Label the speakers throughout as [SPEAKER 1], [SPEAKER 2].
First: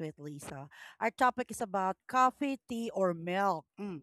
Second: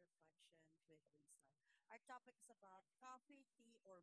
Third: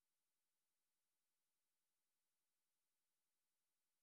[SPEAKER 1] with Lisa. Our topic is about coffee, tea, or milk. Mm.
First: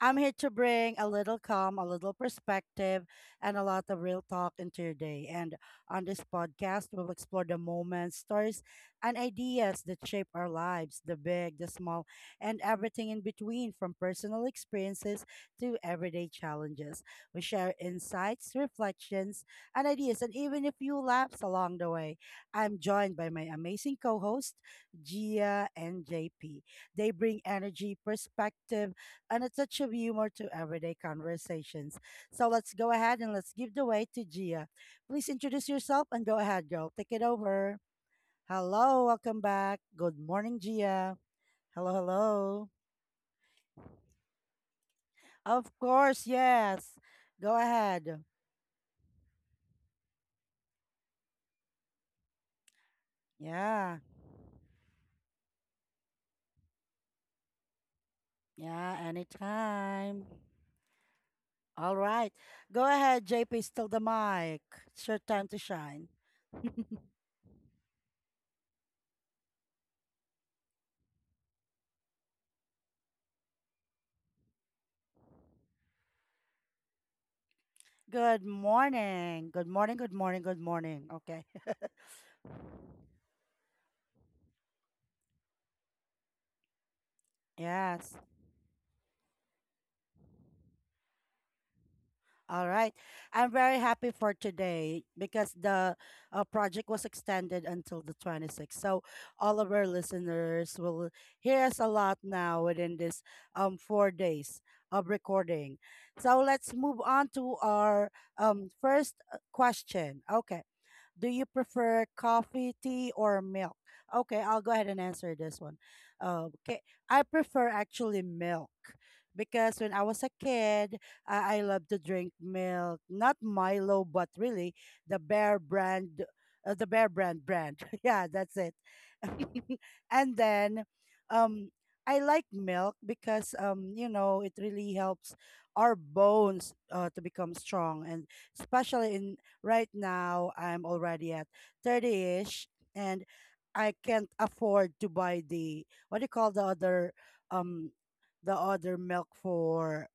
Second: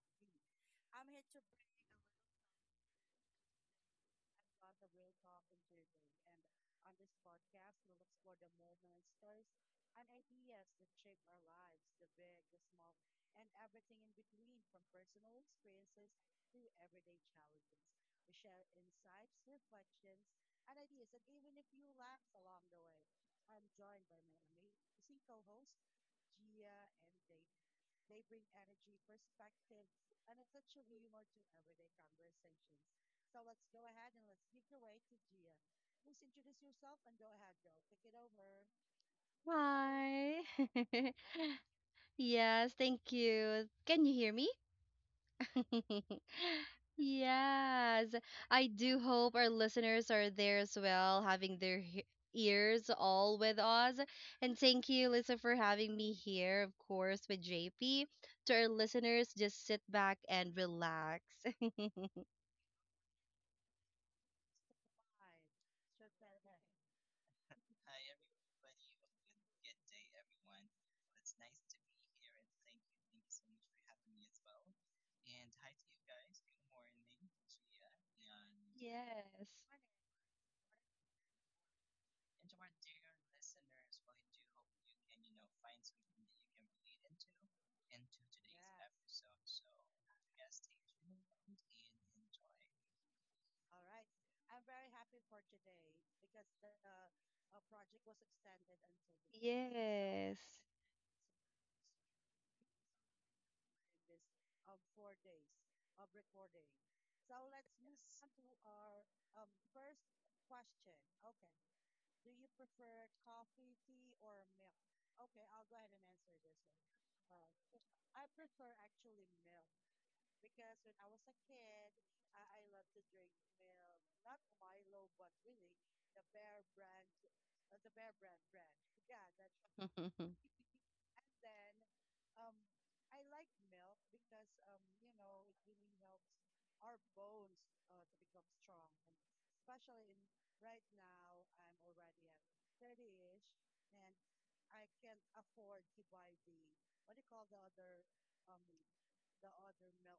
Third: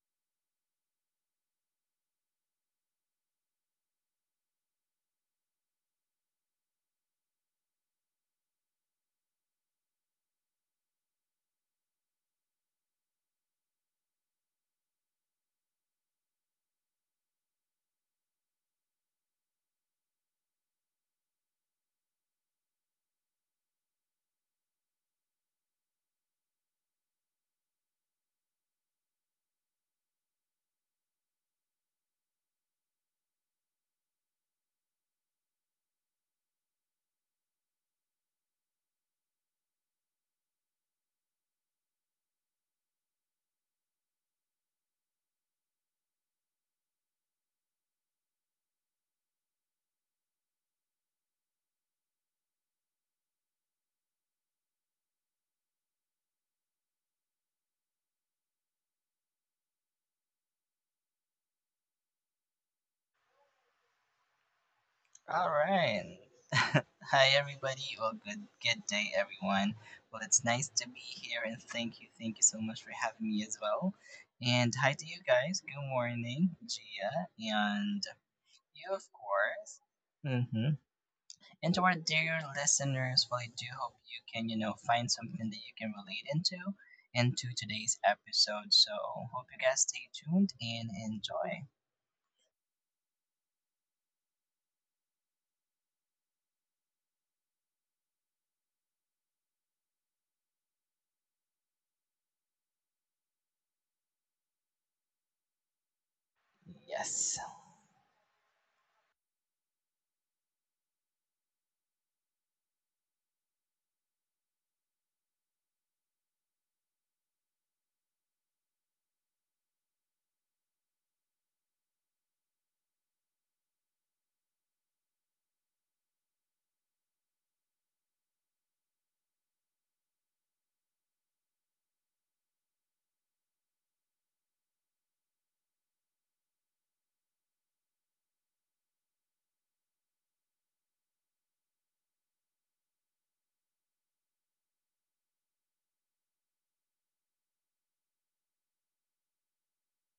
[SPEAKER 1] I'm here to bring a little calm, a little perspective, and a lot of real talk into your day. And on this podcast, we'll explore the moments, stories, and ideas that shape our lives, the big, the small, and everything in between, from personal experiences to everyday challenges. We share insights, reflections, and ideas, and even a few laughs along the way. I'm joined by my amazing co host, Gia and JP. They bring energy, perspective, and a touch of humor to everyday conversations. So let's go ahead and let's give the way to Gia. Please introduce yourself and go ahead, girl. Take it over. Hello, welcome back. Good
[SPEAKER 2] Hi.
[SPEAKER 1] morning, Gia. Hello, hello.
[SPEAKER 2] Yes, thank you. Can you hear me?
[SPEAKER 1] Of course, yes. Go
[SPEAKER 2] Yes,
[SPEAKER 1] ahead.
[SPEAKER 2] I do hope our listeners are there as well, having their ears all with us.
[SPEAKER 1] Yeah,
[SPEAKER 2] And thank you, Lisa, for having me here, of course, with JP. To our
[SPEAKER 1] yeah,
[SPEAKER 2] listeners, just sit back
[SPEAKER 1] anytime.
[SPEAKER 2] and relax. And
[SPEAKER 1] All right. Go ahead, JP, still the mic. It's your time
[SPEAKER 3] All
[SPEAKER 1] to shine.
[SPEAKER 3] right. Hi, everybody, or good day, everyone. Well, it's nice to be here, and thank you so much for having me as well. And hi to you guys. Good morning, Gia, and
[SPEAKER 1] Good
[SPEAKER 3] you, of
[SPEAKER 2] Gia,
[SPEAKER 1] morning. Good
[SPEAKER 3] course.
[SPEAKER 2] Leon.
[SPEAKER 1] morning. Good morning. Good
[SPEAKER 3] Mm-hmm.
[SPEAKER 1] morning. Okay.
[SPEAKER 3] And to our dear listeners, well, I do hope you can, you know, find something that you can relate into today's
[SPEAKER 1] Yes.
[SPEAKER 3] episode. So hope you guys stay tuned and enjoy.
[SPEAKER 1] All right. I'm very happy for today because the project was extended until the 26th. So all of our
[SPEAKER 2] Yes. Yes.
[SPEAKER 1] listeners will hear us a lot now within this 4 days of recording. So let's move on
[SPEAKER 3] Yes.
[SPEAKER 1] to our first question. Okay. Do you prefer coffee, tea, or milk? Okay, I'll go ahead and answer this one. Okay, I prefer actually milk because when I was a kid, I loved to drink milk, not Milo, but really the Bear brand, the Bear brand. Yeah, that's it.
[SPEAKER 2] That's
[SPEAKER 1] And then, um, I like milk because you know it really helps our bones to become strong and especially in right now, I'm already at 30-ish and I can't afford to buy the, what do you call, um the other milk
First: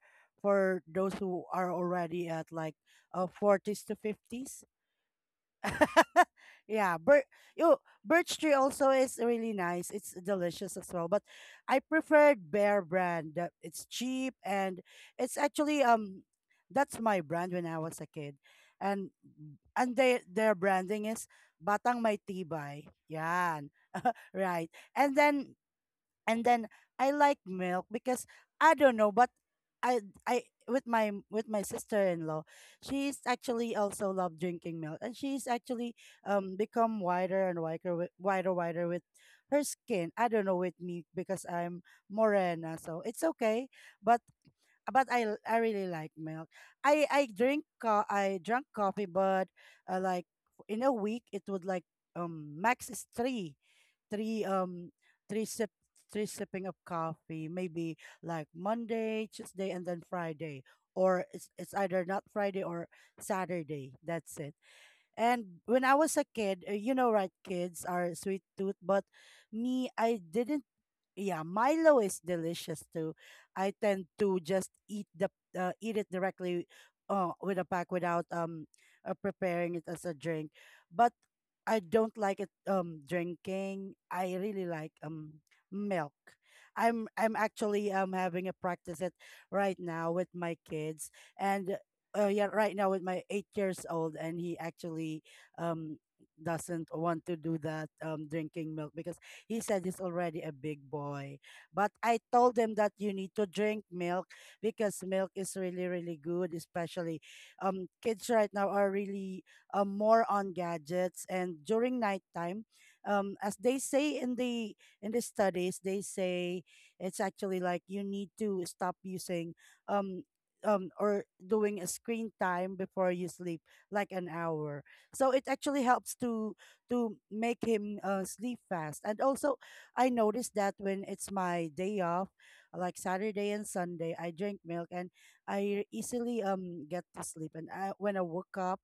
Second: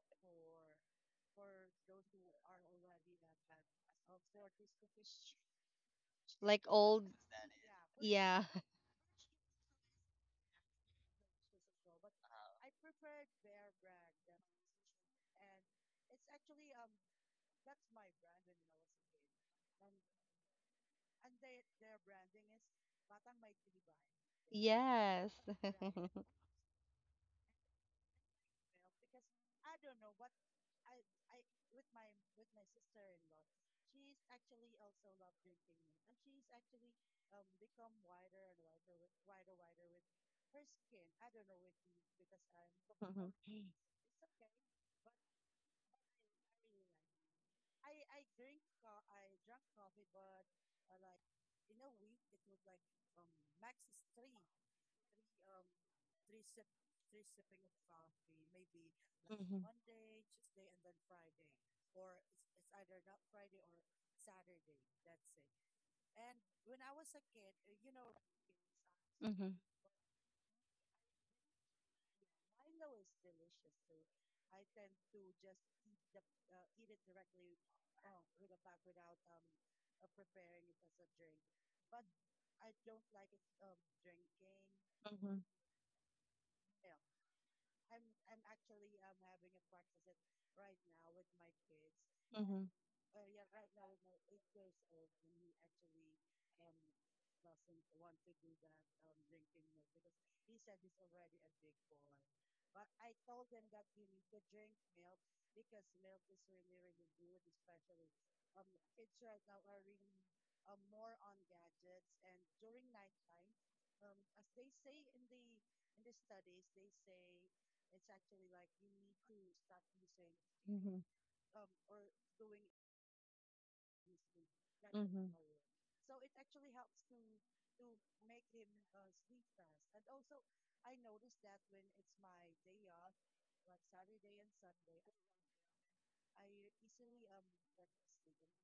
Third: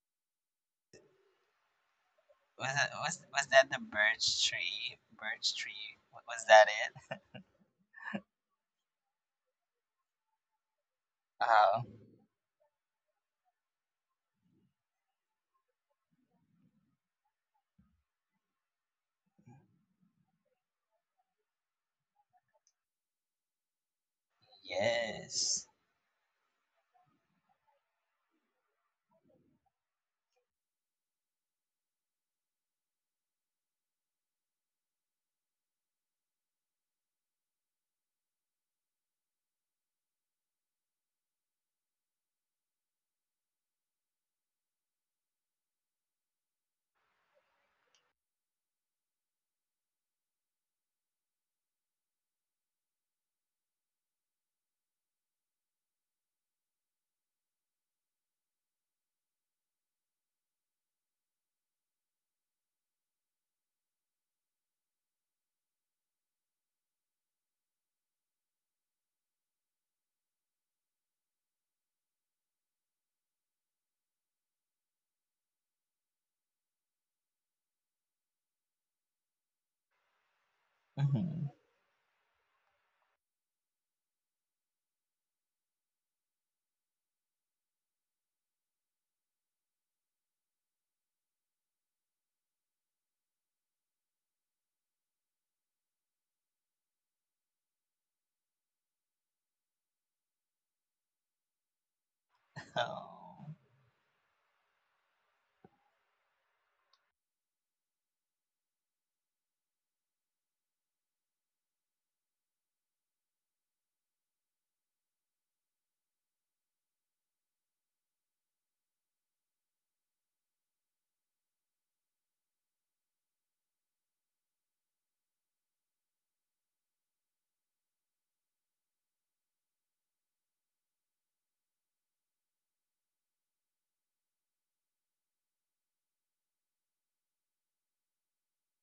[SPEAKER 1] for those who are already at
[SPEAKER 3] was
[SPEAKER 1] like
[SPEAKER 3] that was was that the
[SPEAKER 1] 40s to
[SPEAKER 3] birch
[SPEAKER 1] 50s.
[SPEAKER 3] tree? Birch tree. Was
[SPEAKER 2] like,
[SPEAKER 3] that
[SPEAKER 1] yeah,
[SPEAKER 3] it?
[SPEAKER 1] bir- yo, Birch
[SPEAKER 2] yeah,
[SPEAKER 1] tree
[SPEAKER 2] for
[SPEAKER 1] also is really nice. It's delicious as well. But I
[SPEAKER 3] Oh
[SPEAKER 1] preferred Bear brand. It's cheap and it's actually that's my brand when I was a kid. And and they their branding is Batang May Tibay. Yan. Right. And then
[SPEAKER 3] yes.
[SPEAKER 1] and then I like milk because I don't know, but I I with my sister-in-law, she's actually also love drinking milk, and she's actually become whiter and whiter with her skin. I don't know with me because I'm morena, so it's okay. But I really like milk. I drank coffee, but like in a week it would like max is three um three sip three sipping of coffee, maybe like Monday, Tuesday, and then Friday, or it's either not Friday or Saturday, that's it. And when I was a kid, you know, right, kids are sweet tooth, but
[SPEAKER 2] mhm,
[SPEAKER 1] me, I didn't. Yeah, Milo is delicious too. I tend to just eat it directly with a pack without preparing it as a drink. But
[SPEAKER 3] hmm
[SPEAKER 1] I don't like it drinking. I really like
[SPEAKER 2] mhm,
[SPEAKER 1] milk. I'm actually having a practice it right now with my kids and
[SPEAKER 2] yeah,
[SPEAKER 1] yeah,
[SPEAKER 2] mhm,
[SPEAKER 1] right now with my 8 years old and he actually um doesn't want to do that drinking milk because he said he's already a big boy. But I told him that you need to
[SPEAKER 3] Oh
[SPEAKER 1] drink milk because milk is really, really good, especially kids right now are really more on gadgets, and during nighttime, as they say in the studies, they say it's actually like you need to stop using um
[SPEAKER 2] mhm,
[SPEAKER 1] or doing a screen time before you sleep, like an hour,
[SPEAKER 2] yeah,
[SPEAKER 1] so it actually helps to make him sleep fast. And also, I noticed that when it's my day off, like Saturday and Sunday, I drink milk and I easily get to sleep. And I, when I woke up,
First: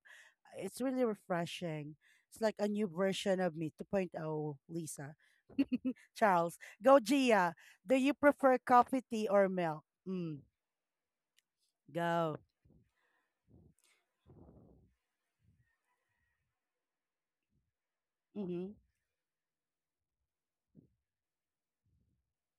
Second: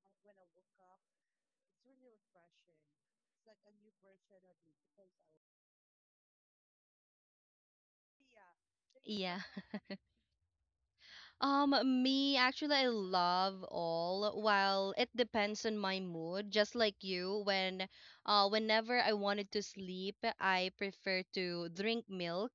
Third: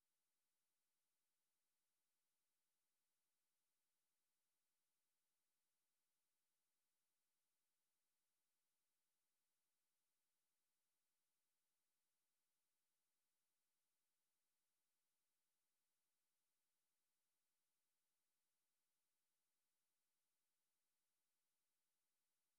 [SPEAKER 1] it's really refreshing. It's like a new version of me 2.0, Lisa. Charles, go Gia. Do you prefer coffee,
[SPEAKER 2] you.
[SPEAKER 1] tea,
[SPEAKER 2] Yeah.
[SPEAKER 1] or milk? Mm,
[SPEAKER 2] Um,
[SPEAKER 1] go.
[SPEAKER 2] Me, actually, I love all. While it depends on my mood, just like you,
[SPEAKER 1] Mm-hmm.
[SPEAKER 2] whenever I wanted to sleep, I prefer to drink milk.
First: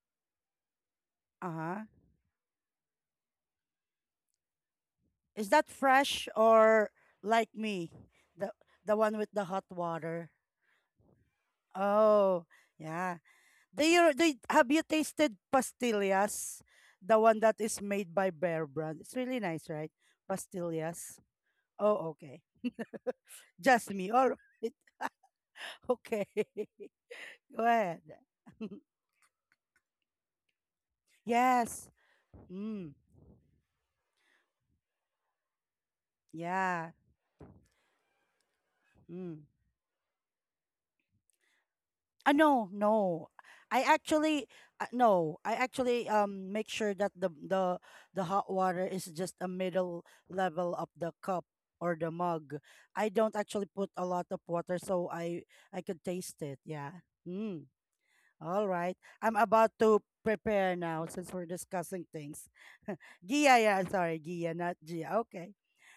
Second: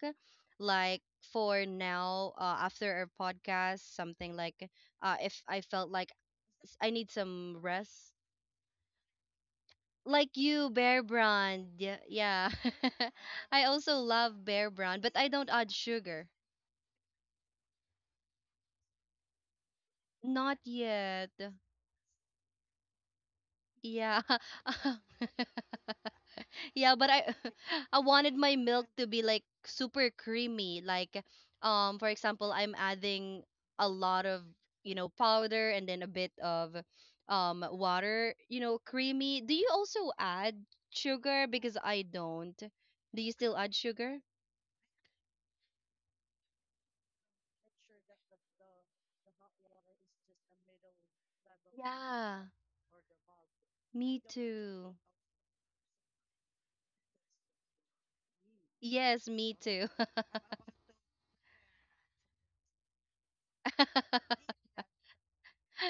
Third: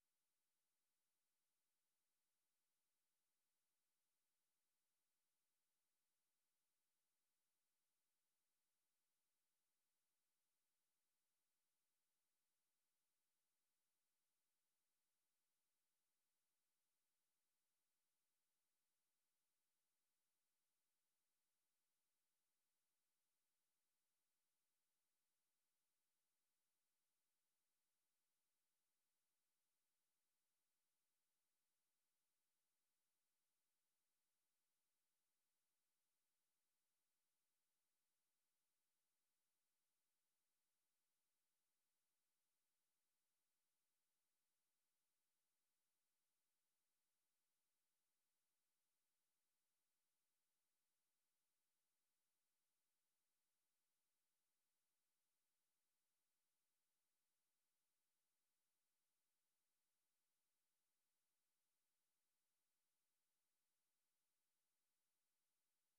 [SPEAKER 2] Like
[SPEAKER 1] Uh
[SPEAKER 2] for
[SPEAKER 1] huh.
[SPEAKER 2] now, after our podcast, something like, if
[SPEAKER 1] Is
[SPEAKER 2] I
[SPEAKER 1] that
[SPEAKER 2] felt like
[SPEAKER 1] fresh,
[SPEAKER 2] I
[SPEAKER 1] or
[SPEAKER 2] need
[SPEAKER 1] like
[SPEAKER 2] some
[SPEAKER 1] me,
[SPEAKER 2] rest.
[SPEAKER 1] the one with the hot water?
[SPEAKER 2] Like you, Bear Brand. Yeah,
[SPEAKER 1] Oh,
[SPEAKER 2] yeah.
[SPEAKER 1] yeah.
[SPEAKER 2] I also love Bear
[SPEAKER 1] Have you
[SPEAKER 2] Brand, but I
[SPEAKER 1] tasted
[SPEAKER 2] don't add sugar.
[SPEAKER 1] pastillas? The one that is made by Bear Brand. It's really nice, right?
[SPEAKER 2] Not
[SPEAKER 1] Pastillas.
[SPEAKER 2] yet.
[SPEAKER 1] Oh, okay. Just me.
[SPEAKER 2] Yeah.
[SPEAKER 1] All right. Okay.
[SPEAKER 2] Yeah, but I
[SPEAKER 1] Go
[SPEAKER 2] I
[SPEAKER 1] ahead.
[SPEAKER 2] wanted my milk to be like super creamy. Like
[SPEAKER 1] Yes.
[SPEAKER 2] for example, I'm
[SPEAKER 1] Mm.
[SPEAKER 2] adding a lot of powder and then a bit of
[SPEAKER 1] Yeah.
[SPEAKER 2] water, creamy.
[SPEAKER 1] Mm.
[SPEAKER 2] Do you also add sugar, because I don't.
[SPEAKER 1] No,
[SPEAKER 2] Do you
[SPEAKER 1] no.
[SPEAKER 2] still add
[SPEAKER 1] I
[SPEAKER 2] sugar?
[SPEAKER 1] actually, no. I actually make sure that the hot water is just a middle level of the cup or the
[SPEAKER 2] Yeah,
[SPEAKER 1] mug. I don't actually put a
[SPEAKER 2] me
[SPEAKER 1] lot of water
[SPEAKER 2] too.
[SPEAKER 1] so I could taste it. Yeah. Mm. All right.
[SPEAKER 2] Yes,
[SPEAKER 1] I'm
[SPEAKER 2] me
[SPEAKER 1] about
[SPEAKER 2] too.
[SPEAKER 1] to prepare now since we're discussing things. Gia, yeah, sorry, Gia, not Gia. Okay.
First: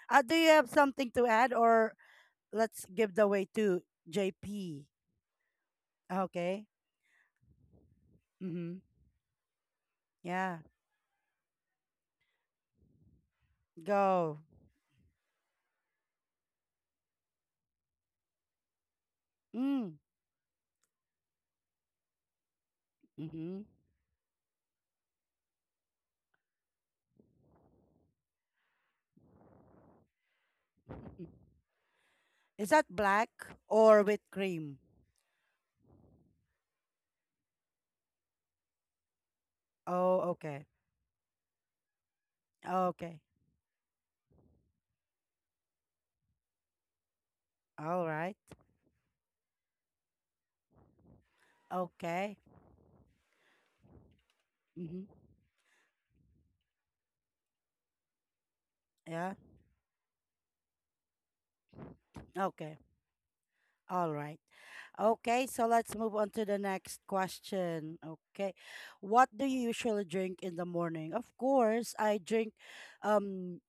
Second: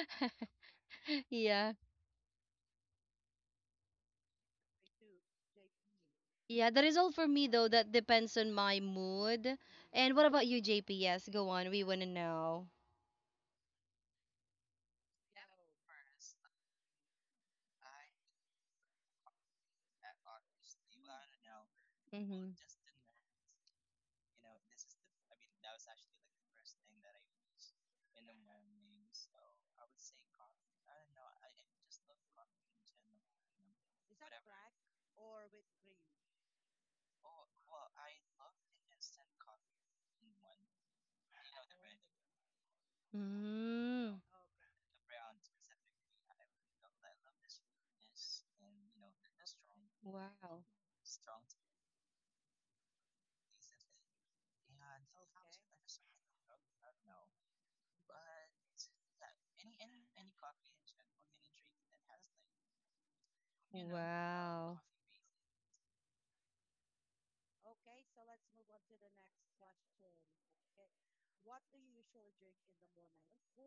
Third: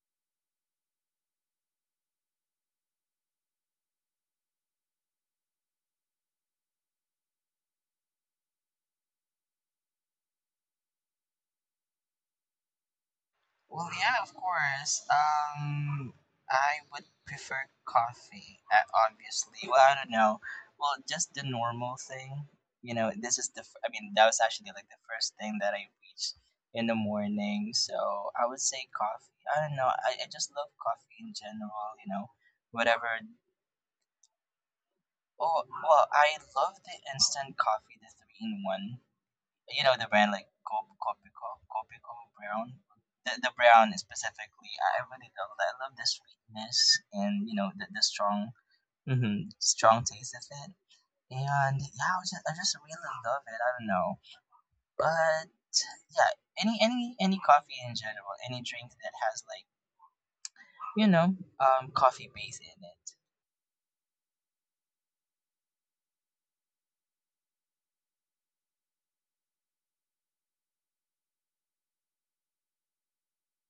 [SPEAKER 1] Do you have something to add,
[SPEAKER 2] Yeah.
[SPEAKER 1] or let's give the way to JP? Okay.
[SPEAKER 2] Yeah, that is all for me though. That depends on
[SPEAKER 1] Mm-hmm.
[SPEAKER 2] my mood. And what about
[SPEAKER 1] Yeah.
[SPEAKER 2] you, JP? Yes, go on. We want to know.
[SPEAKER 3] well, yeah, of
[SPEAKER 1] Go.
[SPEAKER 3] course. I would prefer coffee, obviously. Well, I
[SPEAKER 1] Mm.
[SPEAKER 3] don't know. Well, just the normal thing.
[SPEAKER 2] Mm-hmm.
[SPEAKER 3] You know, this is
[SPEAKER 1] Mm-hmm.
[SPEAKER 3] the. F- I mean, that was actually like the first thing that I reached in the morning. So I would say coffee. I don't know. I just love coffee in general. You know,
[SPEAKER 1] Is that
[SPEAKER 3] whatever.
[SPEAKER 1] black or with cream?
[SPEAKER 3] Oh, well, I love the instant coffee, the three in one. You know, the brand
[SPEAKER 1] Oh,
[SPEAKER 3] like
[SPEAKER 1] okay.
[SPEAKER 3] Copico, Copico Brown.
[SPEAKER 1] Okay.
[SPEAKER 3] The brown
[SPEAKER 2] Mm.
[SPEAKER 3] specifically, I really love that. I love the sweetness and, you know, the
[SPEAKER 1] All right.
[SPEAKER 3] strong, strong taste of
[SPEAKER 2] Wow.
[SPEAKER 3] it. And yeah, I
[SPEAKER 1] Okay.
[SPEAKER 3] just, I just really love it. I don't know.
[SPEAKER 1] Mm-hmm.
[SPEAKER 3] But yeah, any coffee in general, any drink that
[SPEAKER 1] Yeah.
[SPEAKER 3] has like, you know, coffee base
[SPEAKER 1] Okay.
[SPEAKER 3] in it.
[SPEAKER 1] All right.
[SPEAKER 2] Wow.
[SPEAKER 1] Okay, so let's move on to the next question. Okay. What do you usually drink in the morning? Of course, I drink um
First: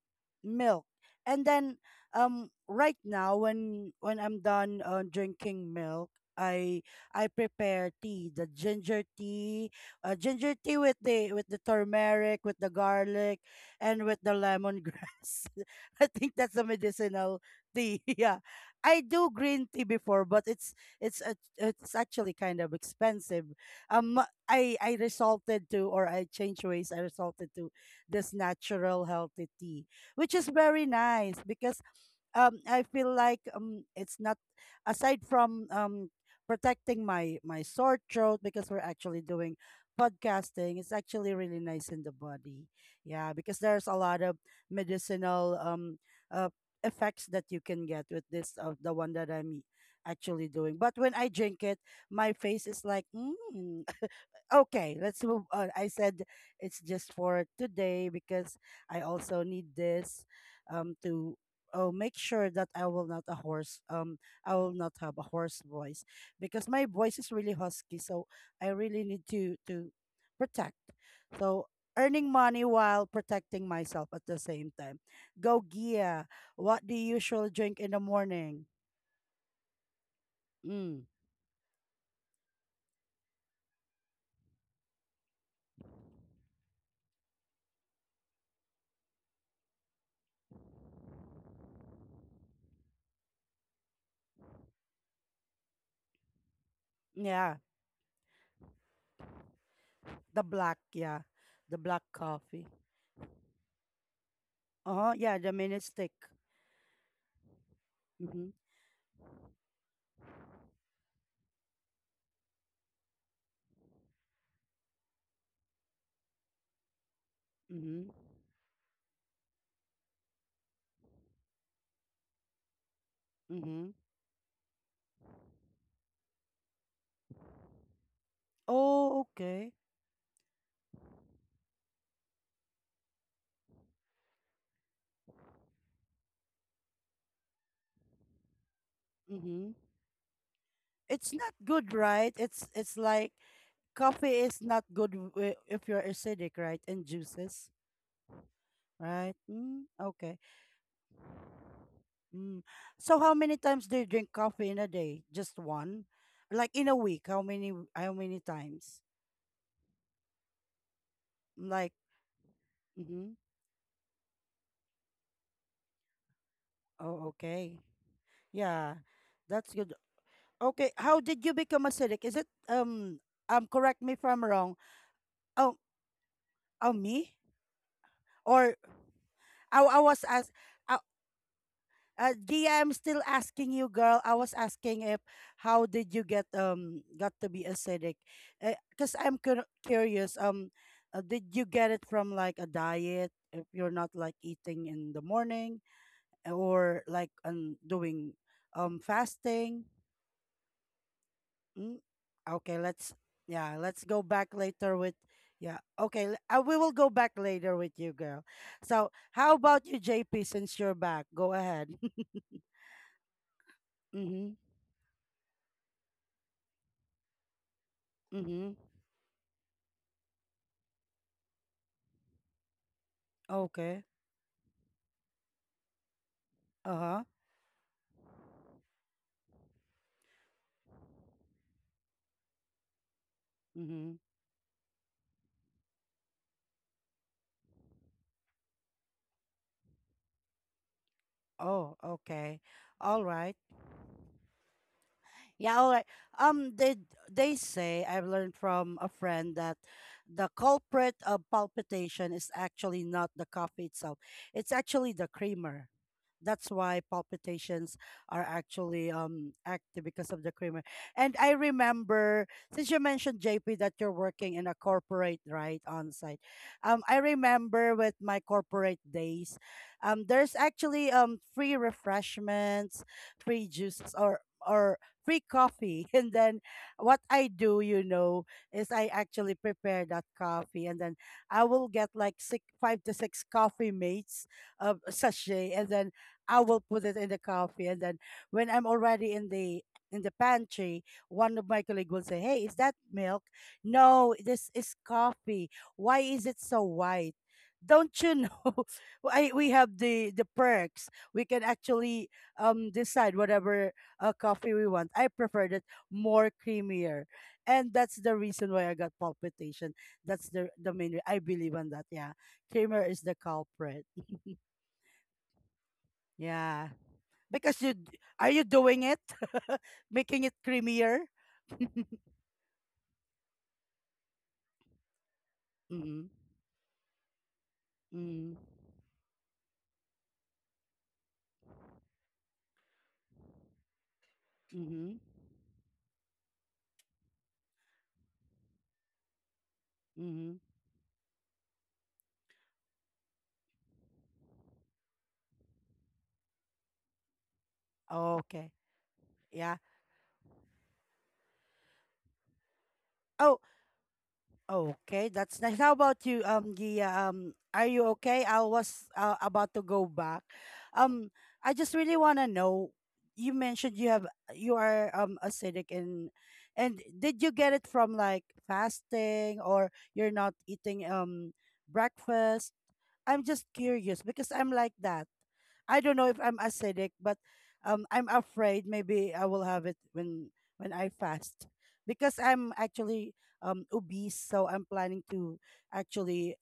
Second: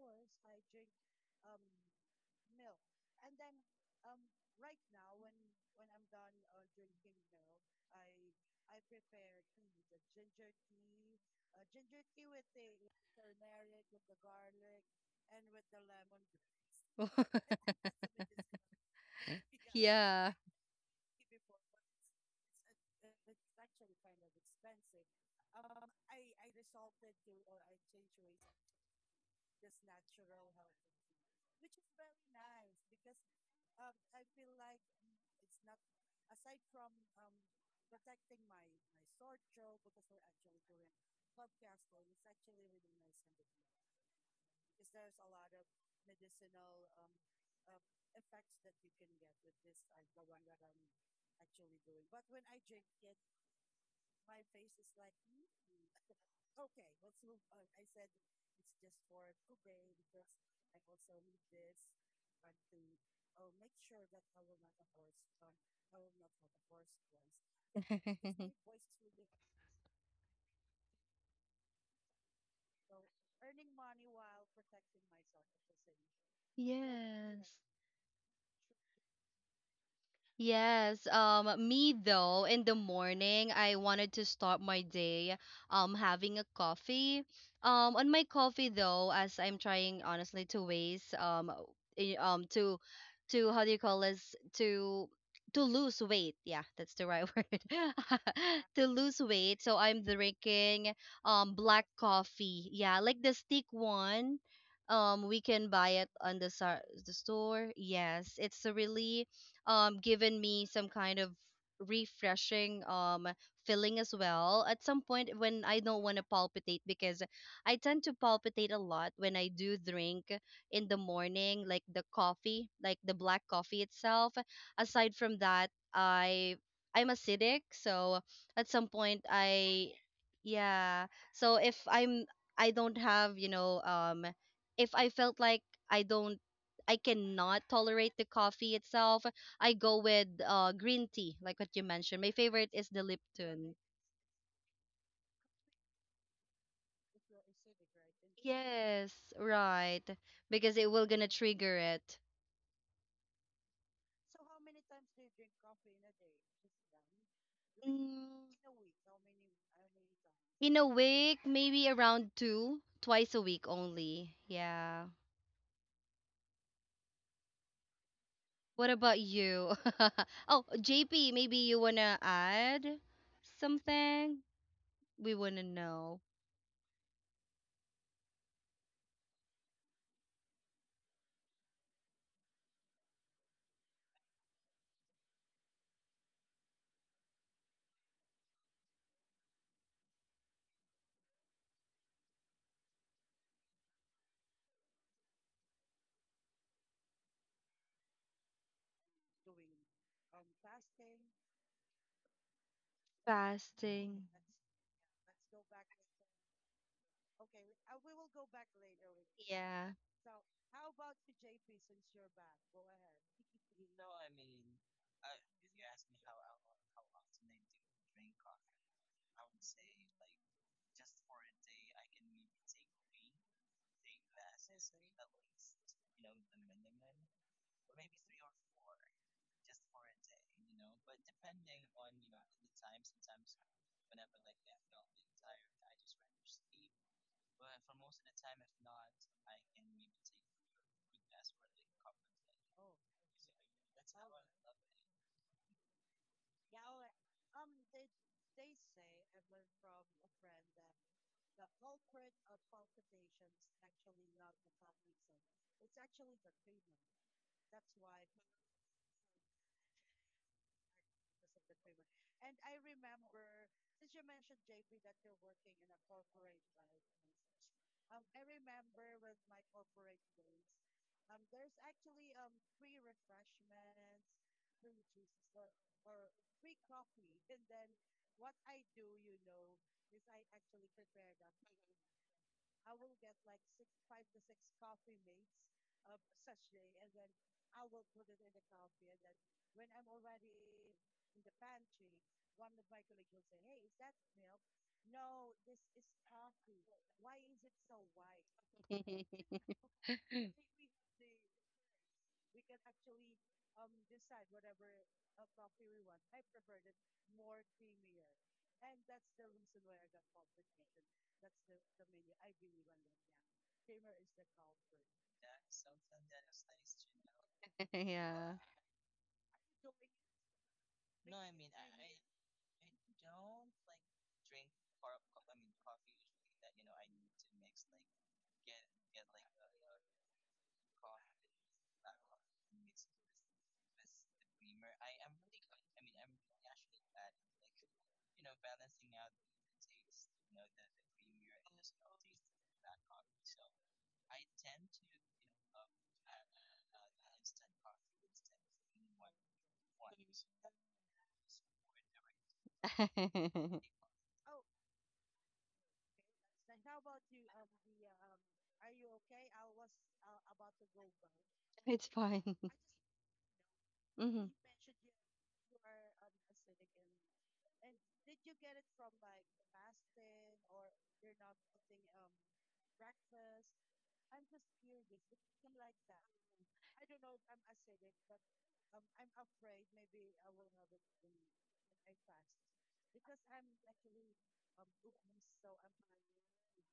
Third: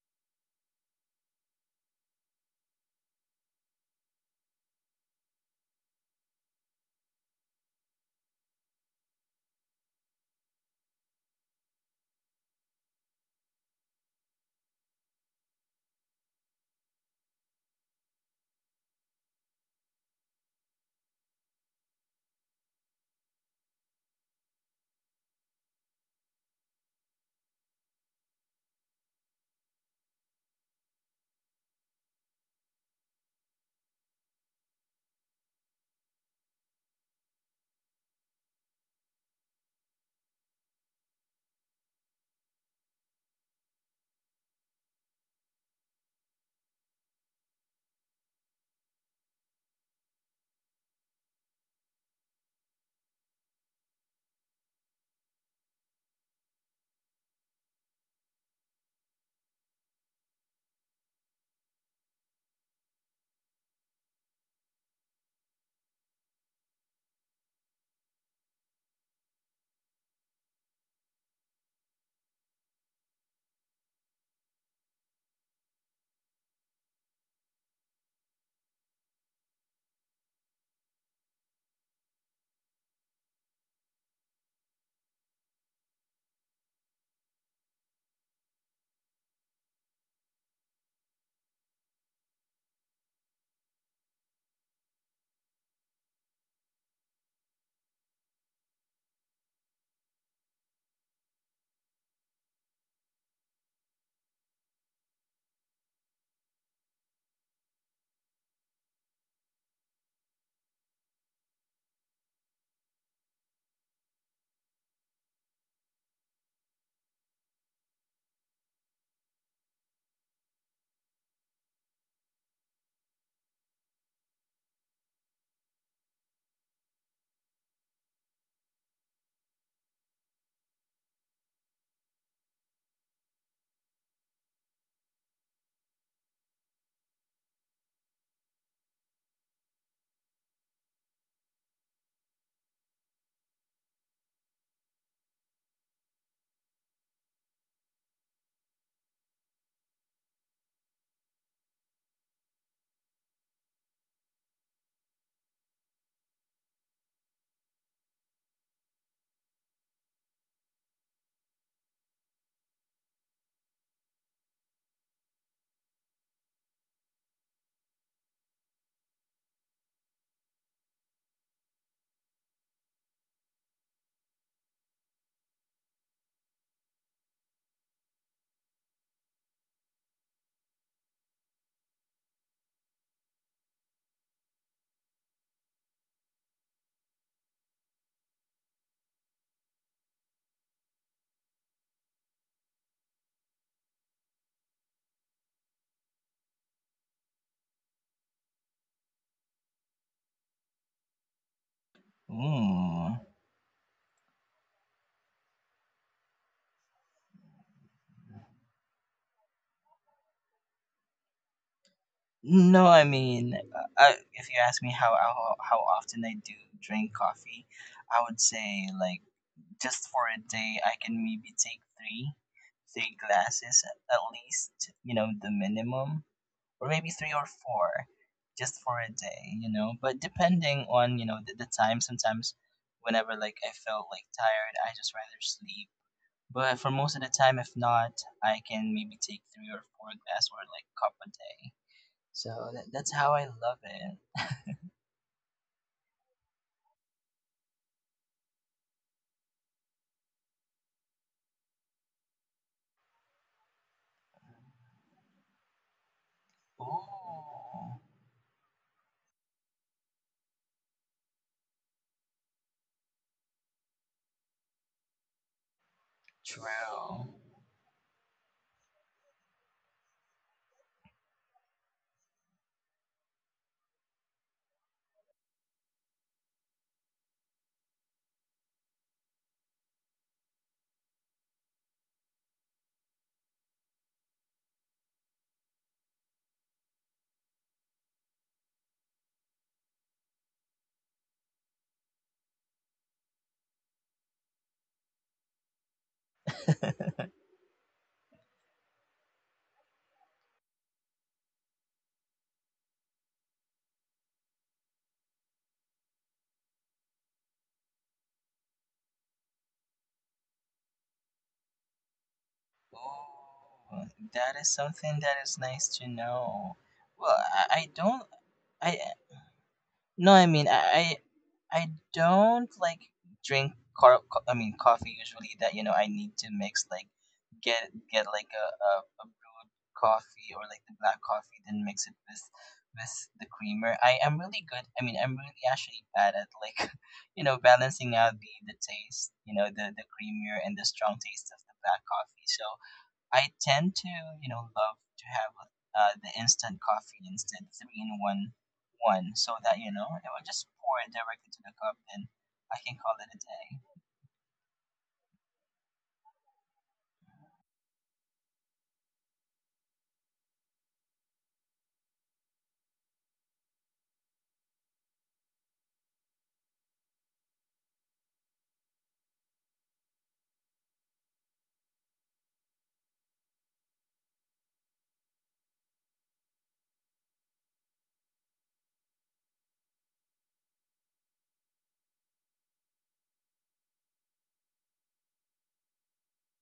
[SPEAKER 1] milk. And then right now, when I'm done drinking milk, I I prepare tea, the ginger tea with the turmeric, with the garlic, and with the lemongrass. I think that's a medicinal tea. Yeah. I do green tea
[SPEAKER 2] Yeah.
[SPEAKER 1] before, but it's actually kind of expensive. Um, I resulted to, or I changed ways. I resulted to this natural healthy tea, which is very nice because I feel like it's not, aside from protecting my sore throat, because we're actually doing podcasting, it's actually really nice in the body. Yeah, because there's a lot of medicinal uh, effects that you can get with this, of the one that I'm actually doing. But when I drink it, my face is like mm. Okay, let's move on. I said it's just for today because I also need this to, oh, make sure that I will not have a hoarse voice because my voice is really husky, so I really need to protect. So, earning money while protecting myself at the same time. Go Gia, what do you
[SPEAKER 2] Yes.
[SPEAKER 1] usually drink in the morning?
[SPEAKER 2] Yes,
[SPEAKER 1] Mm,
[SPEAKER 2] me though, in the morning, I wanted to start my day having a coffee. On my coffee though, as I'm trying honestly to waste i- um to to how do you call this, to lose weight. Yeah, that's the right word.
[SPEAKER 1] yeah,
[SPEAKER 2] To lose weight, so I'm
[SPEAKER 1] the black,
[SPEAKER 2] drinking
[SPEAKER 1] yeah,
[SPEAKER 2] black
[SPEAKER 1] the black
[SPEAKER 2] coffee.
[SPEAKER 1] coffee.
[SPEAKER 2] Yeah, like the stick one.
[SPEAKER 1] Uh-huh,
[SPEAKER 2] We
[SPEAKER 1] yeah,
[SPEAKER 2] can
[SPEAKER 1] the
[SPEAKER 2] buy
[SPEAKER 1] mini
[SPEAKER 2] it
[SPEAKER 1] stick.
[SPEAKER 2] on the store. Yes, it's a
[SPEAKER 1] Mm-hmm.
[SPEAKER 2] really given me some kind of refreshing feeling as well at some point, when I don't want to palpitate, because I tend to
[SPEAKER 1] Mm-hmm.
[SPEAKER 2] palpitate a lot when I do drink in the morning, like the coffee, like the black coffee
[SPEAKER 1] Mm-hmm.
[SPEAKER 2] itself. Aside from that, I'm acidic, so at some point,
[SPEAKER 1] Oh,
[SPEAKER 2] I,
[SPEAKER 1] okay.
[SPEAKER 2] yeah, so if I'm, I don't have, if I felt like, I don't, I cannot tolerate the coffee itself, I go
[SPEAKER 1] Mm-hmm.
[SPEAKER 2] with green tea, like
[SPEAKER 1] It's
[SPEAKER 2] what you
[SPEAKER 1] not
[SPEAKER 2] mentioned.
[SPEAKER 1] good,
[SPEAKER 2] My
[SPEAKER 1] right?
[SPEAKER 2] favorite is
[SPEAKER 1] It's
[SPEAKER 2] the
[SPEAKER 1] it's like
[SPEAKER 2] Lipton.
[SPEAKER 1] coffee is not good if you're acidic, right? And juices,
[SPEAKER 2] Yes,
[SPEAKER 1] right?
[SPEAKER 2] right.
[SPEAKER 1] Mm, okay.
[SPEAKER 2] Because it will gonna trigger it.
[SPEAKER 1] Mm. So how many times do you drink coffee in a day? Just one? Like in a week, how many how
[SPEAKER 2] Mm,
[SPEAKER 1] many times?
[SPEAKER 2] in a week, maybe
[SPEAKER 1] Like,
[SPEAKER 2] around two, twice a
[SPEAKER 1] mm-hmm,
[SPEAKER 2] week only. Yeah.
[SPEAKER 1] oh, okay.
[SPEAKER 2] What about
[SPEAKER 1] Yeah.
[SPEAKER 2] you?
[SPEAKER 1] That's good.
[SPEAKER 2] Oh,
[SPEAKER 1] Okay,
[SPEAKER 2] JP,
[SPEAKER 1] how
[SPEAKER 2] maybe
[SPEAKER 1] did
[SPEAKER 2] you
[SPEAKER 1] you become
[SPEAKER 2] wanna
[SPEAKER 1] acidic? Is it
[SPEAKER 2] add
[SPEAKER 1] correct
[SPEAKER 2] something?
[SPEAKER 1] me if I'm wrong.
[SPEAKER 2] We wanna
[SPEAKER 1] Oh,
[SPEAKER 2] know.
[SPEAKER 1] oh me? Or I, I was ask, uh, Gia, I'm still asking you, girl. I was asking if how did you get got to be acidic? Because I'm curious. Did you get it from like a diet? If you're not like eating in the morning, or like doing fasting. Mm? Okay, let's
[SPEAKER 3] Ooh.
[SPEAKER 1] yeah,
[SPEAKER 2] Fasting.
[SPEAKER 1] let's go back later with, yeah. Okay, we will go back later with you, girl. So how
[SPEAKER 2] Yeah.
[SPEAKER 1] about you, JP? Since you're back, go ahead.
[SPEAKER 3] No, I mean, I, if
[SPEAKER 1] Mhm.
[SPEAKER 3] you ask me how, how often I do drink coffee, I would
[SPEAKER 1] Mhm.
[SPEAKER 3] say like just for a day I can maybe take three glasses
[SPEAKER 1] Okay.
[SPEAKER 3] at least, you know, the minimum, or maybe
[SPEAKER 1] Uh-huh.
[SPEAKER 3] three or four, just for a day, you know. But depending on you know the time, sometimes whenever like I felt
[SPEAKER 1] Mhm.
[SPEAKER 3] like tired, I just rather sleep. But for most of the time, if not, I can maybe take three or four glass or like cup a day.
[SPEAKER 1] Oh,
[SPEAKER 3] So
[SPEAKER 1] okay.
[SPEAKER 3] that's
[SPEAKER 1] All
[SPEAKER 3] how I
[SPEAKER 1] right.
[SPEAKER 3] love it.
[SPEAKER 1] Yeah, all right. Um they they say, I've learned from a friend, that the culprit of palpitation is actually not the coffee itself. It's actually the creamer. That's why palpitations
[SPEAKER 3] Ooh,
[SPEAKER 1] are actually active because of the creamer. And I remember, since you mentioned JP that you're working in a corporate, right, on site. I
[SPEAKER 3] true.
[SPEAKER 1] remember with my corporate days, there's actually free refreshments, free juices, or or free coffee. And then what I do, you know, is I actually prepare that coffee, and then I will get like six, five to six coffee mates of sachet, and then I will put it in the coffee, and then when I'm already in the pantry, one of my colleagues will say, "Hey, is that milk?" No, this is coffee. Why is it so white? Don't you know? I, we have the perks. We can actually decide whatever coffee we want. I preferred it more creamier, and that's the reason why I got palpitation. That's the I believe on that. Yeah, creamer is the culprit.
[SPEAKER 3] Ooh, that is something that is nice to know.
[SPEAKER 1] Yeah.
[SPEAKER 3] Well,
[SPEAKER 1] Because
[SPEAKER 3] I
[SPEAKER 1] you
[SPEAKER 2] Yeah,
[SPEAKER 3] don't.
[SPEAKER 1] are you
[SPEAKER 3] I
[SPEAKER 1] doing it,
[SPEAKER 3] No, I
[SPEAKER 1] making it
[SPEAKER 3] mean I
[SPEAKER 1] creamier?
[SPEAKER 3] I don't like drink car, co- I mean coffee usually that you know I need
[SPEAKER 1] Mm-hmm.
[SPEAKER 3] to mix like get like
[SPEAKER 1] Mm-hmm.
[SPEAKER 3] a brewed coffee or like the black coffee then mix it with the creamer. I am really good. I mean
[SPEAKER 1] Mm-hmm.
[SPEAKER 3] I'm really actually bad at like you know balancing out the taste, you know the
[SPEAKER 1] Mm-hmm.
[SPEAKER 3] creamier and the strong taste of the black coffee. So I tend to, you know, love to have the instant coffee instead three in
[SPEAKER 1] Oh,
[SPEAKER 3] one
[SPEAKER 1] okay.
[SPEAKER 3] one, so
[SPEAKER 1] Yeah.
[SPEAKER 3] that you know it will just pour it directly to the cup, then I can
[SPEAKER 1] Oh. Okay. That's nice. How about you, Gia? Are you okay? I was about to go back. Um, I
[SPEAKER 2] it's
[SPEAKER 1] just
[SPEAKER 2] fine.
[SPEAKER 1] really wanna know. You mentioned you
[SPEAKER 2] Hmm.
[SPEAKER 1] have you are acidic and did you get it from like fasting or you're not eating breakfast? I'm just curious because I'm like that. I don't know if I'm acidic, but I'm afraid maybe I will have it when I fast because I'm actually obese, so I'm planning to actually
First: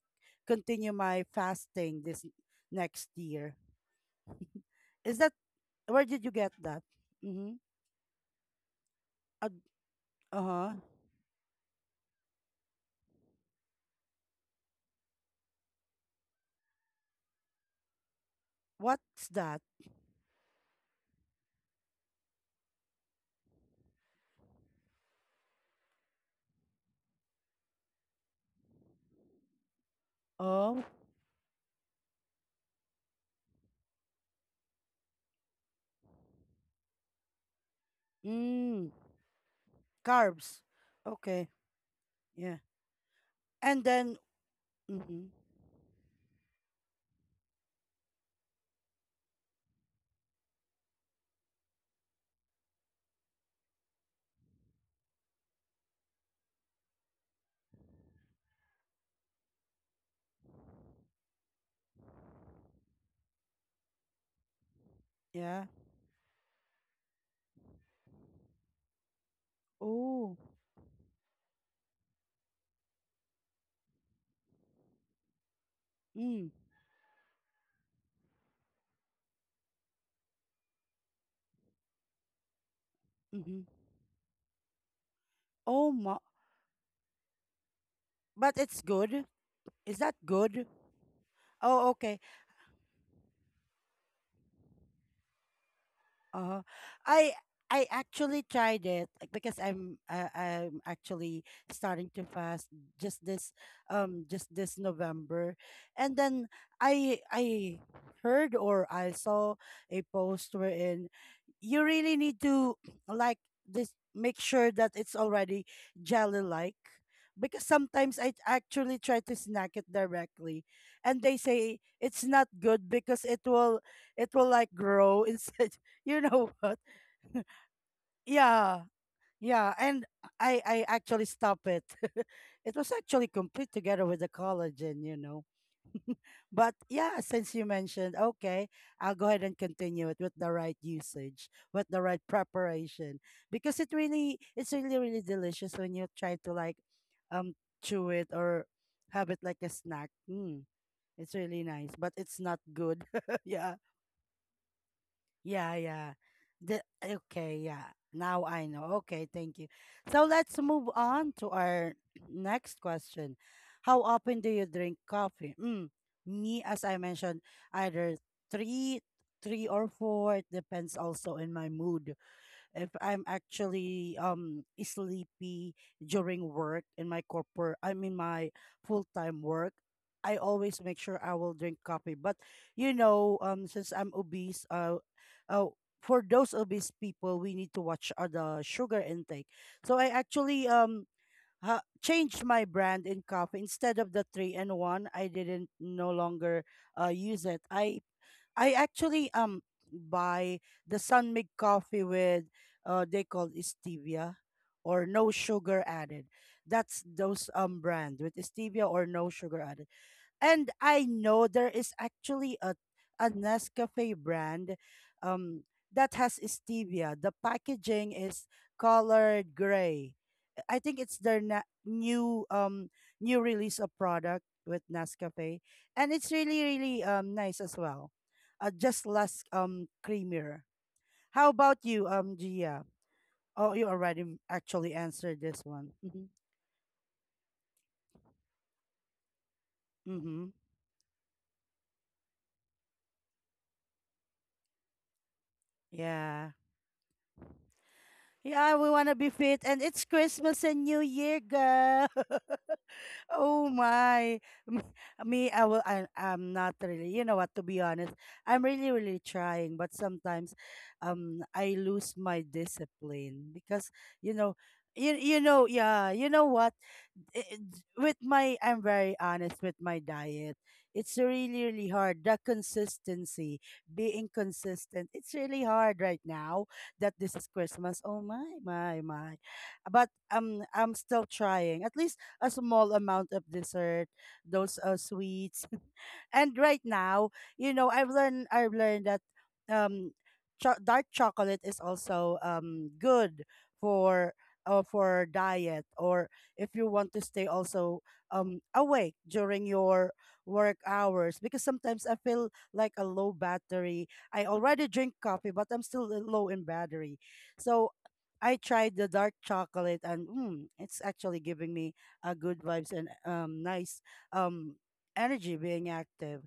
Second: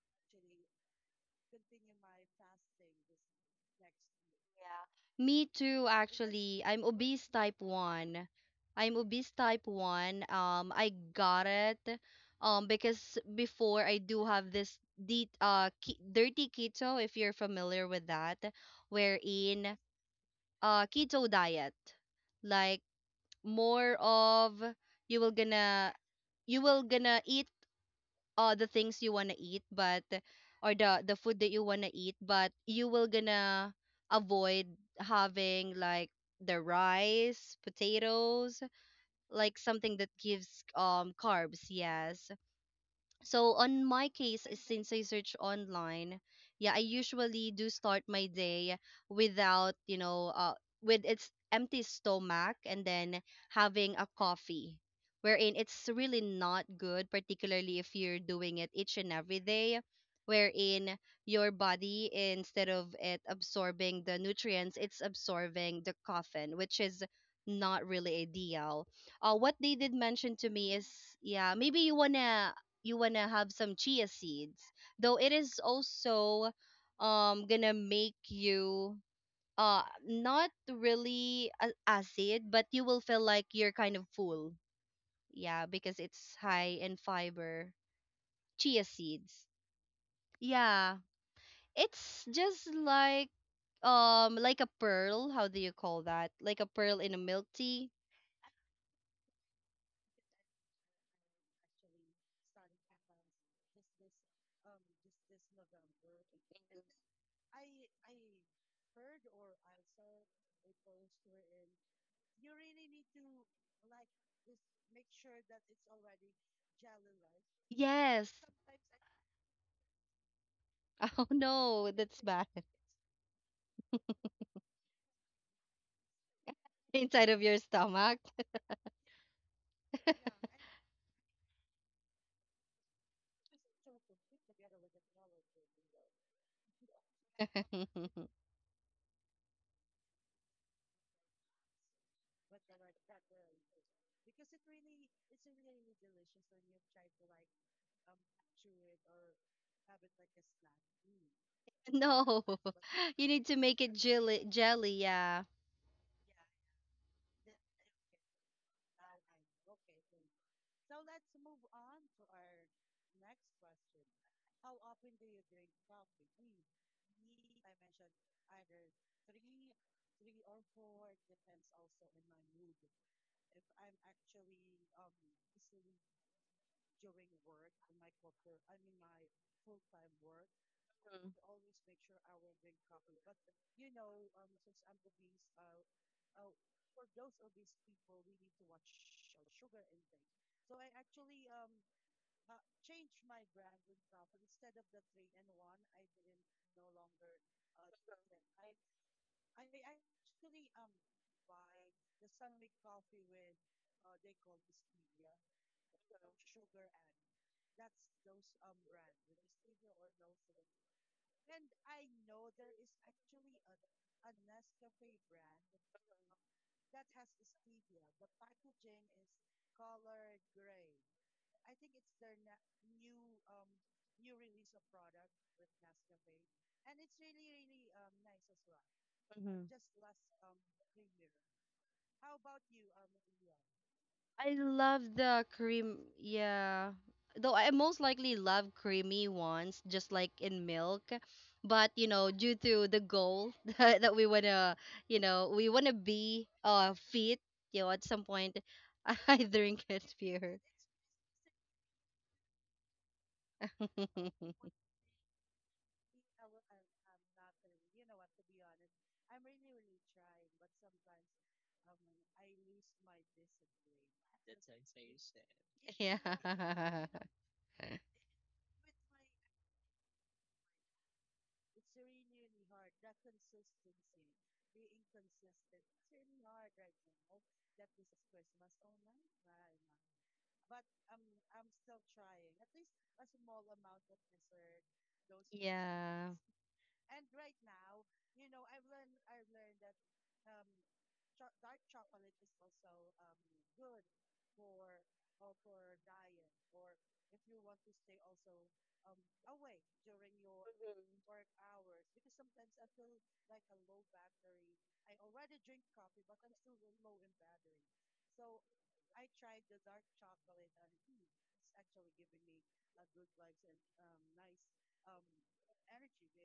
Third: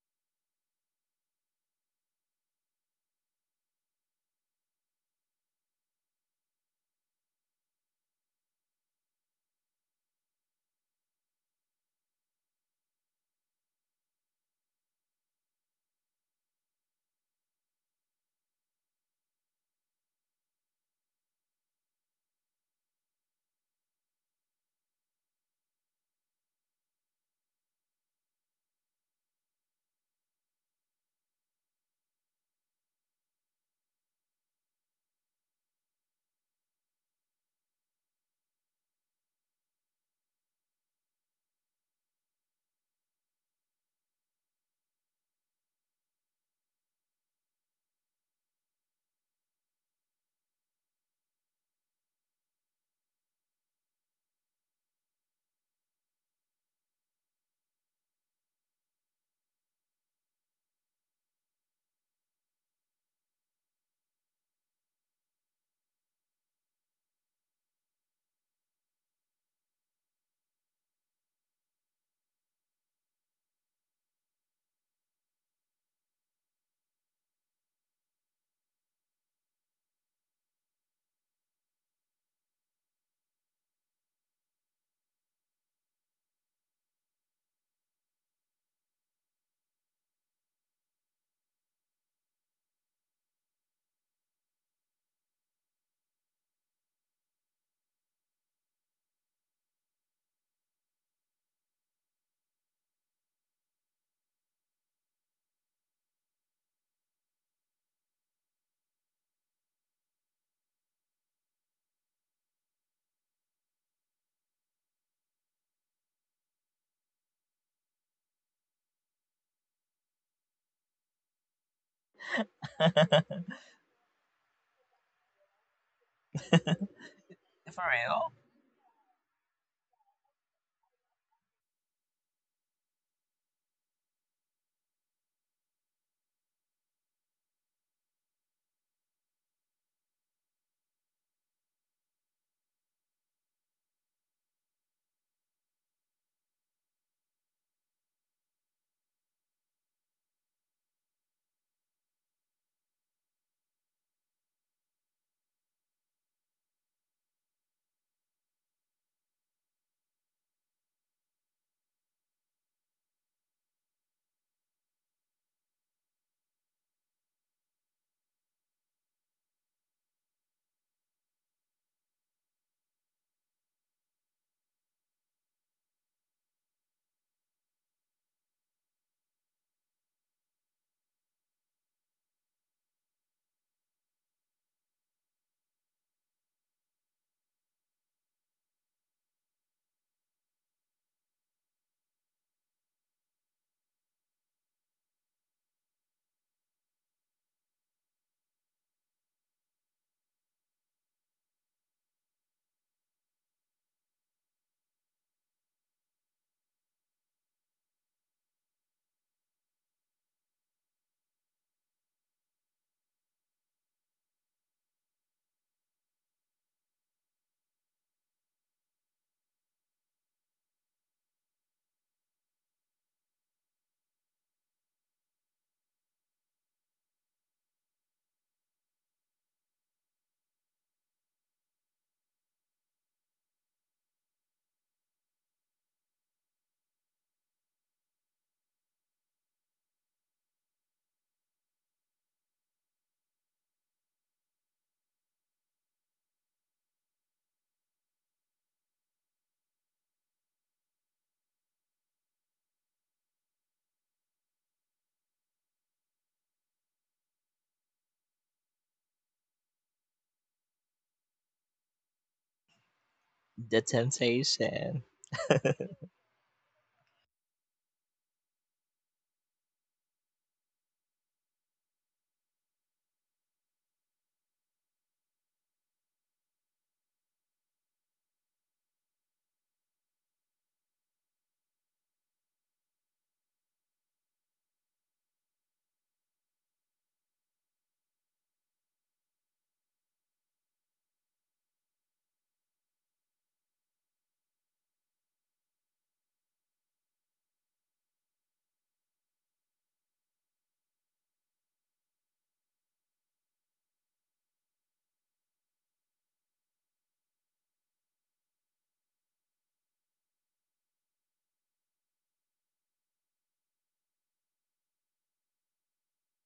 [SPEAKER 1] continue my fasting this next year.
[SPEAKER 2] Yeah.
[SPEAKER 1] Is that
[SPEAKER 2] Me too,
[SPEAKER 1] where did you get
[SPEAKER 2] actually.
[SPEAKER 1] that?
[SPEAKER 2] I'm obese
[SPEAKER 1] Mm-hmm.
[SPEAKER 2] type 1. I'm obese type 1.
[SPEAKER 1] Uh huh.
[SPEAKER 2] I got it because before I do have this de ke dirty keto, if you're familiar with that,
[SPEAKER 1] What's that?
[SPEAKER 2] wherein keto diet. Like, more of, you will gonna you will gonna eat all the things you want to eat, but or
[SPEAKER 1] Oh,
[SPEAKER 2] the food that you want to eat, but you will gonna avoid having like the rice, potatoes,
[SPEAKER 1] mm,
[SPEAKER 2] like something that
[SPEAKER 1] carbs.
[SPEAKER 2] gives
[SPEAKER 1] Okay,
[SPEAKER 2] carbs. Yes,
[SPEAKER 1] yeah.
[SPEAKER 2] so
[SPEAKER 1] And
[SPEAKER 2] on my
[SPEAKER 1] then,
[SPEAKER 2] case, since I
[SPEAKER 1] mm-hmm,
[SPEAKER 2] search online, yeah, I usually do start my day without, with its empty stomach, and then having a coffee, wherein it's really not good, particularly if you're doing it each and every day, wherein your body, instead of it absorbing the nutrients, it's
[SPEAKER 1] yeah.
[SPEAKER 2] absorbing the caffeine, which is not really ideal. What they did mention
[SPEAKER 1] Oh,
[SPEAKER 2] to me is, yeah, maybe you want to have some chia seeds, though it is also
[SPEAKER 1] mm,
[SPEAKER 2] gonna make you, not really acid, but you will feel like
[SPEAKER 1] mm-hmm.
[SPEAKER 2] you're kind of full, yeah,
[SPEAKER 1] Oh,
[SPEAKER 2] because
[SPEAKER 1] mo-
[SPEAKER 2] it's high in fiber.
[SPEAKER 1] but it's
[SPEAKER 2] Chia
[SPEAKER 1] good.
[SPEAKER 2] seeds,
[SPEAKER 1] Is that good?
[SPEAKER 2] yeah,
[SPEAKER 1] Oh, okay.
[SPEAKER 2] it's just like, like a pearl. How do you call that, like
[SPEAKER 1] Uh,
[SPEAKER 2] a pearl in a
[SPEAKER 1] I
[SPEAKER 2] milk
[SPEAKER 1] I
[SPEAKER 2] tea?
[SPEAKER 1] actually tried it like, because I'm actually starting to fast just this just this November, and then I heard or I saw a post wherein you really need to like this make sure that it's already jelly like because sometimes
[SPEAKER 2] Yes.
[SPEAKER 1] I actually try to snack it directly and
[SPEAKER 2] Oh
[SPEAKER 1] they say
[SPEAKER 2] no, that's
[SPEAKER 1] it's
[SPEAKER 2] bad.
[SPEAKER 1] not
[SPEAKER 3] call
[SPEAKER 1] good
[SPEAKER 3] it a
[SPEAKER 1] because
[SPEAKER 3] day.
[SPEAKER 1] it will like grow inside you know what?
[SPEAKER 2] Inside of your
[SPEAKER 3] For
[SPEAKER 2] stomach.
[SPEAKER 3] real,
[SPEAKER 1] Yeah, yeah, and I actually stopped it. It was actually complete together with the collagen, you know. But yeah, since you mentioned, okay, I'll go ahead and continue it with the right usage, with the right preparation, because it's really, really delicious when you try to like, um, chew it or have it like a snack. Mm, it's really nice, but it's
[SPEAKER 2] No,
[SPEAKER 1] not good.
[SPEAKER 2] you need to
[SPEAKER 1] Yeah,
[SPEAKER 2] make it jelly. Jelly, yeah.
[SPEAKER 1] yeah, yeah. Okay, yeah. Now I know. Okay, thank you. So let's move on to our next question. How often do you drink coffee? Mm, me, as I mentioned, either three, three or four. It depends also in my mood if I'm actually sleepy during work in my corporate, I mean my full-time work, I always make sure I will drink coffee. But you know, since I'm obese, uh, for those obese people, we need to watch the sugar intake. So I actually changed my brand in coffee instead of the three and one. I didn't no longer use it. I actually buy the sun made coffee with they call it stevia or no sugar added. That's those brand with stevia or no sugar added. And I know there is actually a Nescafe brand um that has stevia. The packaging is colored gray. I think it's their new release of product with Nescafe, and it's really really nice as well. Just less
[SPEAKER 2] Mm-hmm.
[SPEAKER 1] creamier. How about you, Gia? Oh, you already
[SPEAKER 2] I
[SPEAKER 1] actually
[SPEAKER 2] love
[SPEAKER 1] answered
[SPEAKER 2] the
[SPEAKER 1] this one.
[SPEAKER 2] cream.
[SPEAKER 1] Mm-hmm.
[SPEAKER 2] Yeah. Though I most likely love creamy ones, just like
[SPEAKER 1] Mm-hmm.
[SPEAKER 2] in milk. But, due to the goal that we want to be
[SPEAKER 1] Yeah.
[SPEAKER 2] fit, at some point,
[SPEAKER 1] Yeah, we want to be
[SPEAKER 2] I
[SPEAKER 1] fit,
[SPEAKER 2] drink
[SPEAKER 1] and
[SPEAKER 2] it
[SPEAKER 1] it's
[SPEAKER 2] pure.
[SPEAKER 1] Christmas and New Year, girl. Oh my. M- Me, I'm not really, you know what, to be honest, I'm really, really trying, but sometimes I lose my discipline
[SPEAKER 3] the
[SPEAKER 1] because you know
[SPEAKER 3] temptation.
[SPEAKER 1] you know, yeah,
[SPEAKER 2] Yeah.
[SPEAKER 1] you know what? i- with my I'm very honest with my diet. It's really really hard. The consistency, being consistent, it's really hard right now that this is Christmas. Oh my my my, but I'm still trying. At least a small amount of dessert, those sweets,
[SPEAKER 2] Yeah.
[SPEAKER 1] and right now you know I've learned that um dark chocolate is also good for for diet or if you want to stay also awake during your work hours because sometimes I feel like a low battery. I already drink coffee, but I'm still low in battery. So I tried the dark chocolate and mm, it's actually giving me a good vibes and nice um energy being active.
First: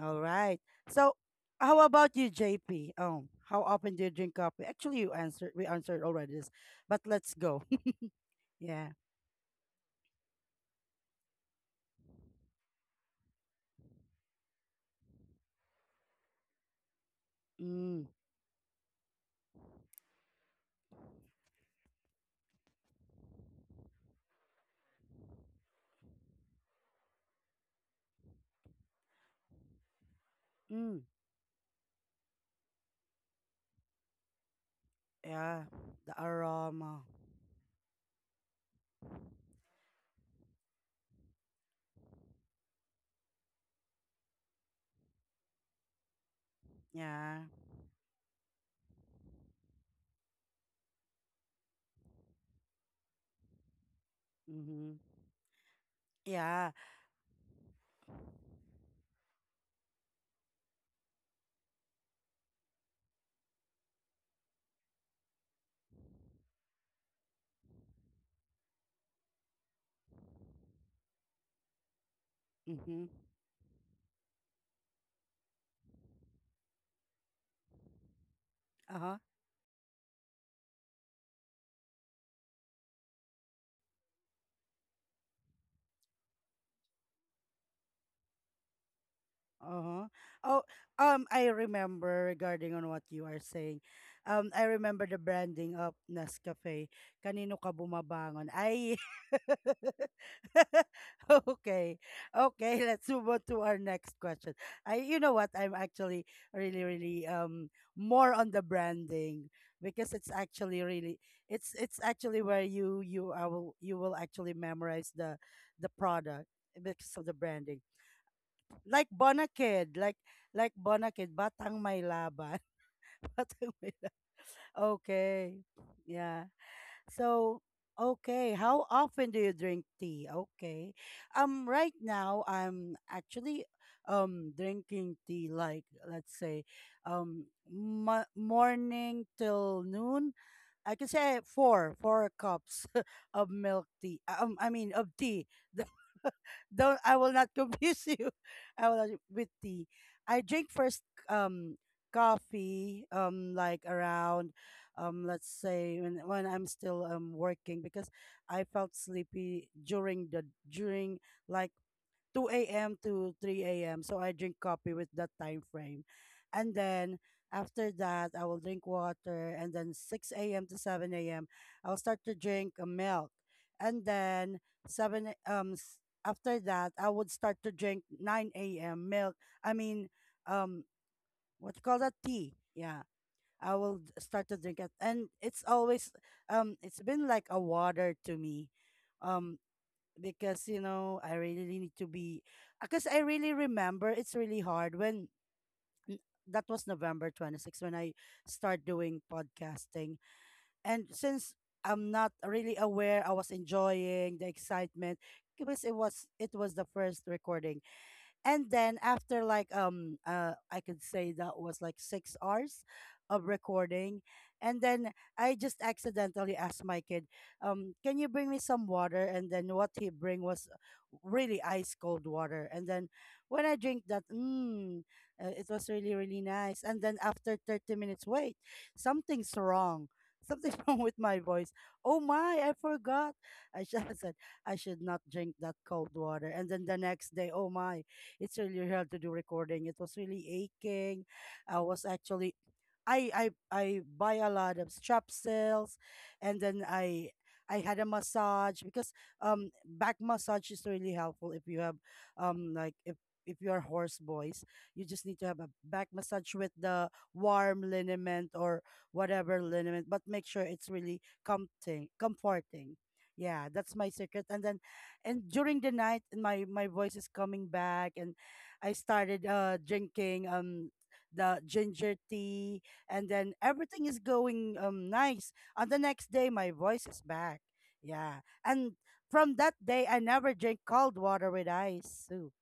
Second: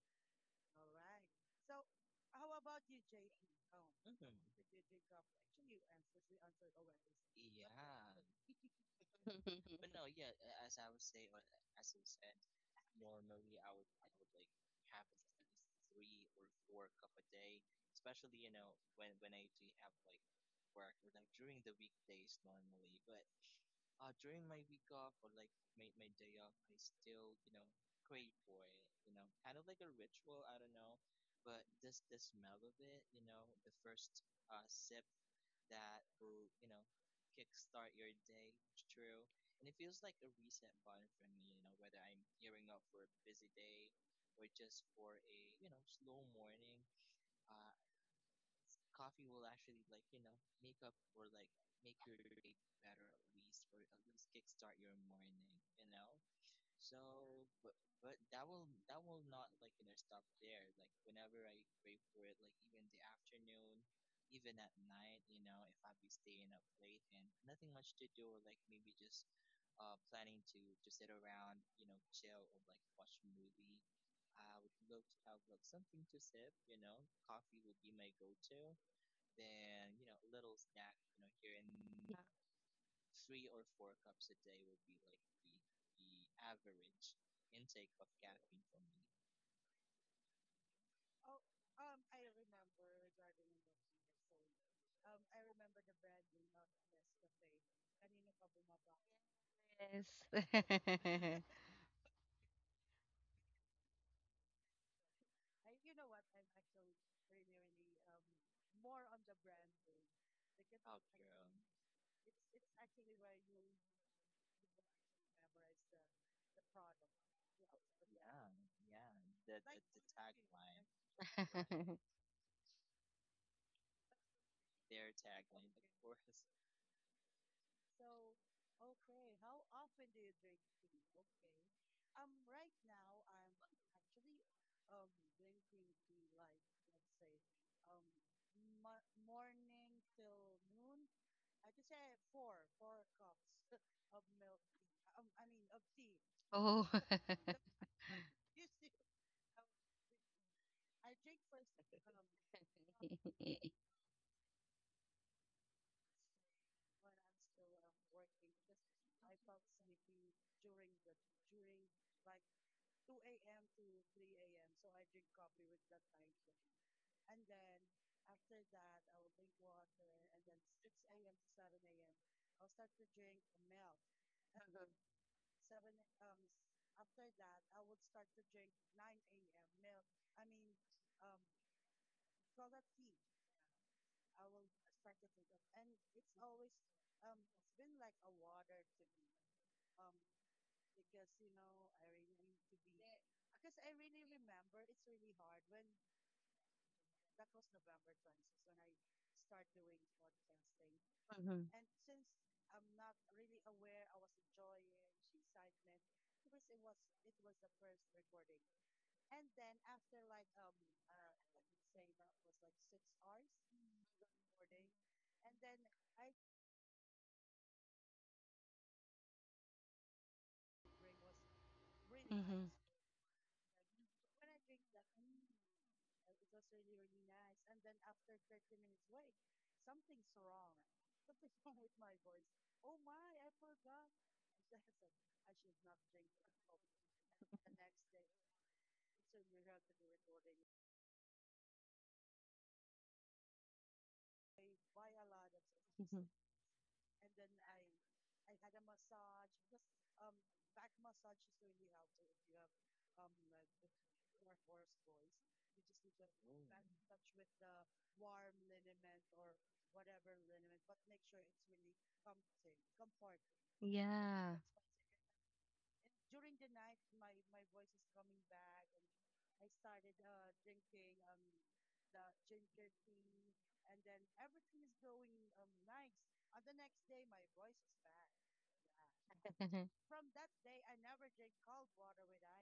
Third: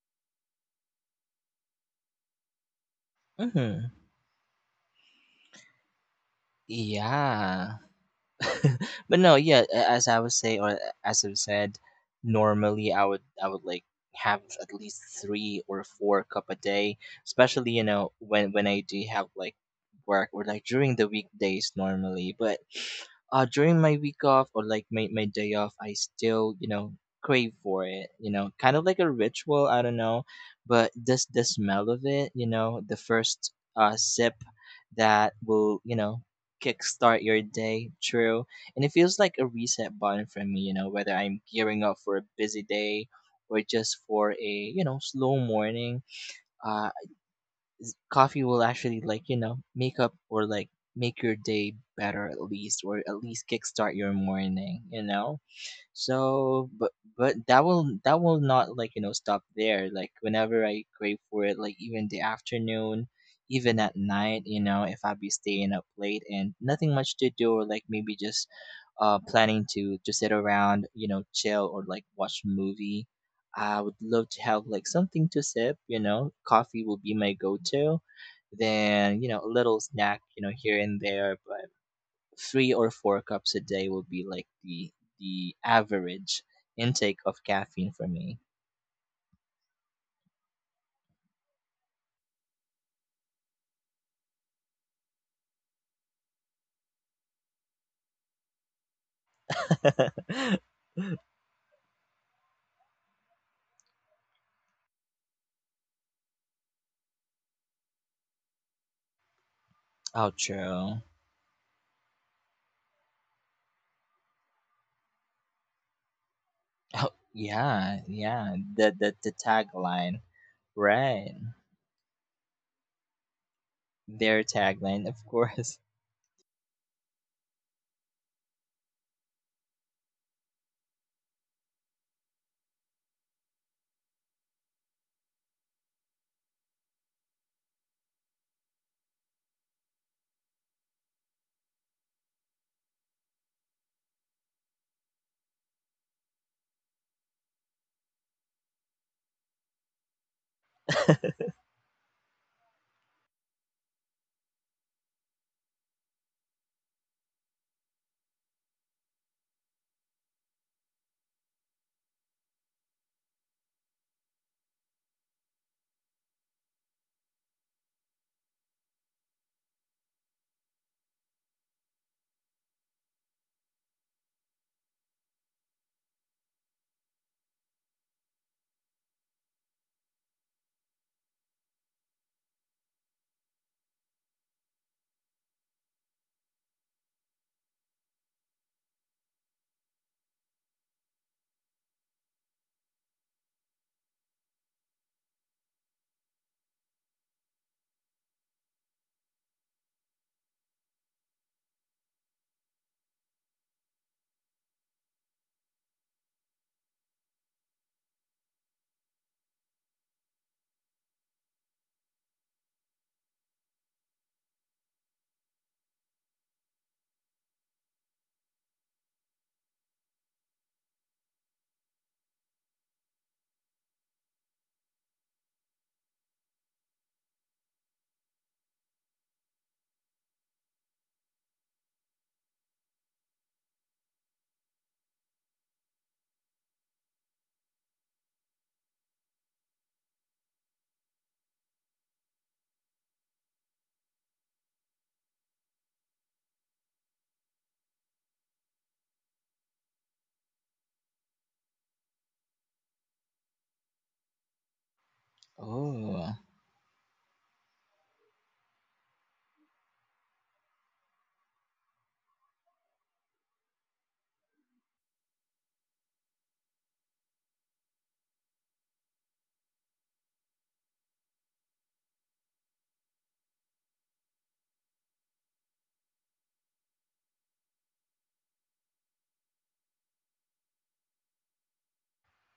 [SPEAKER 1] All right. So how about you, JP? Oh, how
[SPEAKER 3] Mhm.
[SPEAKER 1] often do you drink coffee? Actually, you answered. We answered already this, but let's go.
[SPEAKER 3] Yeah.
[SPEAKER 1] Yeah.
[SPEAKER 3] but no, yeah,
[SPEAKER 2] Mhm.
[SPEAKER 3] as I was saying or as I've said, normally I would like have at least three or four cup a day, especially you
[SPEAKER 1] Mm,
[SPEAKER 3] know when I do have like work or like during the weekdays normally. But during my week off or like my day off, I still you know crave for it. You know, kind of like a ritual. I don't know, but
[SPEAKER 1] mm.
[SPEAKER 3] this the smell of it. You know, the first sip that
[SPEAKER 1] Yeah,
[SPEAKER 3] will you
[SPEAKER 1] the
[SPEAKER 3] know
[SPEAKER 1] aroma.
[SPEAKER 3] kickstart your day. True. And it feels like a reset button for me, you know, whether I'm gearing up for a busy day or just for a, you know, slow morning. Uh,
[SPEAKER 1] Yeah.
[SPEAKER 3] coffee will actually, like, you know, make up or like make your day better at least, or at least kickstart your morning,
[SPEAKER 1] Mm-hmm.
[SPEAKER 3] you know?
[SPEAKER 1] Yeah.
[SPEAKER 3] So, but that will not like you know stop there. Like whenever I crave for it, like even the afternoon, even at night, you know, if I be staying up late and nothing much to do, or like maybe just planning to sit around, you know, chill or like watch a
[SPEAKER 1] Mm-hmm.
[SPEAKER 3] movie. I would love to have like something to sip, you know. Coffee will be my go-to.
[SPEAKER 1] Uh-huh.
[SPEAKER 3] Then, you know, a little snack, you know, here and there three or four cups a day will be like the average intake of caffeine for me.
[SPEAKER 1] Uh-huh. Oh, I remember regarding on what you are saying. I remember the branding of Nescafe. Kanino ka bumabangon? Ay.
[SPEAKER 2] Yes.
[SPEAKER 1] Okay. Okay, let's move on to our next question. I you know what? I'm actually really really more on the branding because it's actually
[SPEAKER 3] Outro.
[SPEAKER 1] really it's actually where you will actually memorize the product because
[SPEAKER 3] Oh,
[SPEAKER 1] of the branding.
[SPEAKER 3] yeah, yeah. The
[SPEAKER 1] Like
[SPEAKER 3] the the
[SPEAKER 1] Bonakid, like
[SPEAKER 3] tagline,
[SPEAKER 1] like Bonakid,
[SPEAKER 3] right?
[SPEAKER 1] Batang May Laban. Batang May Laban.
[SPEAKER 3] Their tagline, of
[SPEAKER 1] Okay.
[SPEAKER 3] course.
[SPEAKER 1] Yeah. So, okay, how often do you drink tea? Okay. Right now I'm actually drinking tea like let's say um morning till noon I can say four cups of milk tea. I mean of tea.
[SPEAKER 2] Oh.
[SPEAKER 1] Don't I will not confuse you. I will not, with tea. I drink first um coffee like around let's say when I'm still working because I felt sleepy during the during like 2 a.m. to 3 a.m. So I drink coffee with that time frame. And then after that, I will drink water. And then 6 a.m. to 7 a.m., I'll start to drink a milk. And then 7 a- um s- after that, I would start to drink 9 a.m. milk. I mean, um, what you call that tea? Yeah, start to drink it, and it's always it's been like a water to me. Um, because you know I really really need to be because I really remember it's really hard when n- that was November 26th when I start doing podcasting and since
[SPEAKER 2] Mhm.
[SPEAKER 1] I'm not really aware I was enjoying the excitement because it was the first recording and then after like I could say that was like 6 hours of recording. And then I just accidentally asked my kid, can you bring me some water? And then what he bring was really ice cold water.
[SPEAKER 2] Mhm.
[SPEAKER 1] And then when I drink that, mm, it was really, really nice. And then after 30 minutes, wait, something's wrong. Something's wrong with my voice. Oh my, I forgot. I should I said I should not drink that cold water. And then the next day, oh my, it's really hard to do recording. It was really aching. I was actually I buy a lot of strap sales
[SPEAKER 2] Mhm.
[SPEAKER 1] and then I had a massage because back massage is really helpful if you have um like if if you are horse boys, you just need to have a back
[SPEAKER 3] Oh,
[SPEAKER 1] massage with the warm liniment or whatever liniment, but make sure it's really comforting. Yeah, that's my secret.
[SPEAKER 2] Yeah.
[SPEAKER 1] And then and during the night my my voice is coming back and I started drinking the ginger tea and then everything is going nice on the next day my voice is back yeah and from that day I never drink cold water with ice soup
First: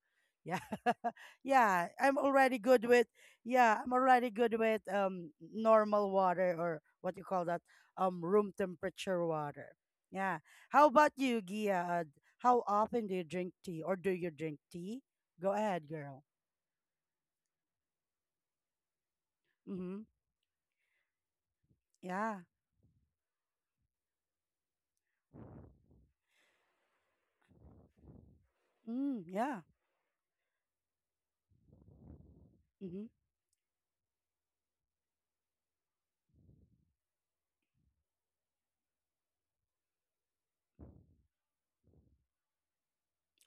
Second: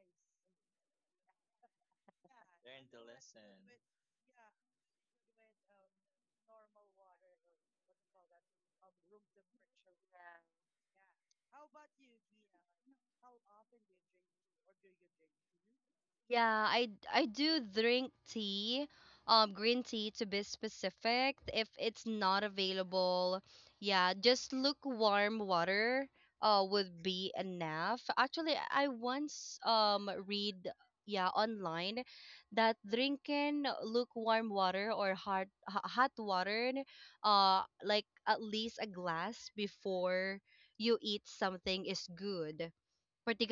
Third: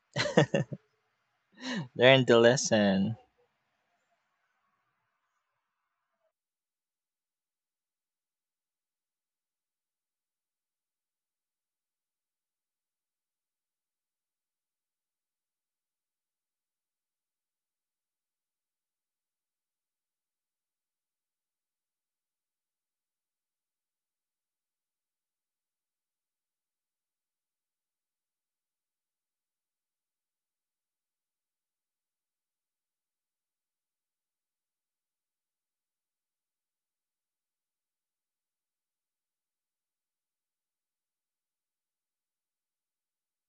[SPEAKER 1] yeah. Yeah, I'm
[SPEAKER 3] learn the
[SPEAKER 1] already good with
[SPEAKER 3] lesson.
[SPEAKER 1] yeah, I'm already good with normal water or what you call that room temperature water. Yeah. How about you, Gia? How often do you drink tea or do you drink tea? Go ahead, girl.
[SPEAKER 2] Yeah, I do drink tea, green
[SPEAKER 1] Mhm.
[SPEAKER 2] tea to be specific. If it's
[SPEAKER 1] Yeah.
[SPEAKER 2] not available, yeah, just lukewarm water, would be enough. Actually, I
[SPEAKER 1] Mm,
[SPEAKER 2] once
[SPEAKER 1] yeah.
[SPEAKER 2] read, yeah, online, that
[SPEAKER 1] Mhm.
[SPEAKER 2] drinking lukewarm water or hot hot water, like at least a glass before you eat something, is good,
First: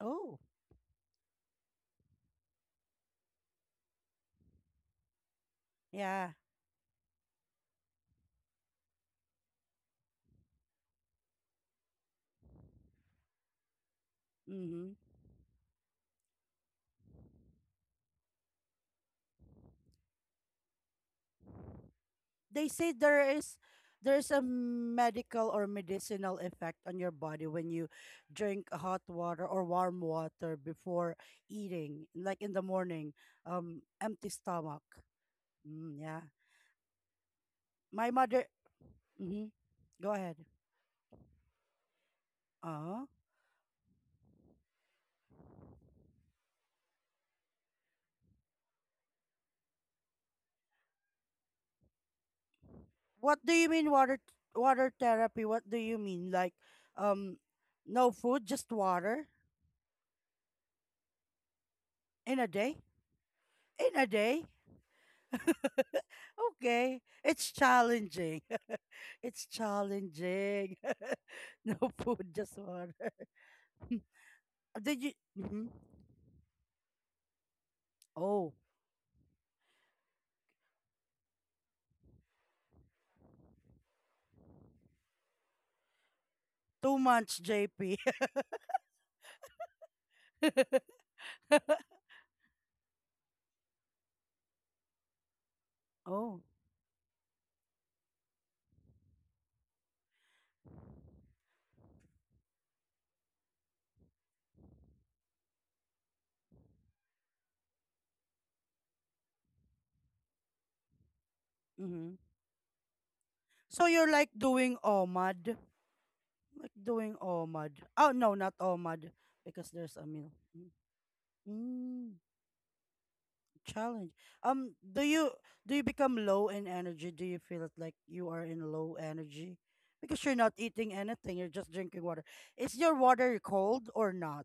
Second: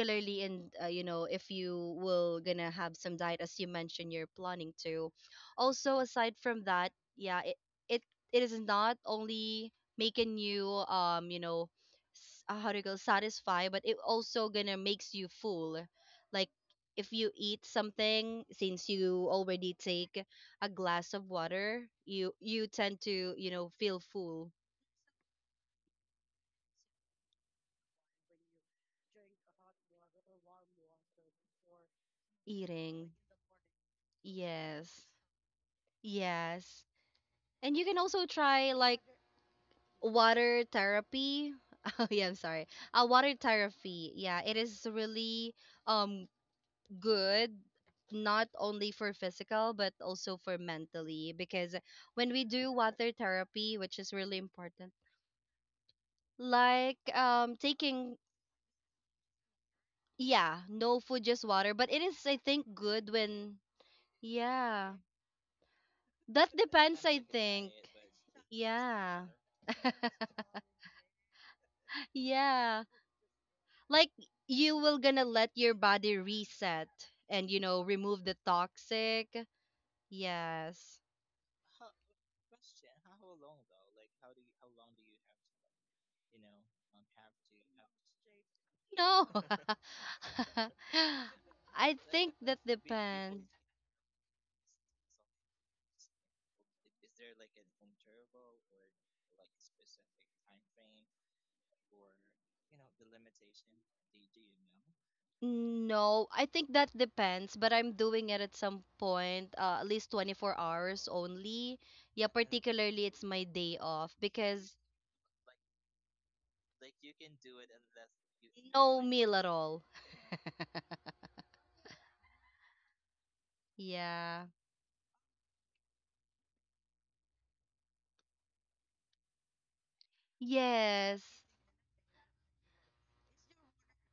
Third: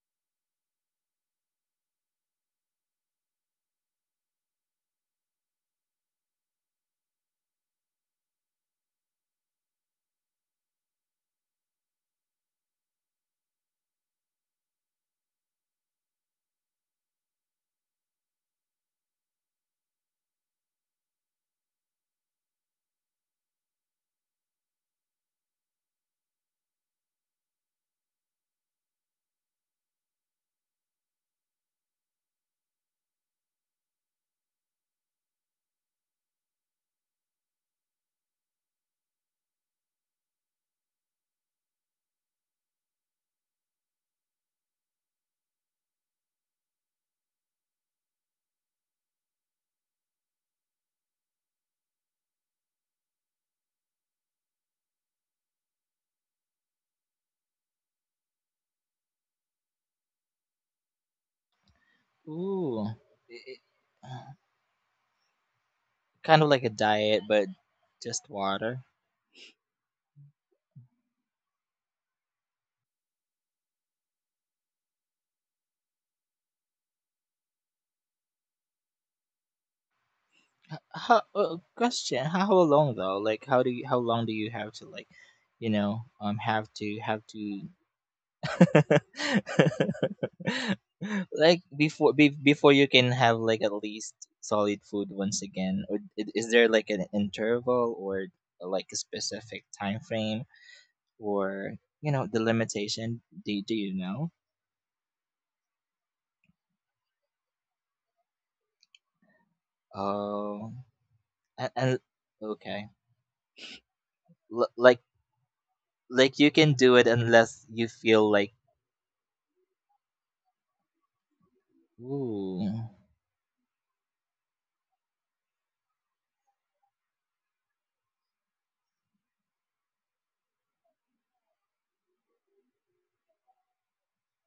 [SPEAKER 1] Oh,
[SPEAKER 2] in, if you will gonna have some diet, as you mentioned you're planning to. Also,
[SPEAKER 1] yeah.
[SPEAKER 2] aside from that, yeah, it, it is not only making you, how to go satisfy, but it also gonna
[SPEAKER 1] Mm-hmm.
[SPEAKER 2] makes you full. Like, if you eat something, since you already take a glass of water, you
[SPEAKER 1] They
[SPEAKER 2] you
[SPEAKER 1] say
[SPEAKER 2] tend
[SPEAKER 1] there
[SPEAKER 2] to,
[SPEAKER 1] is
[SPEAKER 2] feel
[SPEAKER 1] there's a
[SPEAKER 2] full,
[SPEAKER 1] medical or medicinal effect on your body when you drink hot water or warm water before eating, like in the
[SPEAKER 2] eating.
[SPEAKER 1] morning, empty stomach.
[SPEAKER 2] Yes.
[SPEAKER 1] Mm, yeah,
[SPEAKER 2] Yes. And you can
[SPEAKER 1] my
[SPEAKER 2] also
[SPEAKER 1] mother.
[SPEAKER 2] try like
[SPEAKER 1] Mm-hmm. Go ahead.
[SPEAKER 2] water therapy. Oh yeah, I'm sorry.
[SPEAKER 1] Uh,
[SPEAKER 2] Water therapy. Yeah, it is really um good, not only for physical but also for mentally, because when we do water
[SPEAKER 1] what do you
[SPEAKER 2] therapy,
[SPEAKER 1] mean
[SPEAKER 2] which is really important,
[SPEAKER 1] water therapy? What do you mean like,
[SPEAKER 2] like
[SPEAKER 1] um, no
[SPEAKER 2] taking,
[SPEAKER 1] food, just water
[SPEAKER 2] yeah, no food just water, but it is, I
[SPEAKER 1] in a
[SPEAKER 2] think,
[SPEAKER 1] day?
[SPEAKER 3] Ooh,
[SPEAKER 2] good when,
[SPEAKER 3] I-
[SPEAKER 1] In a
[SPEAKER 3] I-
[SPEAKER 1] day?
[SPEAKER 2] yeah.
[SPEAKER 3] kind of
[SPEAKER 2] That
[SPEAKER 3] like a
[SPEAKER 1] Okay,
[SPEAKER 2] depends, I
[SPEAKER 3] diet, but
[SPEAKER 1] it's
[SPEAKER 2] think.
[SPEAKER 3] just
[SPEAKER 1] challenging.
[SPEAKER 3] water.
[SPEAKER 2] Yeah.
[SPEAKER 1] It's challenging. No food, just
[SPEAKER 2] Yeah.
[SPEAKER 1] water.
[SPEAKER 2] Like, you
[SPEAKER 1] Did
[SPEAKER 2] will
[SPEAKER 1] you?
[SPEAKER 2] gonna let
[SPEAKER 1] Hmm.
[SPEAKER 2] your body reset and, remove the
[SPEAKER 1] Oh,
[SPEAKER 2] toxic. Yes.
[SPEAKER 3] How, question: How long though? Like, how do you, how long do you have to like, you know, have
[SPEAKER 1] two
[SPEAKER 3] to have
[SPEAKER 1] months,
[SPEAKER 3] to
[SPEAKER 1] JP.
[SPEAKER 2] No.
[SPEAKER 3] like
[SPEAKER 2] I
[SPEAKER 3] before
[SPEAKER 2] think
[SPEAKER 3] before
[SPEAKER 2] that
[SPEAKER 3] you can have
[SPEAKER 2] depends.
[SPEAKER 3] like at least solid food once again? Or
[SPEAKER 1] Oh,
[SPEAKER 3] is there like an interval or like a specific time frame or you know the limitation? Do you know?
[SPEAKER 2] No, I think that depends, but I'm doing it at some point, at least
[SPEAKER 3] Oh,
[SPEAKER 2] 24 hours
[SPEAKER 3] and
[SPEAKER 2] only.
[SPEAKER 1] mm-hmm.
[SPEAKER 2] Yeah,
[SPEAKER 3] okay,
[SPEAKER 2] particularly it's my
[SPEAKER 1] So
[SPEAKER 2] day
[SPEAKER 1] you're like
[SPEAKER 2] off,
[SPEAKER 3] L-
[SPEAKER 1] doing
[SPEAKER 3] like
[SPEAKER 2] because
[SPEAKER 1] OMAD, like
[SPEAKER 3] like you can do it
[SPEAKER 1] doing
[SPEAKER 3] unless
[SPEAKER 1] OMAD.
[SPEAKER 3] you
[SPEAKER 1] Oh
[SPEAKER 3] feel
[SPEAKER 1] no,
[SPEAKER 3] like
[SPEAKER 1] not OMAD
[SPEAKER 2] no meal
[SPEAKER 1] because
[SPEAKER 2] at
[SPEAKER 1] there's a
[SPEAKER 2] all.
[SPEAKER 1] meal. Mm. Mm.
[SPEAKER 3] ooh.
[SPEAKER 1] Challenge. Um,
[SPEAKER 2] Yeah.
[SPEAKER 1] do you do you become low in energy? Do you feel it like you are in low energy? Because you're not eating anything, you're
[SPEAKER 2] Yes.
[SPEAKER 1] just drinking water. Is your water cold or not?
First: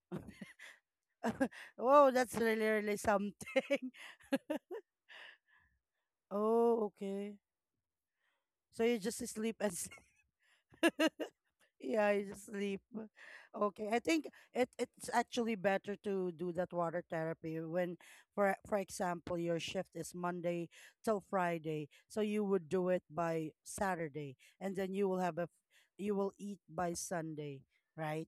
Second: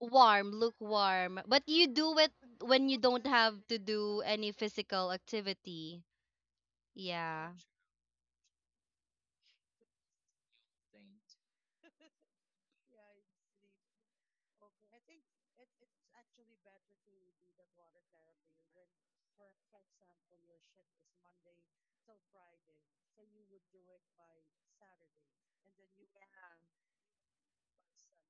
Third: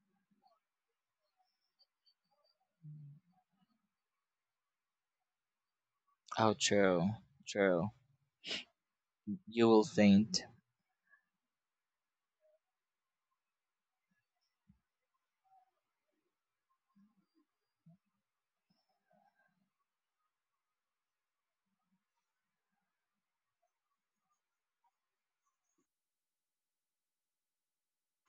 [SPEAKER 2] Warm, lukewarm. But you
[SPEAKER 1] Oh,
[SPEAKER 2] do it
[SPEAKER 1] that's really,
[SPEAKER 2] when
[SPEAKER 1] really
[SPEAKER 2] you don't
[SPEAKER 1] something.
[SPEAKER 2] have to do any physical activity.
[SPEAKER 3] Oh,
[SPEAKER 1] Oh,
[SPEAKER 3] true,
[SPEAKER 1] okay.
[SPEAKER 2] Yeah.
[SPEAKER 3] true.
[SPEAKER 1] So you just sleep
[SPEAKER 3] You
[SPEAKER 1] and
[SPEAKER 3] will
[SPEAKER 1] sleep.
[SPEAKER 3] faint.
[SPEAKER 1] Yeah, you just sleep. Okay, I think it's actually better to do that water therapy when, for example, your shift is Monday till Friday, so you would do it by Saturday, and then you will have you will eat by Sunday, right?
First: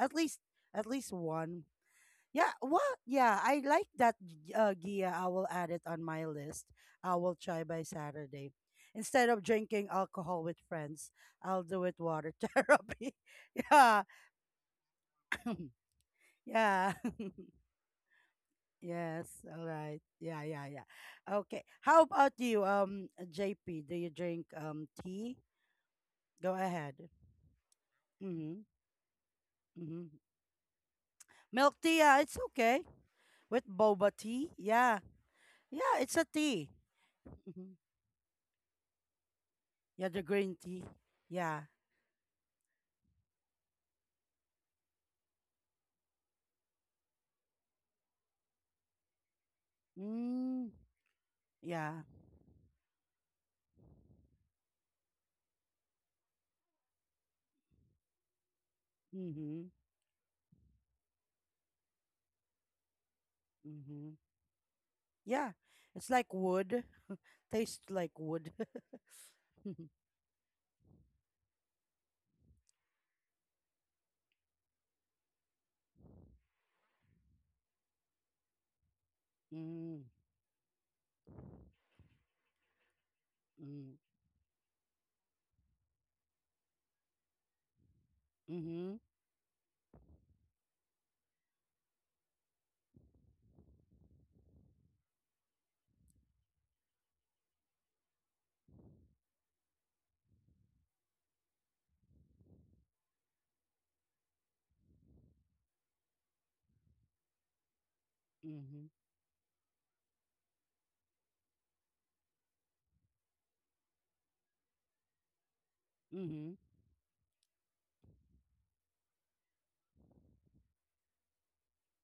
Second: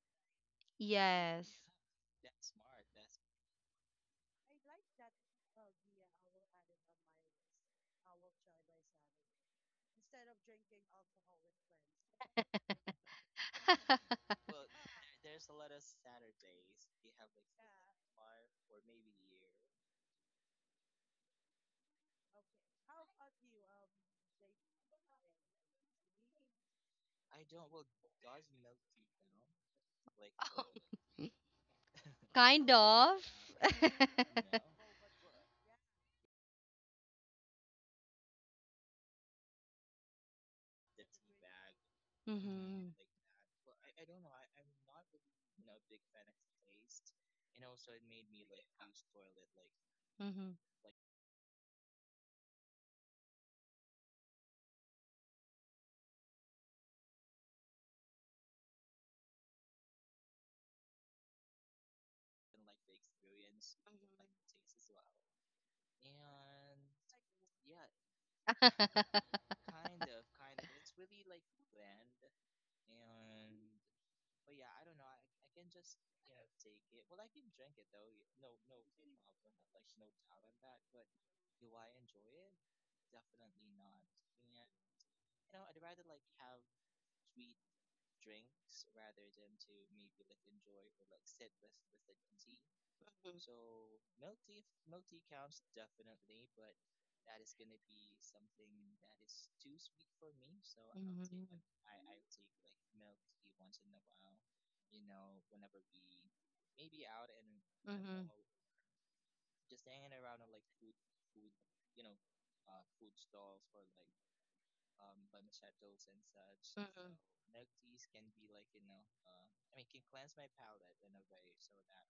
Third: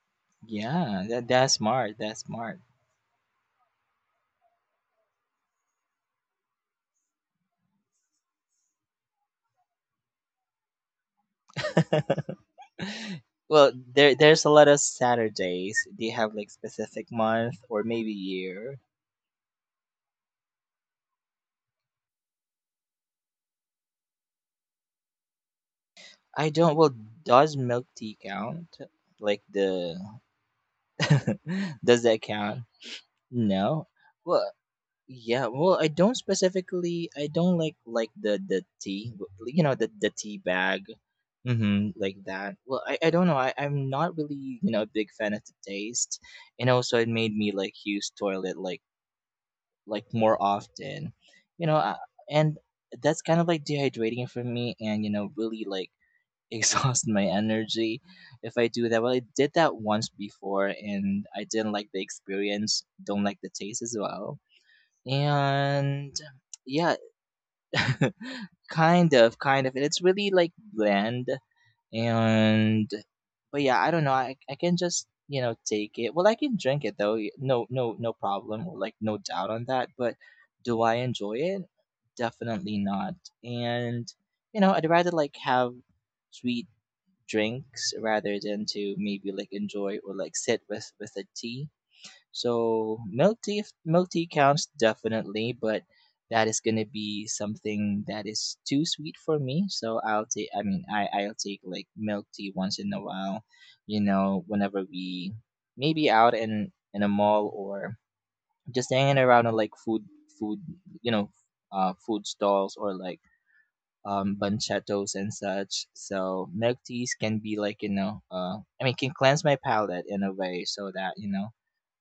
[SPEAKER 1] At least at
[SPEAKER 3] Yeah,
[SPEAKER 1] least
[SPEAKER 3] that,
[SPEAKER 2] Yes.
[SPEAKER 3] that's
[SPEAKER 1] one.
[SPEAKER 3] smart. That's
[SPEAKER 1] Yeah,
[SPEAKER 3] smart.
[SPEAKER 1] well, yeah, I like that Gia. I will add it on my list. I will try by Saturday. Instead of drinking alcohol with friends, I'll do it water therapy.
[SPEAKER 3] well,
[SPEAKER 1] Yeah.
[SPEAKER 3] there's a lot of Saturdays. Do you have like
[SPEAKER 1] Yeah.
[SPEAKER 3] specific month or maybe year?
[SPEAKER 1] Yes. All right. Yeah, yeah, yeah. Okay. How about you, JP? Do you drink tea?
[SPEAKER 3] I
[SPEAKER 1] Go
[SPEAKER 3] don't.
[SPEAKER 1] ahead.
[SPEAKER 3] Well, does milk tea
[SPEAKER 1] Mm-hmm.
[SPEAKER 3] count? Like the
[SPEAKER 1] Mm-hmm. Milk tea,
[SPEAKER 3] does
[SPEAKER 1] yeah,
[SPEAKER 3] that
[SPEAKER 1] it's
[SPEAKER 3] count?
[SPEAKER 2] Kind
[SPEAKER 1] okay.
[SPEAKER 2] of.
[SPEAKER 1] With
[SPEAKER 3] No.
[SPEAKER 1] boba tea.
[SPEAKER 3] Well.
[SPEAKER 1] Yeah.
[SPEAKER 3] Yeah, well, I
[SPEAKER 1] Yeah, it's
[SPEAKER 3] don't
[SPEAKER 1] a tea.
[SPEAKER 3] specifically. I don't
[SPEAKER 1] Hmm.
[SPEAKER 3] like the tea, you know, the
[SPEAKER 1] Yeah,
[SPEAKER 3] the
[SPEAKER 1] the
[SPEAKER 3] tea
[SPEAKER 1] green tea.
[SPEAKER 3] bag,
[SPEAKER 1] Yeah.
[SPEAKER 3] like
[SPEAKER 2] Mhm.
[SPEAKER 3] that. Well,
[SPEAKER 2] Mhm.
[SPEAKER 3] I don't know. I'm not really you know a big fan of the taste, and also it made me like use toilet like
[SPEAKER 2] Mhm. Mhm.
[SPEAKER 3] more
[SPEAKER 2] Mhm.
[SPEAKER 1] Mm,
[SPEAKER 3] often, you know, I,
[SPEAKER 1] yeah.
[SPEAKER 3] and that's kind of like dehydrating for me, and you know, really like exhaust my energy if I do that. Well, I did
[SPEAKER 1] Mm-hmm.
[SPEAKER 3] that once before, and I didn't like the experience. Don't like the taste as
[SPEAKER 1] Mm-hmm.
[SPEAKER 3] well
[SPEAKER 1] Yeah. It's
[SPEAKER 3] and
[SPEAKER 1] like wood.
[SPEAKER 3] yeah
[SPEAKER 1] Tastes like wood.
[SPEAKER 3] kind of kind of and
[SPEAKER 1] Mm,
[SPEAKER 3] it's really like bland and but yeah I don't know I can just you know take it well I can drink it though no problem or like no doubt on that
[SPEAKER 1] mm,
[SPEAKER 3] but do I enjoy it definitely not and you know I'd rather like have sweet drinks rather than
[SPEAKER 1] mm-hmm.
[SPEAKER 3] to maybe like enjoy or like sit with a tea so milk tea counts definitely, but that is gonna be something that is too sweet for me. So I'll take, I mean, I'll take like milk tea once in a while, you know, whenever we maybe out in a mall or
[SPEAKER 1] Mm-hmm.
[SPEAKER 3] just hanging around on like food, you know, food stalls or like banchatos and such.
[SPEAKER 1] Mm-hmm.
[SPEAKER 3] So milk teas can be like you know, I mean, can cleanse my palate in a way so that you know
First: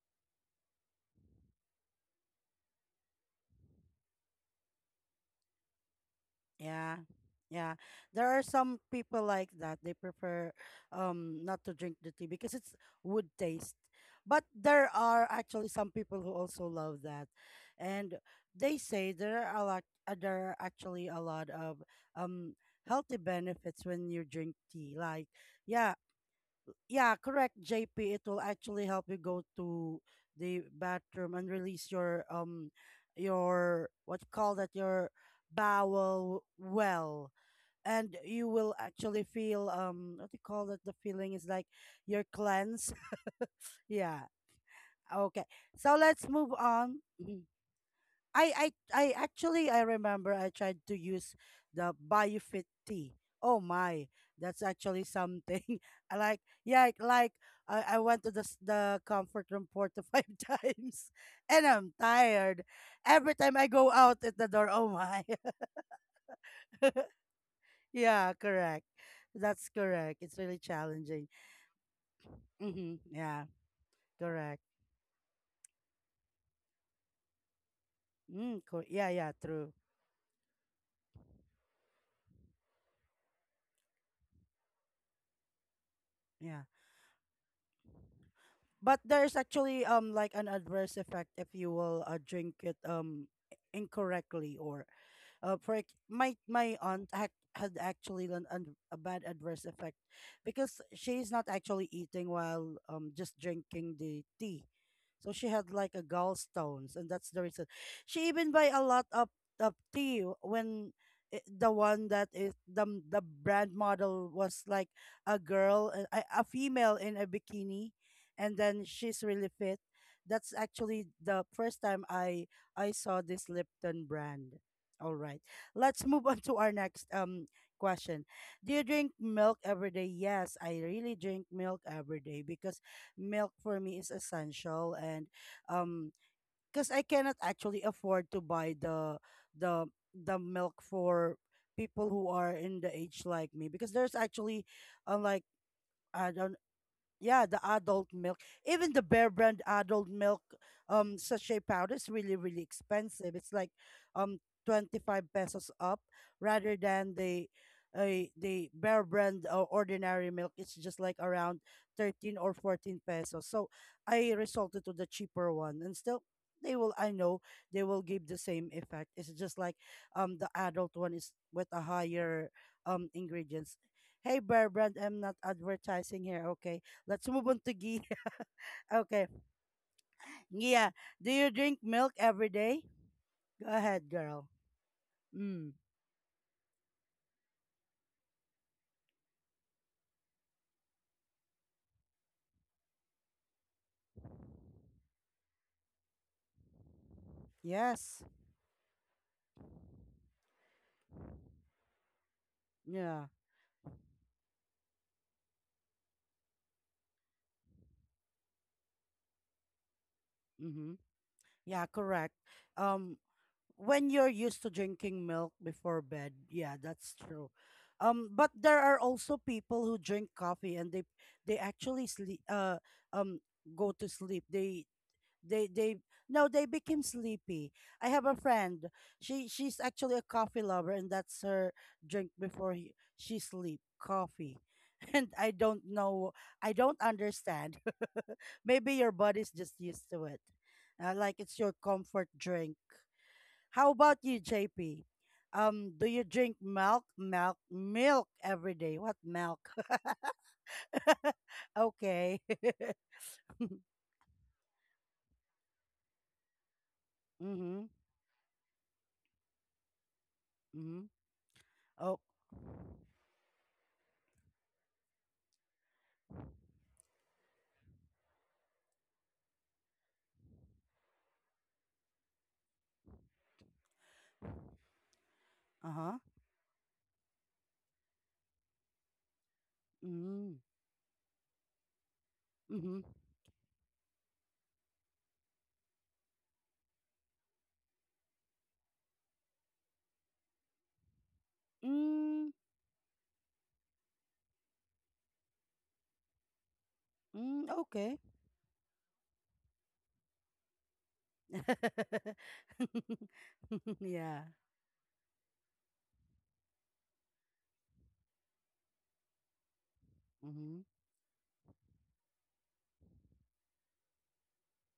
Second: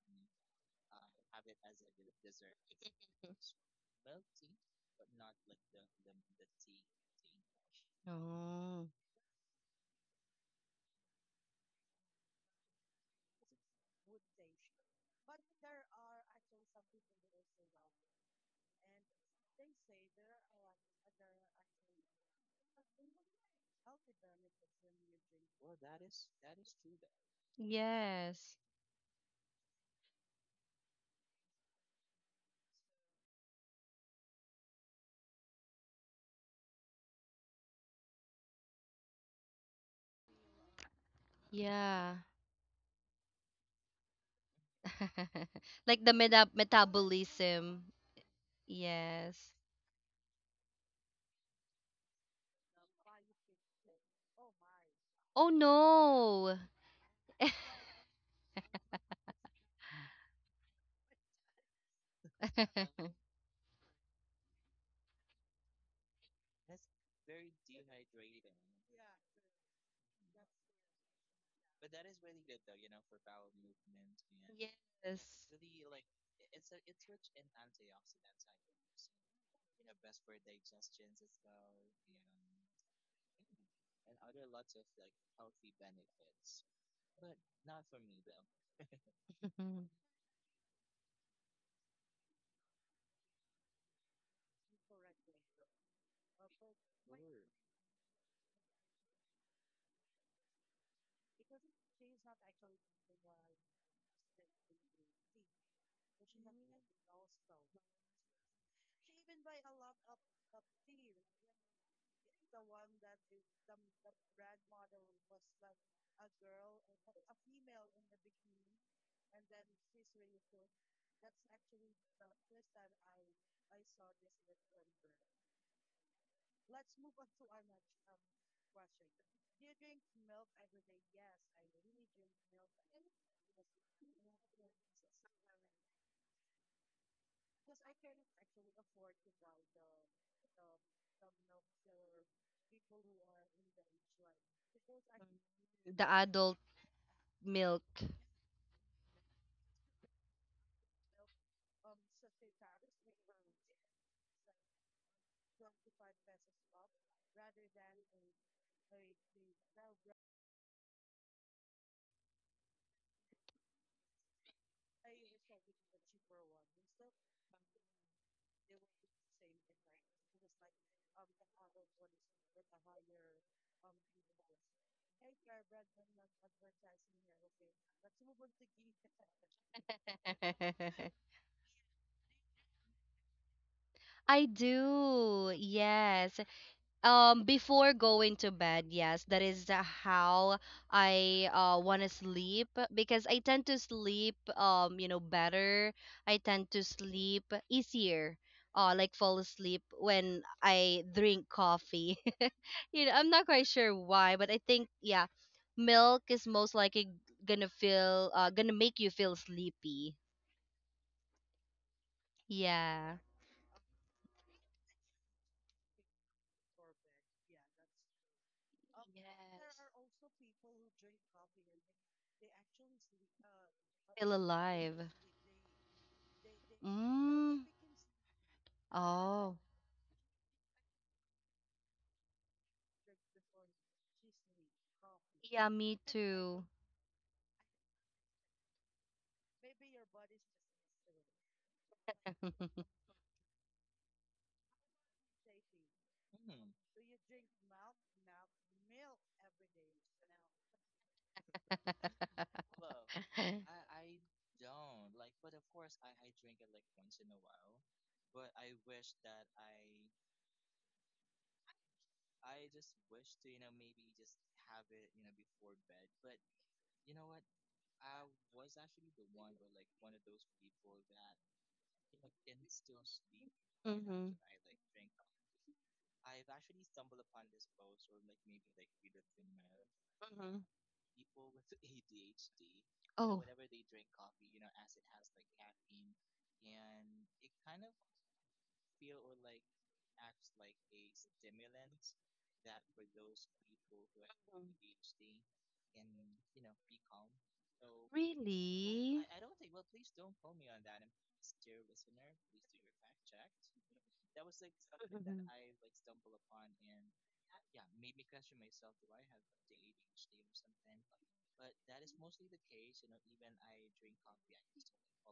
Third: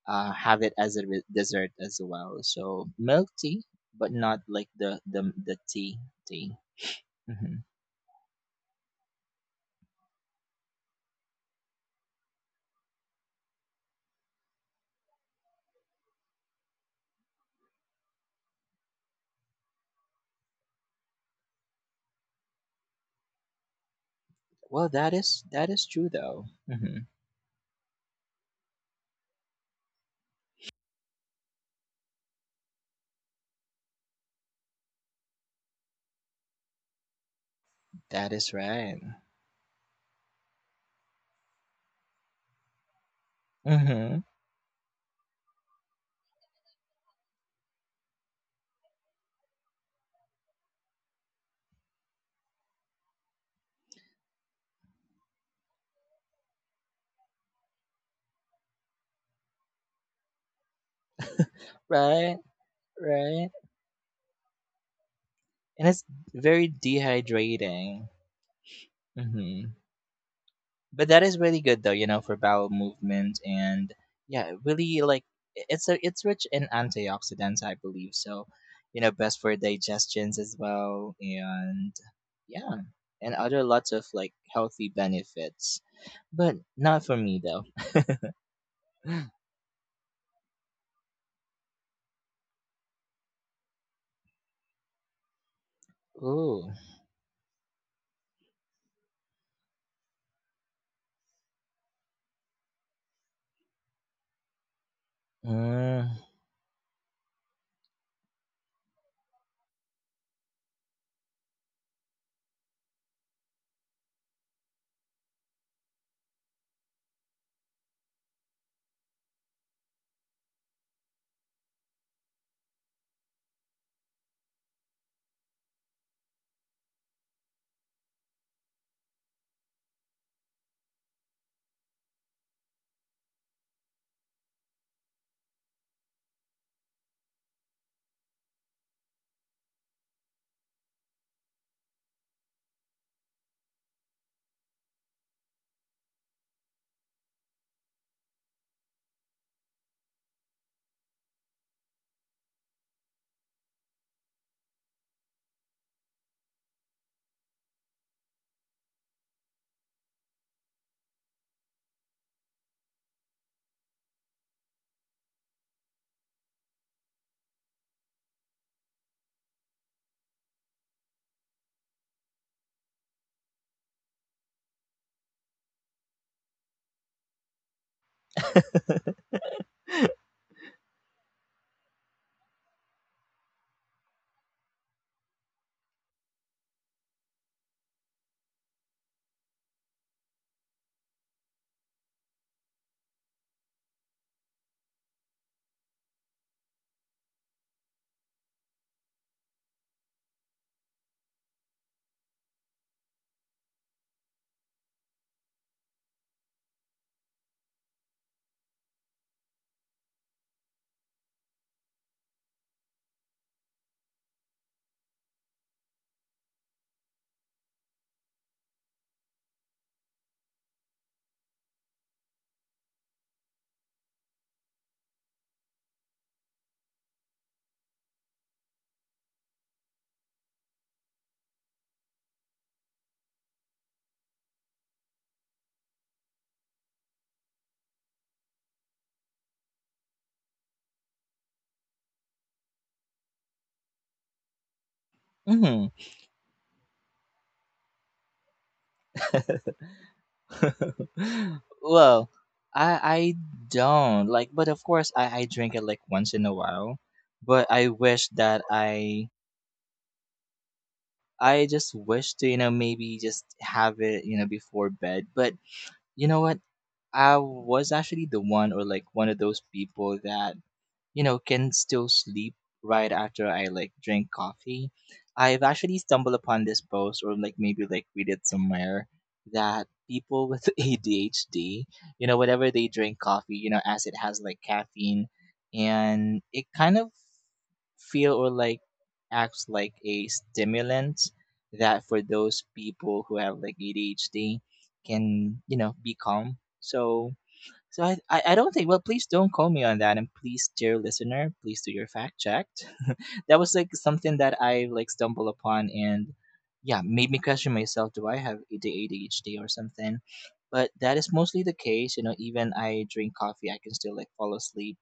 [SPEAKER 3] have it as a dessert as well. So milk tea, but not like the tea tea.
[SPEAKER 1] Yeah.
[SPEAKER 3] Hmm
[SPEAKER 1] Yeah. There are some
[SPEAKER 2] Oh,
[SPEAKER 1] people like that. They prefer not to drink the tea because it's wood taste. But there are actually some people who also love that. And they say there are a lot there are actually a lot of um healthy benefits when you drink
[SPEAKER 3] Well,
[SPEAKER 1] tea. Like,
[SPEAKER 3] that is
[SPEAKER 1] yeah,
[SPEAKER 3] true though. Hmm
[SPEAKER 1] yeah, correct, JP. It will
[SPEAKER 2] yes.
[SPEAKER 1] actually help you go to the bathroom and release your what you call that your bowel well. And
[SPEAKER 3] That
[SPEAKER 1] you
[SPEAKER 3] is
[SPEAKER 1] will
[SPEAKER 3] right.
[SPEAKER 1] actually feel what you call that the feeling is like
[SPEAKER 2] Yeah.
[SPEAKER 1] your cleanse.
[SPEAKER 3] hmm
[SPEAKER 1] Yeah. Okay. So
[SPEAKER 2] Like the
[SPEAKER 1] let's move on.
[SPEAKER 2] metabolism.
[SPEAKER 1] I I I
[SPEAKER 2] Yes.
[SPEAKER 1] actually I remember I tried to use the BioFit tea. Oh my, that's actually
[SPEAKER 2] Oh
[SPEAKER 1] something. I like,
[SPEAKER 2] no.
[SPEAKER 1] yeah, I went to the the comfort room 4 to 5 times, and I'm
[SPEAKER 3] Right,
[SPEAKER 1] tired. Every
[SPEAKER 3] right,
[SPEAKER 1] time I go out at the door, oh my.
[SPEAKER 3] and it's very dehydrating.
[SPEAKER 1] Yeah, correct.
[SPEAKER 3] Hmm
[SPEAKER 1] That's correct. It's really
[SPEAKER 3] but that
[SPEAKER 1] challenging.
[SPEAKER 3] is really good though you know for bowel
[SPEAKER 1] Mm-hmm.
[SPEAKER 3] movement
[SPEAKER 1] Yeah,
[SPEAKER 3] and yeah
[SPEAKER 1] correct.
[SPEAKER 3] really
[SPEAKER 2] Yes.
[SPEAKER 3] like it's a it's rich in antioxidants I believe so you
[SPEAKER 1] Yeah,
[SPEAKER 3] know
[SPEAKER 1] yeah,
[SPEAKER 3] best for
[SPEAKER 1] true.
[SPEAKER 3] digestions as well and yeah and other lots of like healthy benefits but
[SPEAKER 1] Yeah.
[SPEAKER 3] not for me though
[SPEAKER 1] But there's
[SPEAKER 2] Mhm.
[SPEAKER 1] actually like an adverse effect if you will drink it incorrectly or my
[SPEAKER 3] ooh
[SPEAKER 1] aunt had actually a bad adverse effect because she's not actually eating while just drinking the tea, so she had like a
[SPEAKER 3] mm,
[SPEAKER 1] gallstones and that's the reason she even buy a lot of tea when the one that is the brand model was like a girl a female in a bikini and then she's really fit. That's actually the first time I saw this Lipton brand. All right. Let's move on to our next question. Do you drink milk every day? Yes, I really drink milk every day because milk for me is essential and um because I cannot actually afford to buy the the milk for people who are in the age like me because there's actually like
[SPEAKER 2] The
[SPEAKER 1] I
[SPEAKER 2] adult
[SPEAKER 1] don't, yeah, the
[SPEAKER 2] milk.
[SPEAKER 1] adult milk. Even the Bear Brand adult milk sachet powder is really, really expensive. It's like um 25 pesos up rather than the Bear Brand ordinary milk. It's just like around 13 or 14 pesos. So I resorted to the cheaper one and still they will, I know they will give the same effect. It's just like the adult one is with a higher ingredients. Hey Bear Brand, I'm not advertising here, okay? Let's move on to Gia. Okay. Gia, do you drink milk every day? Go ahead,
[SPEAKER 2] I
[SPEAKER 1] girl.
[SPEAKER 2] do.
[SPEAKER 1] Mm.
[SPEAKER 2] Yes. Before going to bed, yes, that is, how I want to sleep, because I tend to sleep, better. I tend to sleep easier.
[SPEAKER 1] Yes.
[SPEAKER 2] Like fall asleep when I drink coffee. You know, I'm not
[SPEAKER 1] Yeah.
[SPEAKER 2] quite sure why, but I think yeah, milk is most likely gonna make you feel sleepy.
[SPEAKER 1] Mm-hmm. Yeah, correct.
[SPEAKER 2] Yeah.
[SPEAKER 1] Um, when you're used to drinking milk before bed, yeah, that's true. But there are also
[SPEAKER 2] Yes.
[SPEAKER 1] people who drink coffee and they actually sleep um go
[SPEAKER 2] Feel
[SPEAKER 1] to sleep.
[SPEAKER 2] alive.
[SPEAKER 1] They No, they became
[SPEAKER 2] Mm.
[SPEAKER 1] sleepy. I have a friend,
[SPEAKER 2] Oh.
[SPEAKER 1] she's actually a coffee lover and that's her drink before she sleep, coffee. And
[SPEAKER 2] Yeah,
[SPEAKER 1] I
[SPEAKER 2] me
[SPEAKER 1] don't know,
[SPEAKER 2] too.
[SPEAKER 1] I don't understand. Maybe your body's just used to it, like it's your comfort
[SPEAKER 2] Mm-hmm.
[SPEAKER 1] drink. How about you, JP?
[SPEAKER 3] mhm.
[SPEAKER 1] Do you drink milk every day? What milk?
[SPEAKER 3] well
[SPEAKER 1] Okay.
[SPEAKER 3] i i don't like but of course I drink it like once in a while but
[SPEAKER 1] Mm-hmm,
[SPEAKER 3] I wish that i
[SPEAKER 1] mm-hmm.
[SPEAKER 3] I just
[SPEAKER 1] Oh.
[SPEAKER 3] wish to, you know, maybe just have it, you know, before bed. But you know what? I was actually the one or like one of those people that, you know, can still sleep right after I like
[SPEAKER 2] Mm-hmm.
[SPEAKER 3] drink coffee. I've actually
[SPEAKER 1] Uh-huh.
[SPEAKER 3] stumbled upon this post or like maybe like read it somewhere that people
[SPEAKER 1] Mm.
[SPEAKER 3] with ADHD, you know, whatever they
[SPEAKER 1] Mhm.
[SPEAKER 2] Oh,
[SPEAKER 3] drink coffee, you know, as it has like caffeine and it kind of feel or like acts like a stimulant that for
[SPEAKER 1] Mm,
[SPEAKER 3] those people who have like ADHD can you know be calm. So
[SPEAKER 1] mm,
[SPEAKER 3] so I
[SPEAKER 1] okay.
[SPEAKER 3] I, I don't think
[SPEAKER 2] really?
[SPEAKER 3] well please don't call me on that and please dear listener please do your fact checked. that was like something
[SPEAKER 1] Yeah.
[SPEAKER 3] that I like stumbled upon and yeah made me question myself do I have the ADHD or something.
[SPEAKER 1] Mhm.
[SPEAKER 3] But that is mostly the case, you know. Even I drink coffee, I can still like fall asleep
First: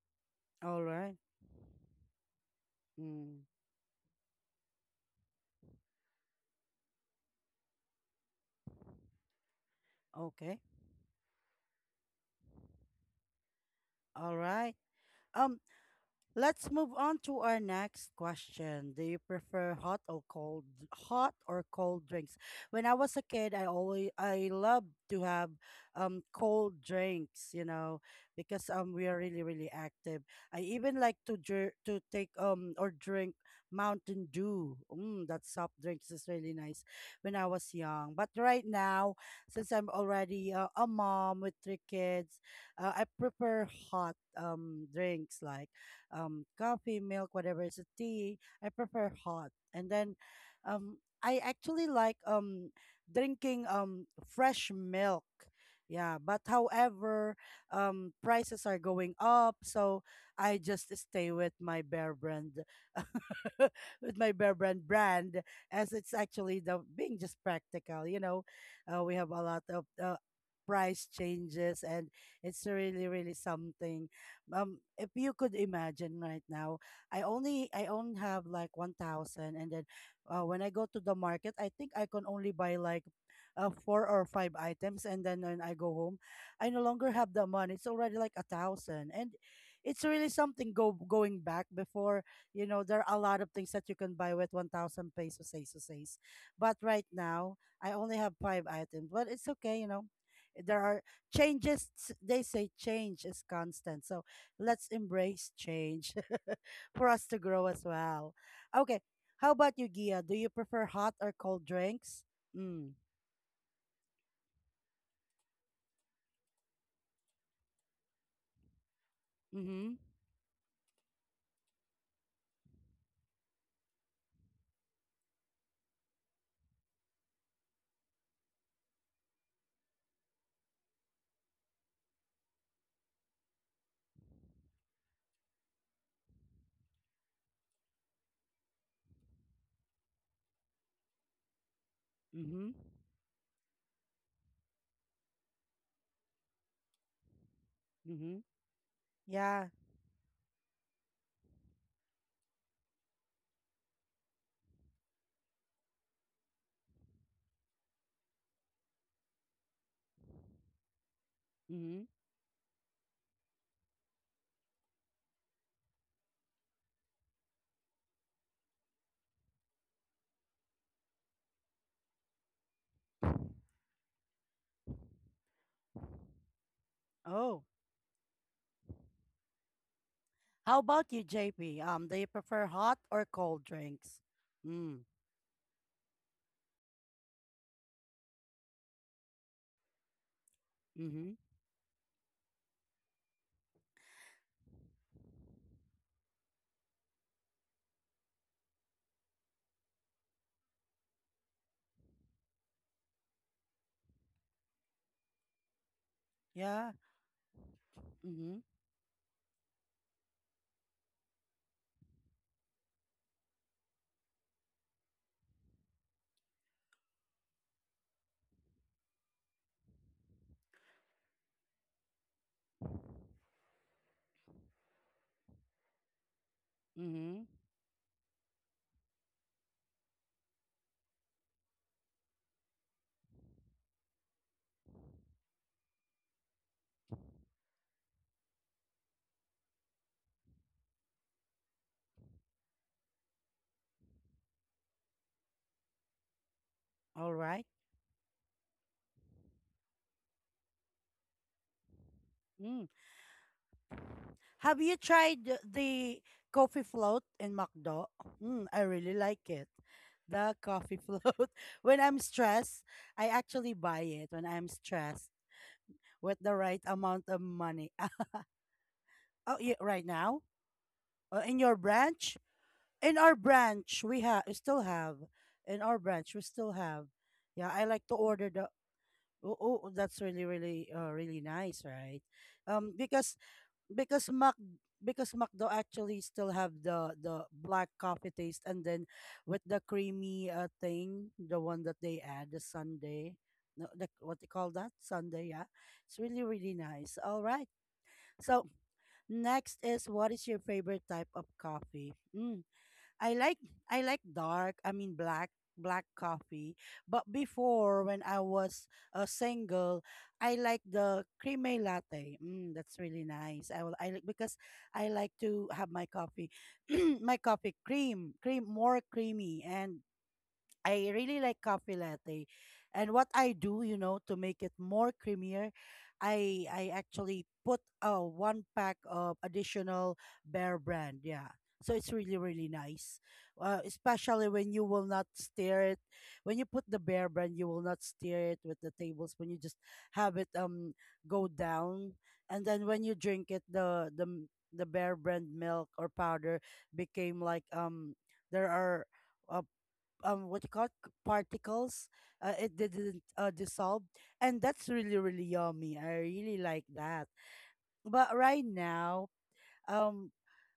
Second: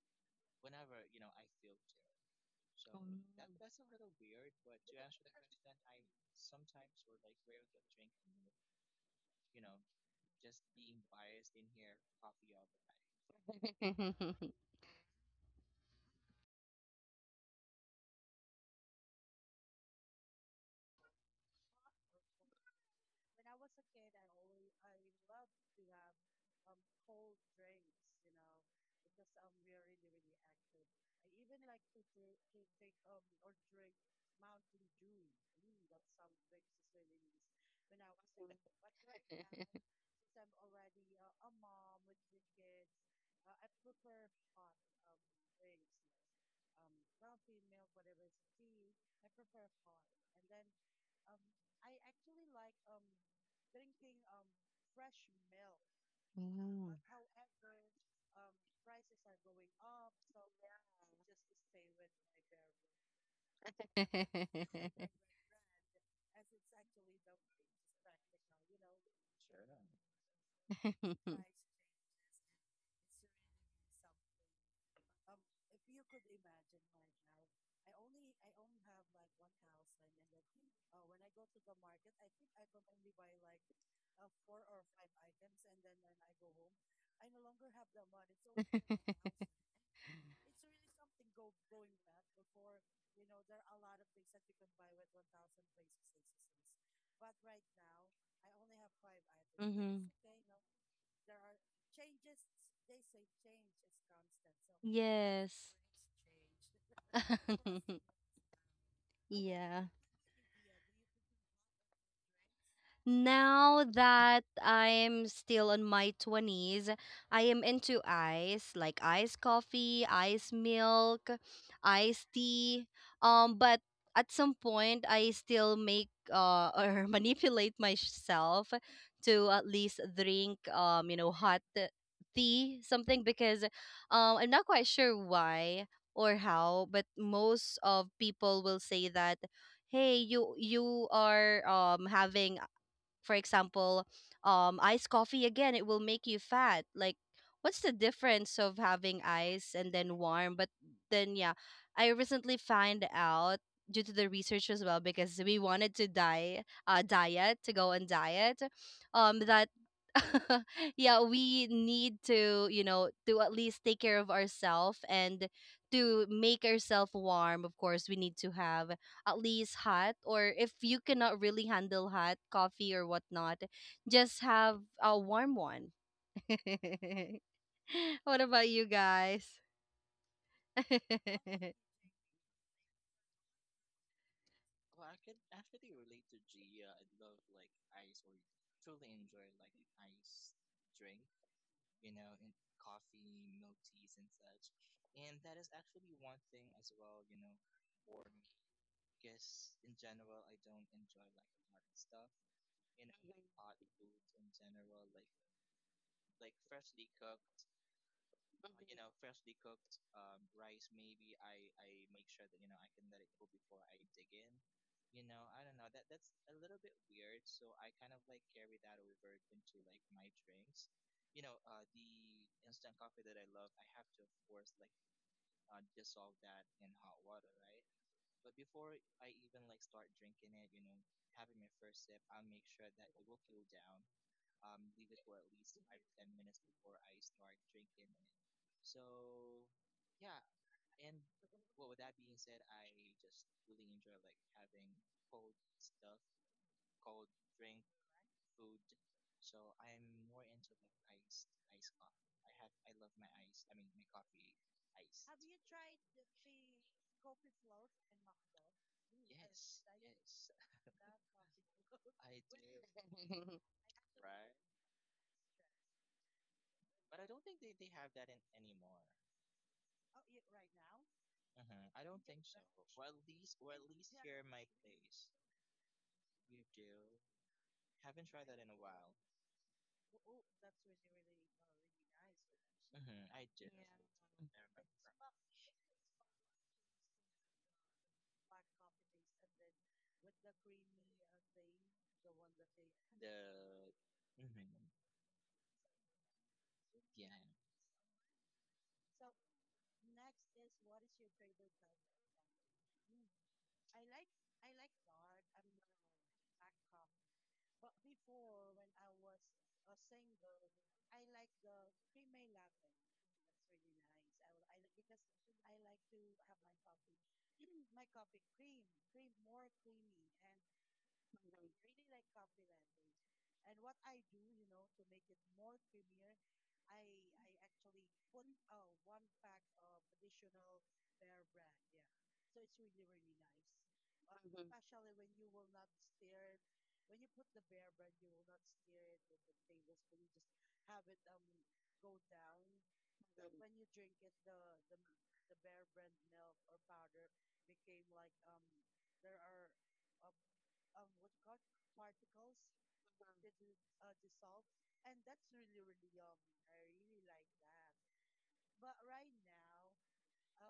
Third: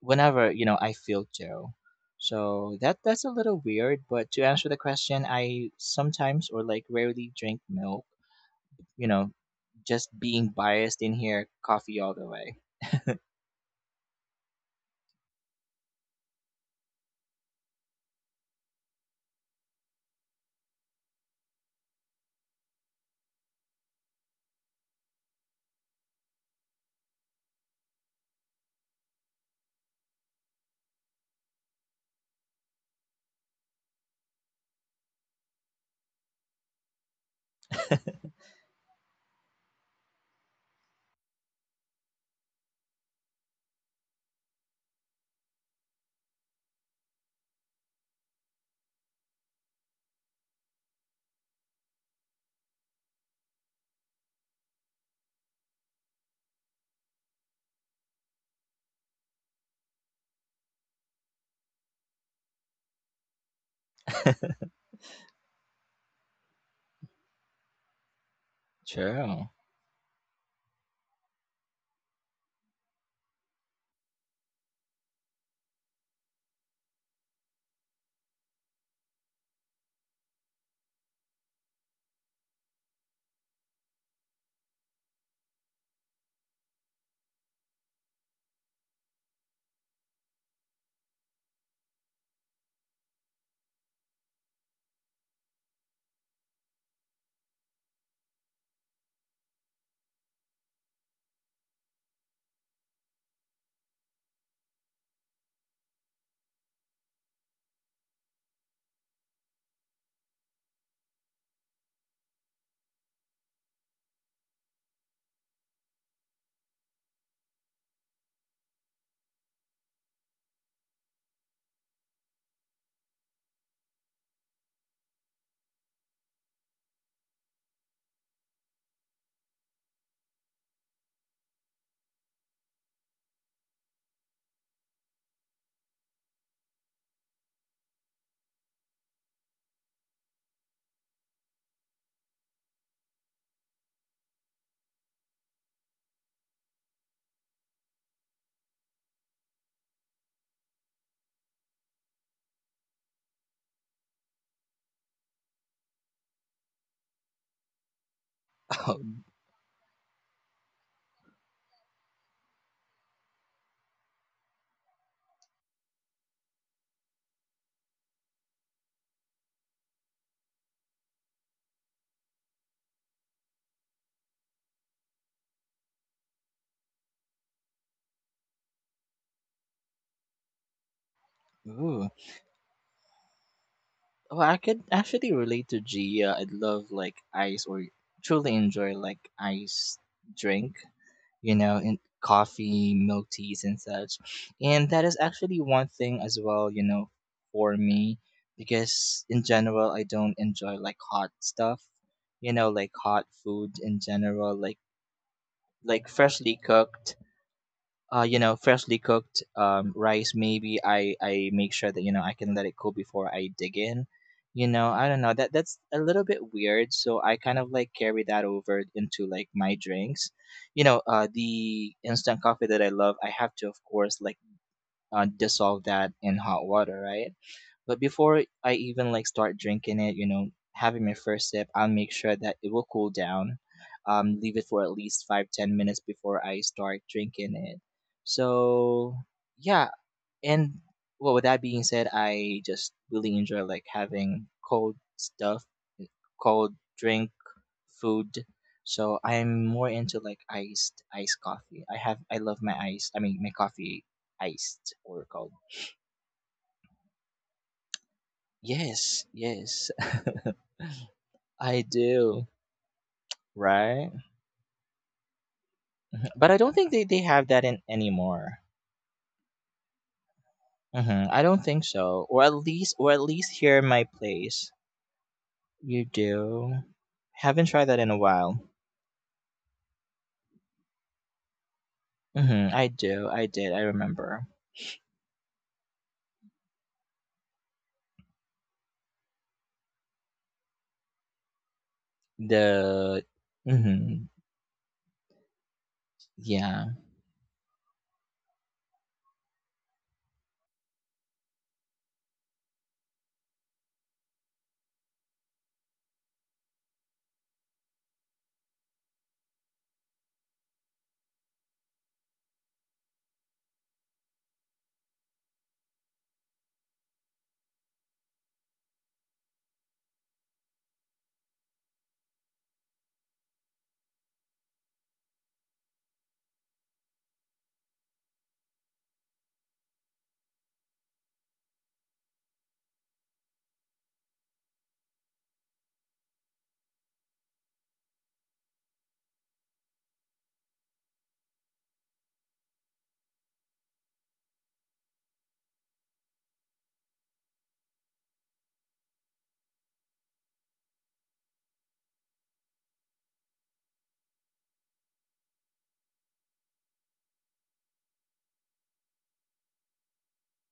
[SPEAKER 3] whenever you know
[SPEAKER 1] All
[SPEAKER 3] I
[SPEAKER 1] right.
[SPEAKER 3] feel Joe. So that's a
[SPEAKER 1] Mm,
[SPEAKER 3] little weird, but to answer the question, I sometimes or like rarely drink milk. You know, just being
[SPEAKER 1] okay.
[SPEAKER 3] biased in here, coffee all the way.
[SPEAKER 1] All
[SPEAKER 2] Mm-hmm.
[SPEAKER 1] right. Um, let's move on to our next question. Do you prefer hot or cold, drinks? When I was a kid, I loved to have cold drinks, you know, because we are really really active. I even like to to take or drink Mountain Dew. Mm, that soft drinks is really nice when I was young. But right now, since I'm already a mom with 3 kids, I prefer hot drinks like coffee, milk, whatever, it's a tea. I prefer hot. And then um, I actually like drinking fresh milk. Yeah, but however, prices are going up, so I just stay with my Bear Brand. With my Bear Brand as it's actually the being just practical. You know, we have a
[SPEAKER 3] True.
[SPEAKER 1] lot of price changes, and it's really, really something. If you could imagine right now, I only have like 1,000, and then when I go to the market, I think I can only buy like. 4 or 5 items, and then when I go home I no longer have the money, it's already like a thousand, and it's really something. Go going back before, you know, there are a lot of things that you can buy with 1,000 pesos. But right now, I only have 5 items. But it's okay, you know. There are changes. They say change is constant. So let's embrace
[SPEAKER 2] Yes.
[SPEAKER 1] change for us to grow as well. Okay. How about
[SPEAKER 2] Yeah.
[SPEAKER 1] you, Gia? Do you prefer hot or cold drinks? Mm.
[SPEAKER 2] Now that I'm still in my 20s, I am into ice, like iced
[SPEAKER 1] Mm-hmm.
[SPEAKER 2] coffee, ice milk, iced tea. But at some point, I still make or manipulate myself to at least drink, hot tea, something, because I'm not quite sure why or how, but most of people will say that, hey, you are having,
[SPEAKER 1] Mm-hmm.
[SPEAKER 2] for example, iced coffee again, it will make you fat. Like, what's the
[SPEAKER 1] Mm-hmm.
[SPEAKER 2] difference of having
[SPEAKER 1] Yeah.
[SPEAKER 2] ice and then warm? But then, yeah, I recently find out, due to the research as well, because we wanted to diet, to go on diet,
[SPEAKER 3] Oh,
[SPEAKER 2] that. Yeah, we
[SPEAKER 1] Mm-hmm.
[SPEAKER 2] need to, you know, to at least take care of ourselves and to make ourselves warm. Of course, we need to have at least hot, or if you cannot really handle hot coffee or whatnot, just have a warm one.
[SPEAKER 1] Oh.
[SPEAKER 2] What about you guys?
[SPEAKER 1] How about you, JP?
[SPEAKER 3] ooh.
[SPEAKER 1] Do you prefer hot or cold drinks?
[SPEAKER 3] Well, I could
[SPEAKER 1] Mm.
[SPEAKER 3] actually relate to Gia. I love like ice or truly enjoy like ice drink.
[SPEAKER 1] Mm-hmm.
[SPEAKER 3] You know, in coffee, milk teas, and such. And that is actually one thing as well, you know, for me, because in general, I don't enjoy like hot stuff, you know, like hot food in general, like freshly
[SPEAKER 1] Yeah.
[SPEAKER 3] cooked you know,
[SPEAKER 1] Mm-hmm.
[SPEAKER 3] freshly cooked rice. Maybe I make sure that you know I can let it cool before I dig in. You know, I don't know, that that's a little bit weird. So I kind of like carry that over into like my drinks. You know, the instant coffee that I love, I have to of course like dissolve that in hot water, right?
[SPEAKER 1] Mm-hmm.
[SPEAKER 3] But before I even like start drinking it, you know, having my first sip, I'll make sure that it will cool down. Leave it for at least 5-10 minutes before I start drinking it. So yeah, and with that being said, I just really enjoy like having cold stuff, cold drink,
[SPEAKER 1] All right.
[SPEAKER 3] food. So I'm more into like iced coffee. I love my
[SPEAKER 1] Mm.
[SPEAKER 3] ice. I mean my coffee
[SPEAKER 1] Have you
[SPEAKER 3] iced or
[SPEAKER 1] tried
[SPEAKER 3] cold.
[SPEAKER 1] the coffee float in McDo? Mm, I really
[SPEAKER 3] Yes,
[SPEAKER 1] like it.
[SPEAKER 3] yes.
[SPEAKER 1] The coffee float.
[SPEAKER 3] I
[SPEAKER 1] When I'm
[SPEAKER 3] do,
[SPEAKER 1] stressed, I actually buy
[SPEAKER 3] right?
[SPEAKER 1] it when I'm stressed with the
[SPEAKER 3] But I don't
[SPEAKER 1] right
[SPEAKER 3] think they
[SPEAKER 1] amount of
[SPEAKER 3] have that in
[SPEAKER 1] money.
[SPEAKER 3] anymore.
[SPEAKER 1] Oh, yeah, right now?
[SPEAKER 3] Hmm, I
[SPEAKER 1] In
[SPEAKER 3] don't
[SPEAKER 1] your
[SPEAKER 3] think so,
[SPEAKER 1] branch?
[SPEAKER 3] or at least or
[SPEAKER 1] In
[SPEAKER 3] at
[SPEAKER 1] our
[SPEAKER 3] least here in
[SPEAKER 1] branch,
[SPEAKER 3] my
[SPEAKER 1] we have
[SPEAKER 3] place,
[SPEAKER 1] still have. In our
[SPEAKER 3] you
[SPEAKER 1] branch, we still
[SPEAKER 3] do.
[SPEAKER 1] have.
[SPEAKER 3] Haven't
[SPEAKER 1] Yeah, I
[SPEAKER 3] tried that
[SPEAKER 1] like
[SPEAKER 3] in
[SPEAKER 1] to
[SPEAKER 3] a
[SPEAKER 1] order
[SPEAKER 3] while.
[SPEAKER 1] the. Oh, oh, that's really, really, really nice, right?
[SPEAKER 3] Hmm, I
[SPEAKER 1] Um,
[SPEAKER 3] do,
[SPEAKER 1] because
[SPEAKER 3] I did, I
[SPEAKER 1] because
[SPEAKER 3] remember
[SPEAKER 1] Mac because McDo actually still have the black coffee taste and then with the creamy thing, the one that they add, the
[SPEAKER 3] the.
[SPEAKER 1] Sunday. No, the,
[SPEAKER 3] Hmm.
[SPEAKER 1] what they call that? Sunday, yeah. It's really, really
[SPEAKER 3] Yeah,
[SPEAKER 1] nice. All right. So next is, what is your favorite type of coffee? Mm. I like I like dark, I mean black, black coffee. But before, when I was single, I like the creamy latte. Mm, that's really nice. I like because I like to have my coffee my coffee cream, cream more creamy, and I really like coffee latte. And what I do, you know, to make it more creamier, I actually put a one pack of additional Bear Brand. Yeah. So it's really really nice. Especially when you will not stir it. When you put the Bear Brand, you will not stir it with the tablespoon. You just have it go down, and then when you drink it the the Bear Brand milk or powder became like there are uh, what you call it, particles. It didn't dissolve, and that's really really yummy. I really like that. But right now, um,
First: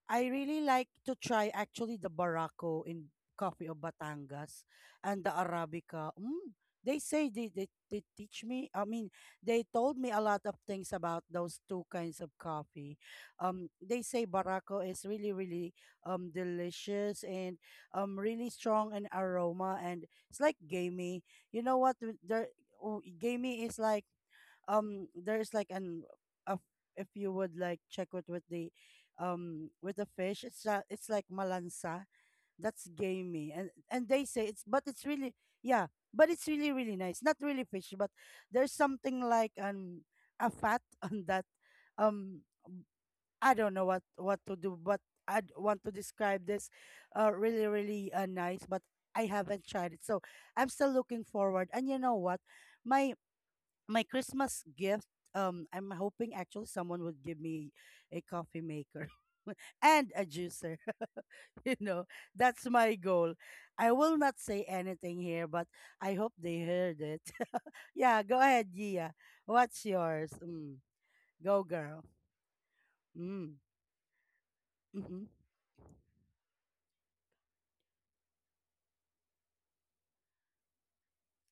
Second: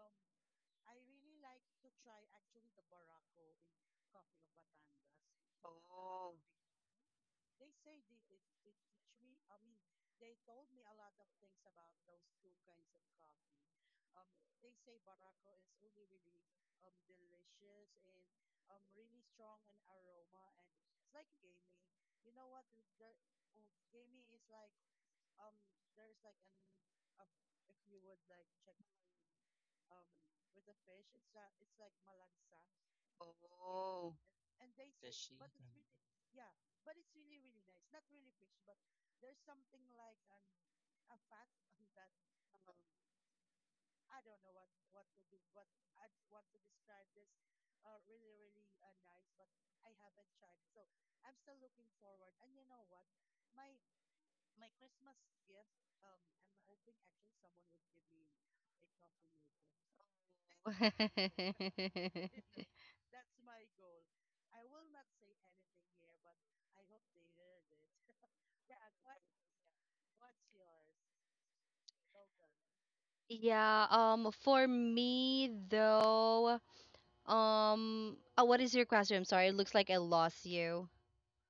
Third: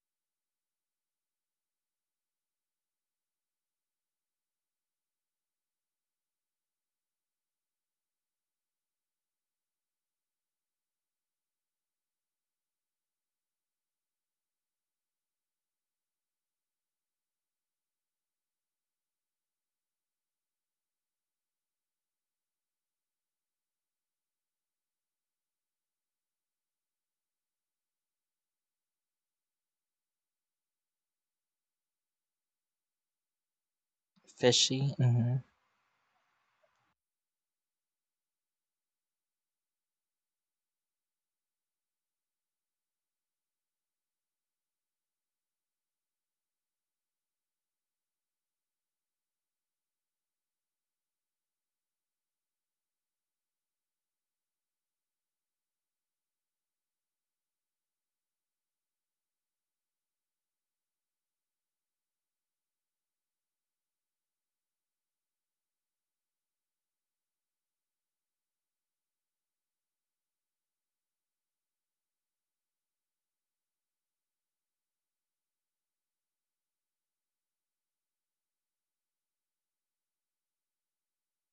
[SPEAKER 1] I really like to try actually the Barako in coffee of Batangas and the Arabica. Mm, they say they teach me. I mean, they told me a lot of things about those two kinds of coffee. They say Barako is really really delicious and really strong in aroma and it's like gamey. You know what? Oh, gamey is like there's like a, if you would like check it with the fish, it's like malansa, that's gamey. And they say it's, but
[SPEAKER 3] fishy.
[SPEAKER 1] it's really,
[SPEAKER 3] Hmm.
[SPEAKER 1] yeah, but it's really really nice, not really fish but there's something like a fat on that. um I don't know what to do, but I want to describe this really really nice, but I haven't tried it, so I'm still looking forward. And you know what, my my Christmas gift, I'm hoping actually someone would give me a coffee maker and a juicer. You know, that's my goal. I will not say anything here, but I hope they heard it. Yeah, go ahead, Gia. What's yours? Mm, go, girl. Mm,
[SPEAKER 2] Yeah, for
[SPEAKER 1] hmm.
[SPEAKER 2] me though, oh, what is your question? I'm sorry, it looks like I lost you.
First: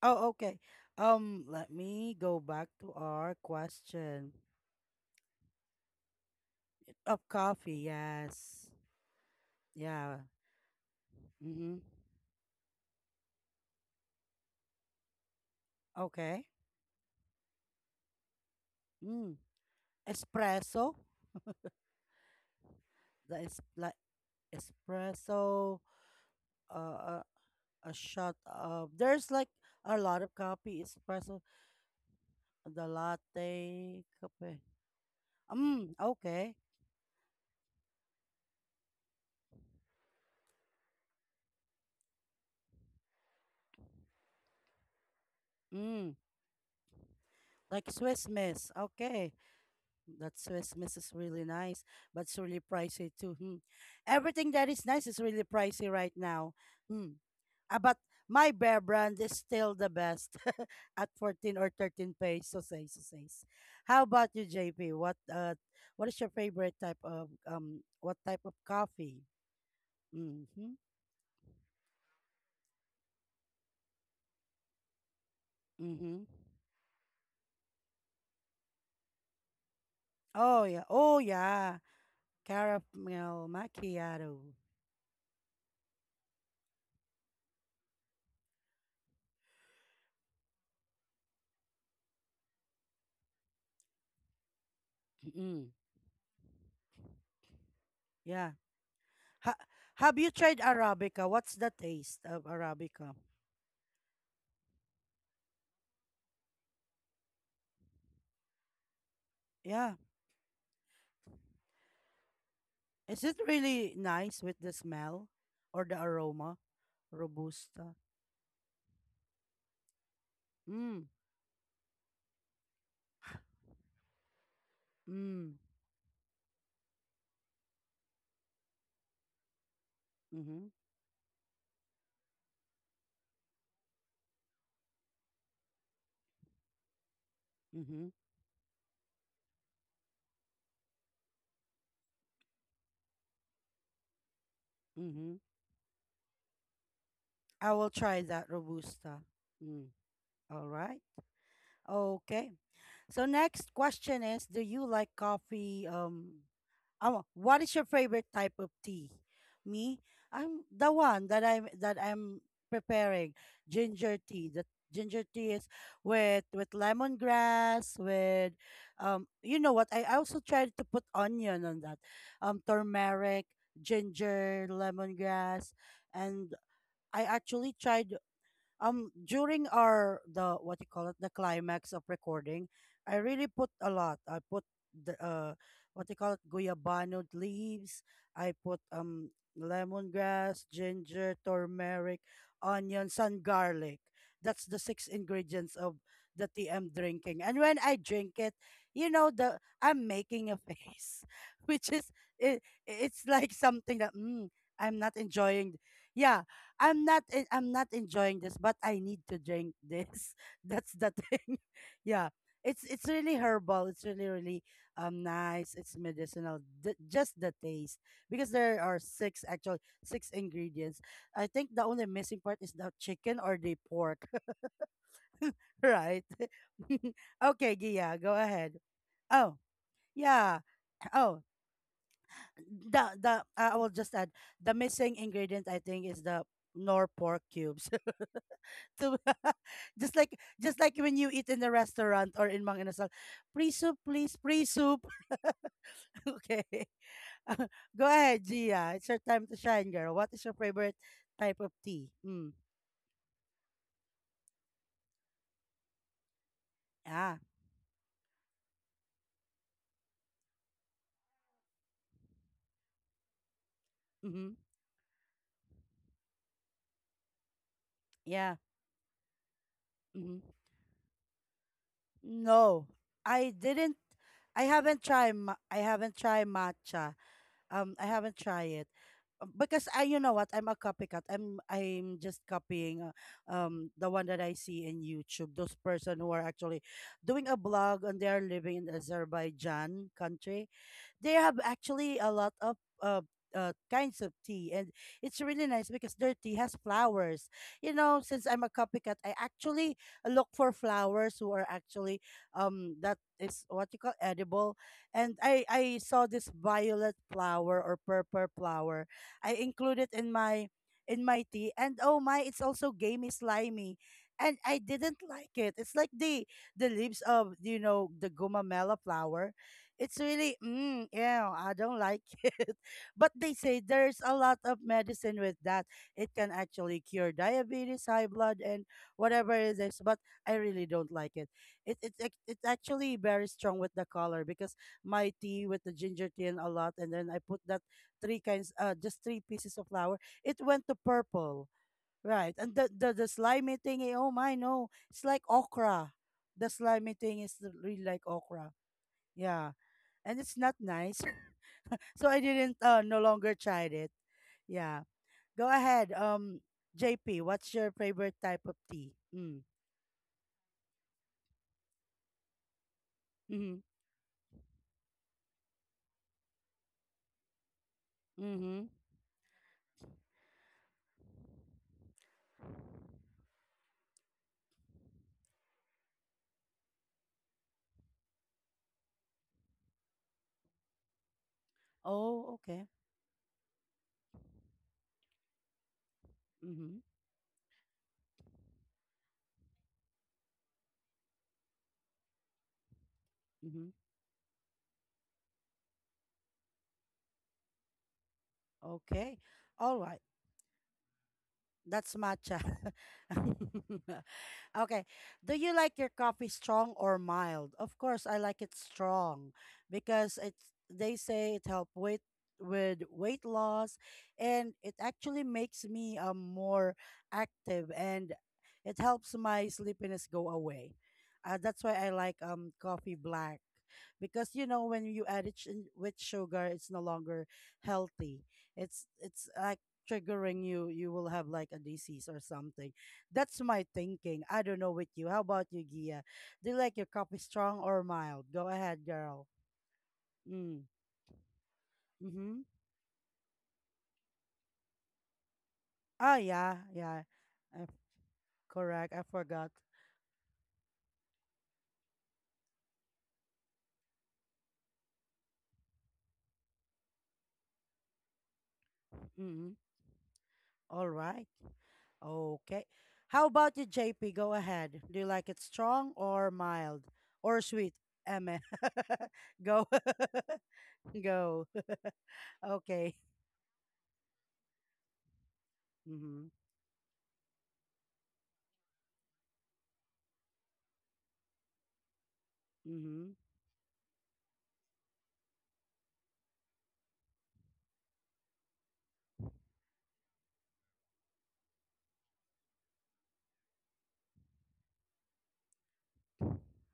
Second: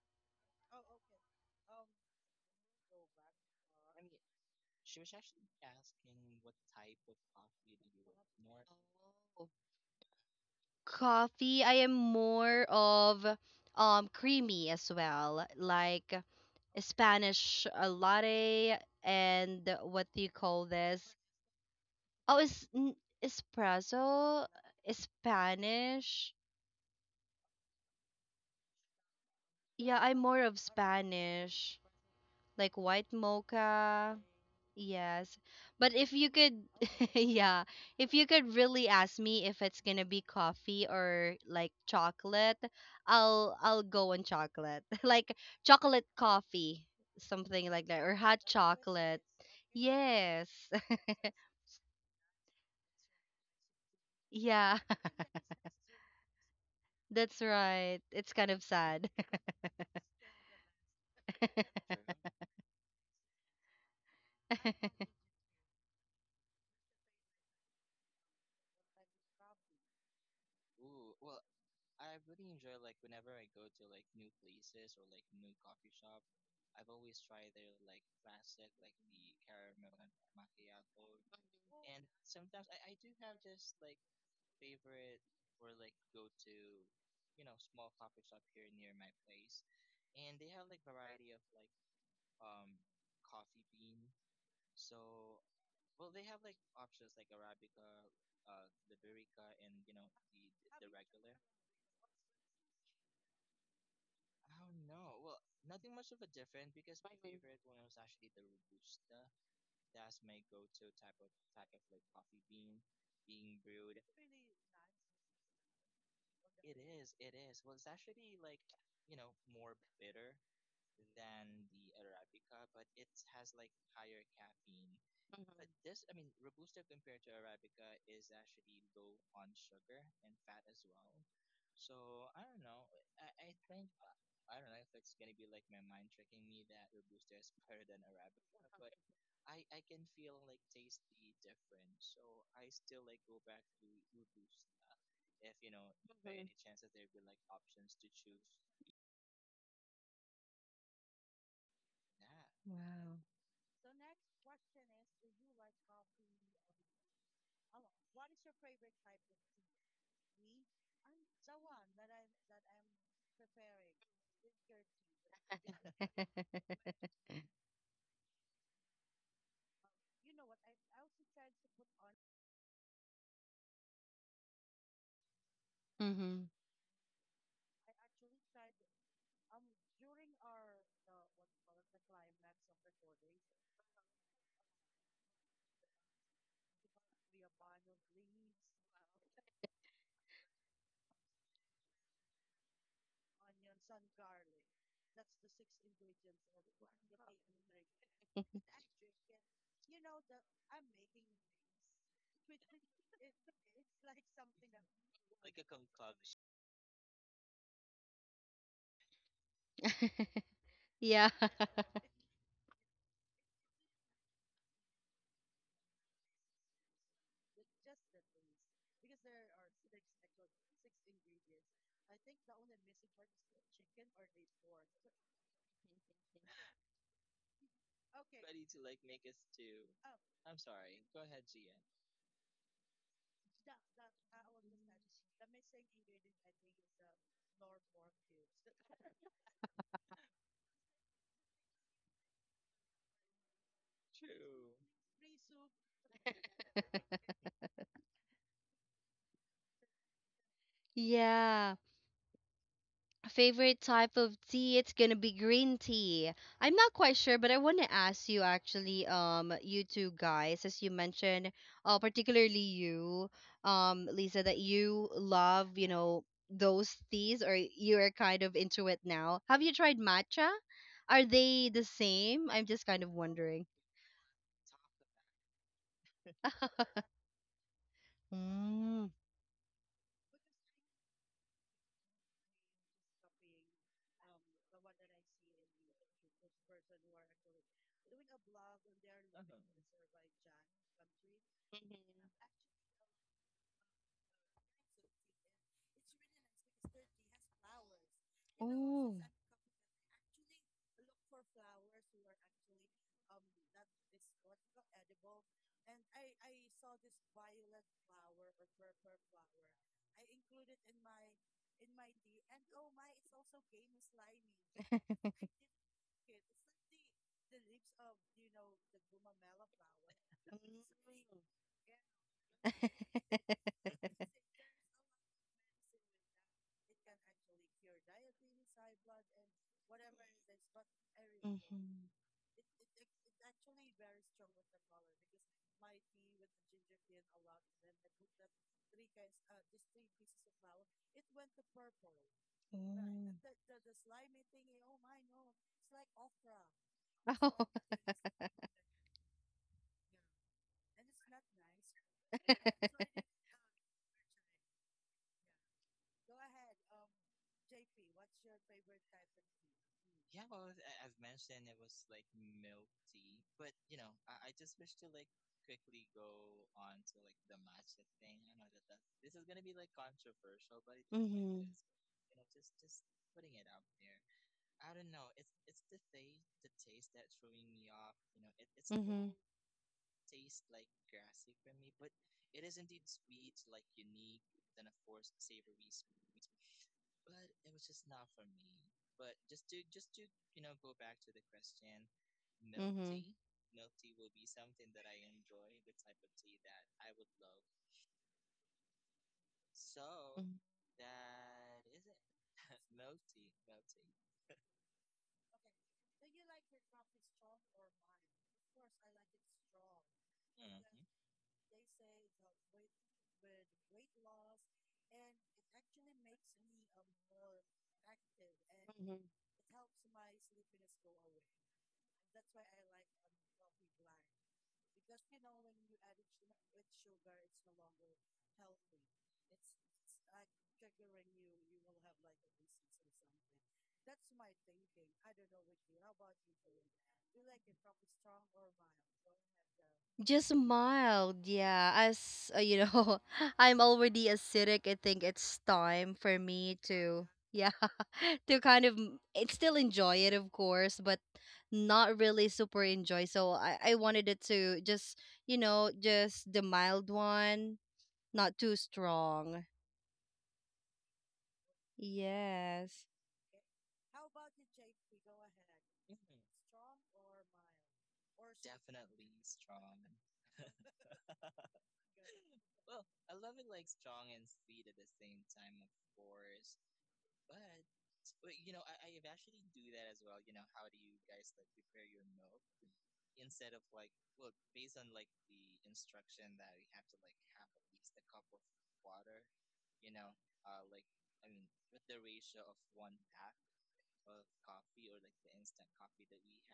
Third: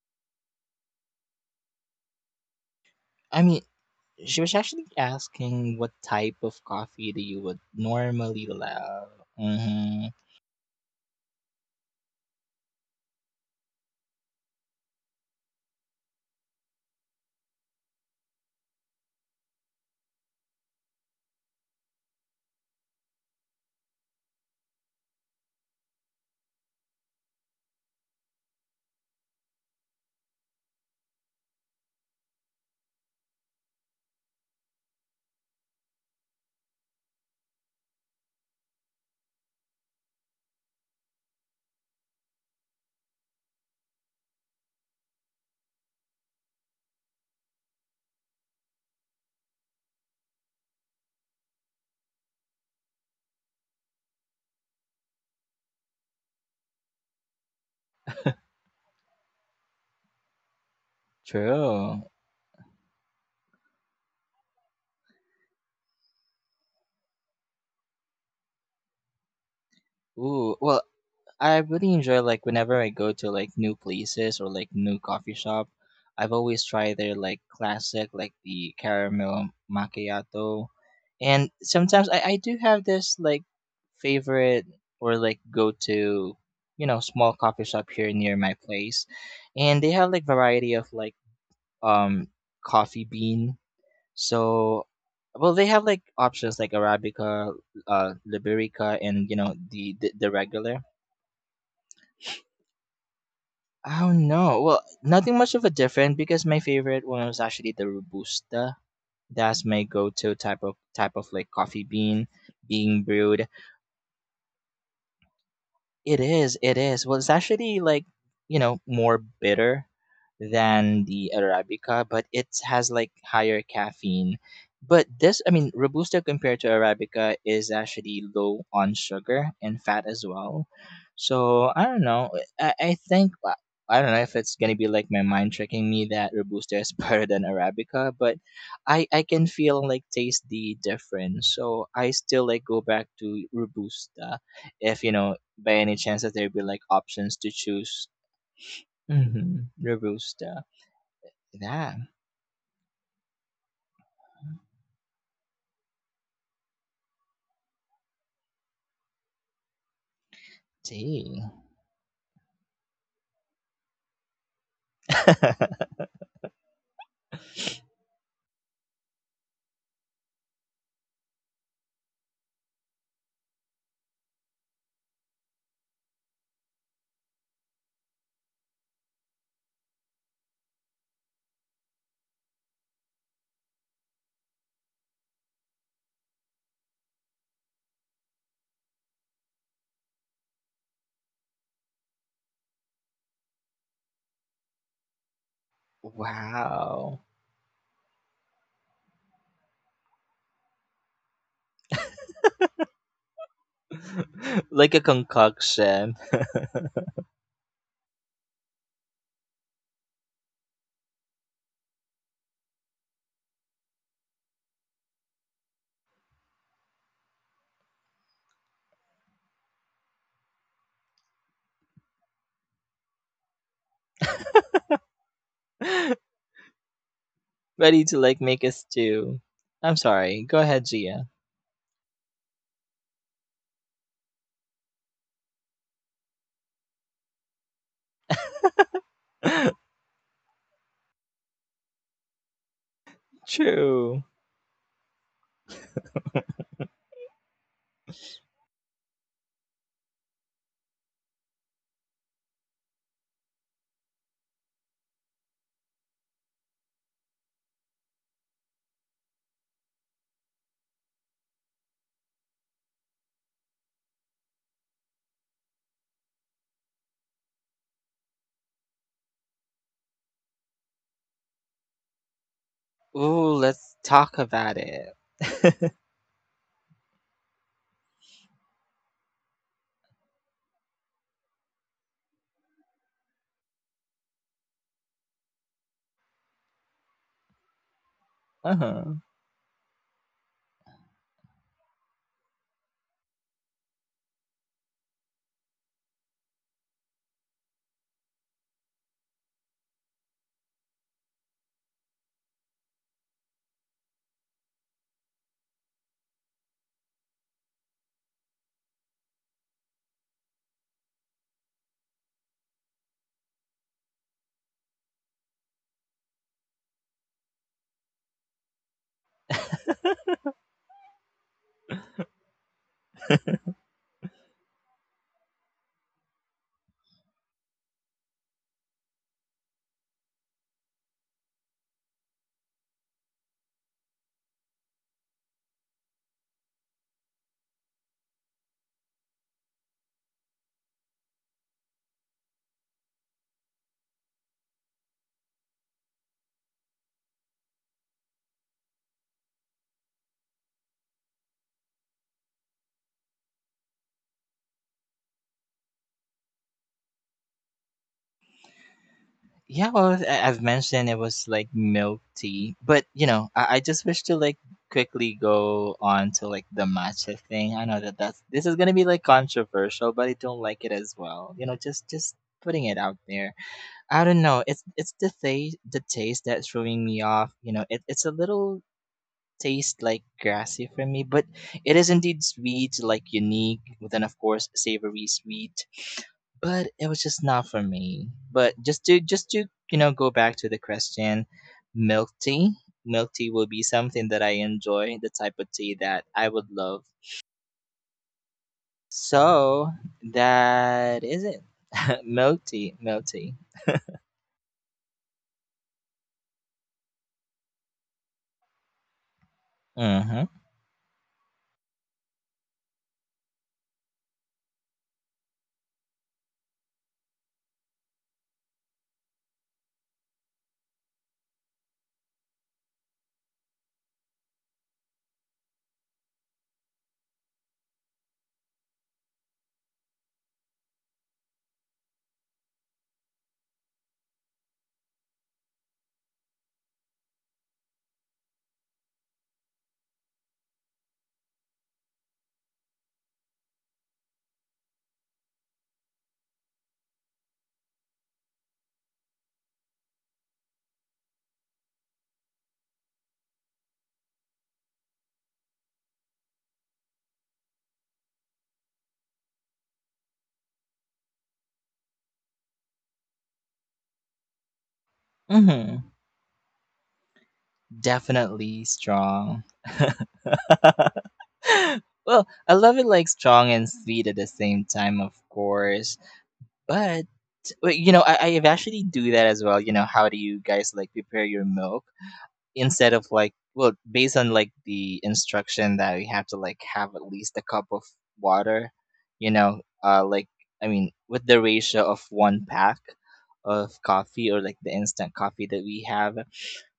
[SPEAKER 1] Oh, okay. Let me go back to our
[SPEAKER 3] I mean,
[SPEAKER 1] question
[SPEAKER 3] she was actually asking what type of coffee
[SPEAKER 1] of
[SPEAKER 3] that you would
[SPEAKER 1] coffee.
[SPEAKER 3] normally
[SPEAKER 1] Yes.
[SPEAKER 3] love. Hmm.
[SPEAKER 1] Yeah.
[SPEAKER 2] Coffee, I
[SPEAKER 1] Mm-hmm.
[SPEAKER 2] am more of creamy as well, like
[SPEAKER 1] Okay.
[SPEAKER 2] Spanish, latte,
[SPEAKER 1] Mm.
[SPEAKER 2] and what do you call
[SPEAKER 1] Espresso.
[SPEAKER 2] this? Oh, is
[SPEAKER 1] The is like
[SPEAKER 2] espresso,
[SPEAKER 1] espresso,
[SPEAKER 2] Spanish.
[SPEAKER 1] uh, a, a shot of. There's like a
[SPEAKER 2] Yeah, I'm
[SPEAKER 1] lot of
[SPEAKER 2] more of
[SPEAKER 1] coffee. Espresso,
[SPEAKER 2] Spanish, like
[SPEAKER 1] the
[SPEAKER 2] white
[SPEAKER 1] latte,
[SPEAKER 2] mocha.
[SPEAKER 1] cafe.
[SPEAKER 2] Yes.
[SPEAKER 1] Mm,
[SPEAKER 2] But if you
[SPEAKER 1] okay.
[SPEAKER 2] could, yeah, if you could really ask me if it's gonna be coffee or like chocolate, I'll go on chocolate. Like chocolate
[SPEAKER 1] Mm,
[SPEAKER 2] coffee, something like
[SPEAKER 1] like
[SPEAKER 2] that, or
[SPEAKER 1] Swiss
[SPEAKER 2] hot
[SPEAKER 1] Miss.
[SPEAKER 2] chocolate.
[SPEAKER 1] Okay. That
[SPEAKER 2] Yes.
[SPEAKER 1] Swiss miss is really nice, but it's really pricey too. Hmm. Everything that
[SPEAKER 2] Yeah.
[SPEAKER 1] is nice is really pricey right now. Hmm.
[SPEAKER 2] That's
[SPEAKER 1] Ah, but
[SPEAKER 2] right. It's kind
[SPEAKER 1] my
[SPEAKER 2] of
[SPEAKER 1] bear
[SPEAKER 2] sad.
[SPEAKER 1] brand is still the best at 14 or
[SPEAKER 3] True.
[SPEAKER 1] 13 pesos. Eh, so says. How about you, JP? What is your favorite type of what type of coffee?
[SPEAKER 3] Ooh,
[SPEAKER 1] Mm-hmm.
[SPEAKER 3] well, I really enjoy like whenever I go to like new places or like new coffee shop,
[SPEAKER 1] Mm-hmm.
[SPEAKER 3] I've always tried their like classic like the caramel
[SPEAKER 1] Oh
[SPEAKER 3] macchiato,
[SPEAKER 1] yeah. Oh
[SPEAKER 3] and
[SPEAKER 1] yeah.
[SPEAKER 3] sometimes I do have this like
[SPEAKER 1] Caramel macchiato.
[SPEAKER 3] favorite or like go to you know, small coffee shop here near my place, and they have like variety of like um coffee bean. So well they
[SPEAKER 1] Mm-hmm.
[SPEAKER 3] have like options like arabica, uh,
[SPEAKER 1] Yeah.
[SPEAKER 3] liberica, and you know
[SPEAKER 1] Ha,
[SPEAKER 3] the the,
[SPEAKER 1] have
[SPEAKER 3] the
[SPEAKER 1] you tried
[SPEAKER 3] regular.
[SPEAKER 1] Arabica? What's the taste of Arabica?
[SPEAKER 3] Oh no. Well, nothing much of a different because my favorite one was actually the robusta. That's my
[SPEAKER 1] Yeah.
[SPEAKER 3] go-to type of like coffee bean being
[SPEAKER 1] Is it
[SPEAKER 3] brewed.
[SPEAKER 1] really nice with the smell or the
[SPEAKER 3] It is,
[SPEAKER 1] aroma?
[SPEAKER 3] it is. Well, it's actually
[SPEAKER 1] Robusta.
[SPEAKER 3] like, you know, more bitter than
[SPEAKER 1] Mm.
[SPEAKER 3] the Arabica, but it has like higher caffeine. But this, I
[SPEAKER 1] Mm.
[SPEAKER 3] mean, Robusta compared to Arabica is actually low on sugar and fat as well.
[SPEAKER 1] Mm-hmm.
[SPEAKER 3] So I don't know. I think, I don't know if it's going to be like my mind tricking me that Robusta is better than
[SPEAKER 1] Mm-hmm.
[SPEAKER 3] Arabica, but I can feel like taste the difference. So I still like go back to Robusta if you
[SPEAKER 1] Mm-hmm.
[SPEAKER 3] know by any chance that there be like options to
[SPEAKER 1] I will
[SPEAKER 3] choose?
[SPEAKER 1] try that Robusta.
[SPEAKER 3] Mm-hmm.
[SPEAKER 1] Mm.
[SPEAKER 3] Robusta.
[SPEAKER 1] All right.
[SPEAKER 3] Yeah.
[SPEAKER 1] Okay. So next question is, do you like coffee? Oh, what is your favorite type of tea? Me,
[SPEAKER 3] Tea.
[SPEAKER 1] I'm preparing ginger tea. The ginger tea is with lemongrass with you know what, I also tried to put onion on that. Turmeric, ginger, lemongrass, and
[SPEAKER 2] Mhm.
[SPEAKER 1] I actually tried during our the what you call it, the climax of recording, I really put a lot. I put the what you call it, guayabano leaves. I put lemongrass, ginger, turmeric, onions, and garlic. That's the six ingredients of the tea I'm
[SPEAKER 3] Wow.
[SPEAKER 1] drinking. And when I drink it, you know, the I'm making a face which is it's like something that
[SPEAKER 3] Like a
[SPEAKER 1] I'm not enjoying.
[SPEAKER 3] concoction.
[SPEAKER 1] Yeah. I'm not enjoying this, but I need to drink this. That's the
[SPEAKER 2] Yeah.
[SPEAKER 1] thing. Yeah. It's really herbal. It's really, really nice. It's medicinal. Just the taste, because there are six actual six ingredients. I think the only missing part is the chicken or the pork, right? Okay,
[SPEAKER 3] Ready to
[SPEAKER 1] Gia, go
[SPEAKER 3] like make a
[SPEAKER 1] ahead.
[SPEAKER 3] stew.
[SPEAKER 1] Oh,
[SPEAKER 3] I'm sorry. Go
[SPEAKER 1] yeah.
[SPEAKER 3] ahead, Gia.
[SPEAKER 1] Oh, the I will just add the missing ingredient. I think is the nor pork cubes. to just like just like when you eat in the restaurant or in Mang Inasal. Free soup,
[SPEAKER 3] True.
[SPEAKER 1] please, free soup. Okay. Go ahead, Gia. It's your time to shine, girl. What is your favorite type
[SPEAKER 2] Yeah.
[SPEAKER 1] of tea? Mm.
[SPEAKER 2] Favorite type of tea, it's gonna be green tea. I'm not quite sure,
[SPEAKER 1] Ah.
[SPEAKER 2] but I want to ask you actually, you two guys, as you mentioned, particularly you, Lisa,
[SPEAKER 1] Mm-hmm.
[SPEAKER 2] that you love, those teas, or you're kind of
[SPEAKER 1] Yeah.
[SPEAKER 2] into it now. Have you tried
[SPEAKER 1] Mm-hmm.
[SPEAKER 2] matcha? Are they the same? I'm just
[SPEAKER 1] No.
[SPEAKER 2] kind of
[SPEAKER 3] Ooh,
[SPEAKER 1] I
[SPEAKER 2] wondering.
[SPEAKER 3] let's
[SPEAKER 1] didn't
[SPEAKER 3] talk about it.
[SPEAKER 1] I haven't tried matcha. I haven't tried it.
[SPEAKER 2] Mm.
[SPEAKER 1] Because I, you know what, I'm a copycat. I'm just copying, the one that I see in YouTube. Those person who are actually doing a blog and they are
[SPEAKER 3] Uh
[SPEAKER 1] living in
[SPEAKER 3] huh.
[SPEAKER 1] Azerbaijan country, they have actually a lot of uh, kinds of tea, and it's really nice because their tea has flowers. You know, since I'm a copycat,
[SPEAKER 2] Oh.
[SPEAKER 1] I actually look for flowers who are actually that is what you call edible, and I saw this violet flower or purple flower. I include it in my tea, and oh my, it's also gamey slimy. And I didn't like it. It's like the leaves of, you know, the gumamela flower. It's really, yeah, I don't like it. But they say there's a lot of medicine with that. It can actually cure diabetes, high blood, and whatever it is. But I really don't like it.
[SPEAKER 2] Hmm.
[SPEAKER 1] It's actually very strong with the color, because my tea with the ginger tea and a lot, and then I put that three kinds, just three pieces of flour. It went to purple, right? And
[SPEAKER 2] Right.
[SPEAKER 1] the
[SPEAKER 2] Mm.
[SPEAKER 1] slimy thingy. Oh my, no, it's like okra. The slimy
[SPEAKER 2] No.
[SPEAKER 1] thing
[SPEAKER 2] Oh.
[SPEAKER 1] is
[SPEAKER 2] So yeah.
[SPEAKER 1] really like okra. Yeah, and it's not nice. So I didn't, uh, no longer tried it. Yeah. Go ahead. JP, what's your favorite type of tea? Mm.
[SPEAKER 3] Yeah, well, I- I've mentioned it was like milk tea, but you know, I
[SPEAKER 1] Mhm.
[SPEAKER 3] just wish to like quickly go on to like the matcha thing. I know that that's this is
[SPEAKER 1] Mhm.
[SPEAKER 3] gonna be like controversial, but I don't like it as well.
[SPEAKER 2] Mm-hmm.
[SPEAKER 3] You know, just putting it out there. I don't know. It's the taste that's throwing me off. You know, it, it's a little taste like grassy for me, but it is indeed
[SPEAKER 1] Oh, okay.
[SPEAKER 3] sweet, like unique. But then, of course, savory sweet. But
[SPEAKER 1] Mhm.
[SPEAKER 3] it was just not for me. But just to you know go back to the question, milk tea.
[SPEAKER 2] Mm-hmm.
[SPEAKER 3] Milk tea will be
[SPEAKER 1] Mhm.
[SPEAKER 3] something that I enjoy, the type of tea that I would love.
[SPEAKER 1] Okay.
[SPEAKER 3] So
[SPEAKER 1] All right.
[SPEAKER 3] that is it.
[SPEAKER 1] That's
[SPEAKER 3] Milk
[SPEAKER 1] matcha.
[SPEAKER 3] tea, milk tea.
[SPEAKER 1] Okay. Do you like your coffee strong or mild? Of course, I like it strong
[SPEAKER 3] Mm-hmm.
[SPEAKER 1] because it's, they say it help weight with weight loss, and it actually makes me more active, and it helps my sleepiness go away. That's why I like coffee black, because, you know, when you add it with sugar, it's no longer healthy. It's like triggering you. You will have like a disease or something. That's my thinking. I don't know with you. How about you, Gia? Do you like your coffee strong or mild? Go ahead, girl.
[SPEAKER 2] Just
[SPEAKER 1] Mm.
[SPEAKER 2] mild, yeah. As,
[SPEAKER 1] Mm-hmm.
[SPEAKER 2] I'm already acidic. I think it's time for
[SPEAKER 1] Oh,
[SPEAKER 2] me
[SPEAKER 1] yeah,
[SPEAKER 2] to,
[SPEAKER 1] yeah.
[SPEAKER 2] yeah,
[SPEAKER 1] Uh,
[SPEAKER 2] to kind of
[SPEAKER 1] Correct, I
[SPEAKER 2] it
[SPEAKER 1] forgot.
[SPEAKER 2] still enjoy it, of course, but not really super enjoy. So I wanted it to just, you know, just the mild one, not too
[SPEAKER 1] Mm-hmm.
[SPEAKER 2] strong.
[SPEAKER 1] All right. Okay.
[SPEAKER 2] Yes.
[SPEAKER 1] How about you, JP? Go ahead. Do you like it
[SPEAKER 3] Mm-hmm.
[SPEAKER 1] strong or mild or sweet? Emma,
[SPEAKER 3] Definitely strong.
[SPEAKER 1] go, go.
[SPEAKER 3] Well, I love it
[SPEAKER 1] Okay.
[SPEAKER 3] like strong and sweet at the same time, of course.
[SPEAKER 1] Mm-hmm.
[SPEAKER 3] But but, you know, I I've actually do that as well. You know, how do you guys like prepare your milk instead of
[SPEAKER 1] Mm-hmm.
[SPEAKER 3] like well, based on like the instruction that we have to like have at least a cup of water. You know, like I mean, with the ratio of one pack of coffee or like the instant coffee that we have.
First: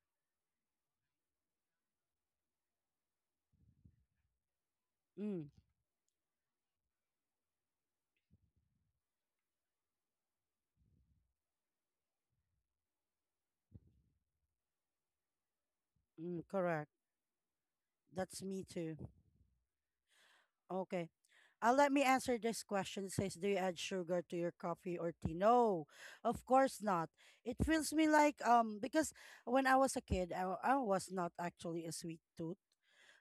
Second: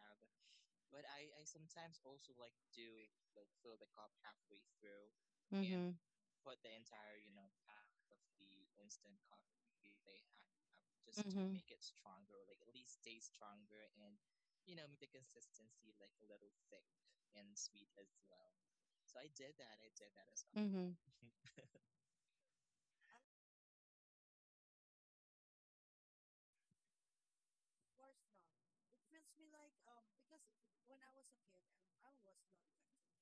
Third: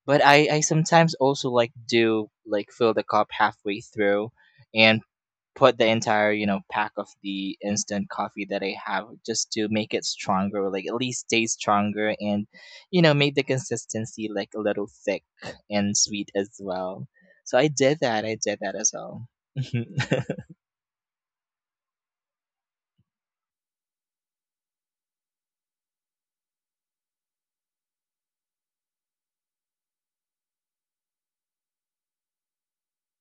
[SPEAKER 3] But I sometimes also like do like fill the cup halfway through and
[SPEAKER 1] Mm,
[SPEAKER 3] put the
[SPEAKER 2] Yeah.
[SPEAKER 3] entire you know pack of the instant coffee that I have just to make it stronger like at least stay stronger and you know make the consistency like a little thick and sweet
[SPEAKER 1] mm,
[SPEAKER 3] as
[SPEAKER 1] correct.
[SPEAKER 3] well. So i did that i
[SPEAKER 1] That's
[SPEAKER 3] did
[SPEAKER 1] me
[SPEAKER 3] that as
[SPEAKER 1] too.
[SPEAKER 3] well.
[SPEAKER 2] Well.
[SPEAKER 1] Okay. Let me answer this question. It says, do you add sugar to your coffee or tea? No, of course not. It feels me like, because when I was a kid, I, I was not actually a sweet tooth.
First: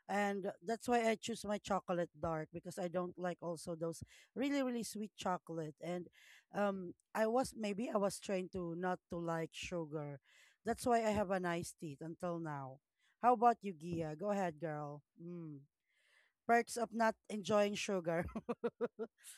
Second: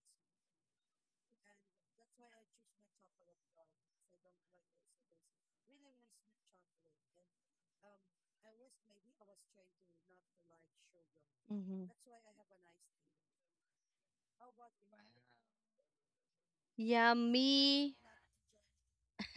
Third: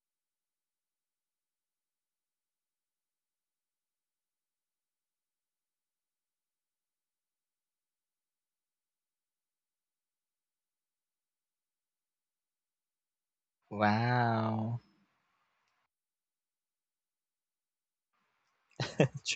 [SPEAKER 1] And that's why I choose my chocolate dark, because I don't like also those really, really sweet chocolate. And I was, maybe I was trained to not to like sugar. That's why I have a nice teeth
[SPEAKER 2] Mm-hmm.
[SPEAKER 1] until now. How about you, Gia? Go ahead,
[SPEAKER 3] Wow.
[SPEAKER 1] girl. Mm, perks of not enjoying sugar.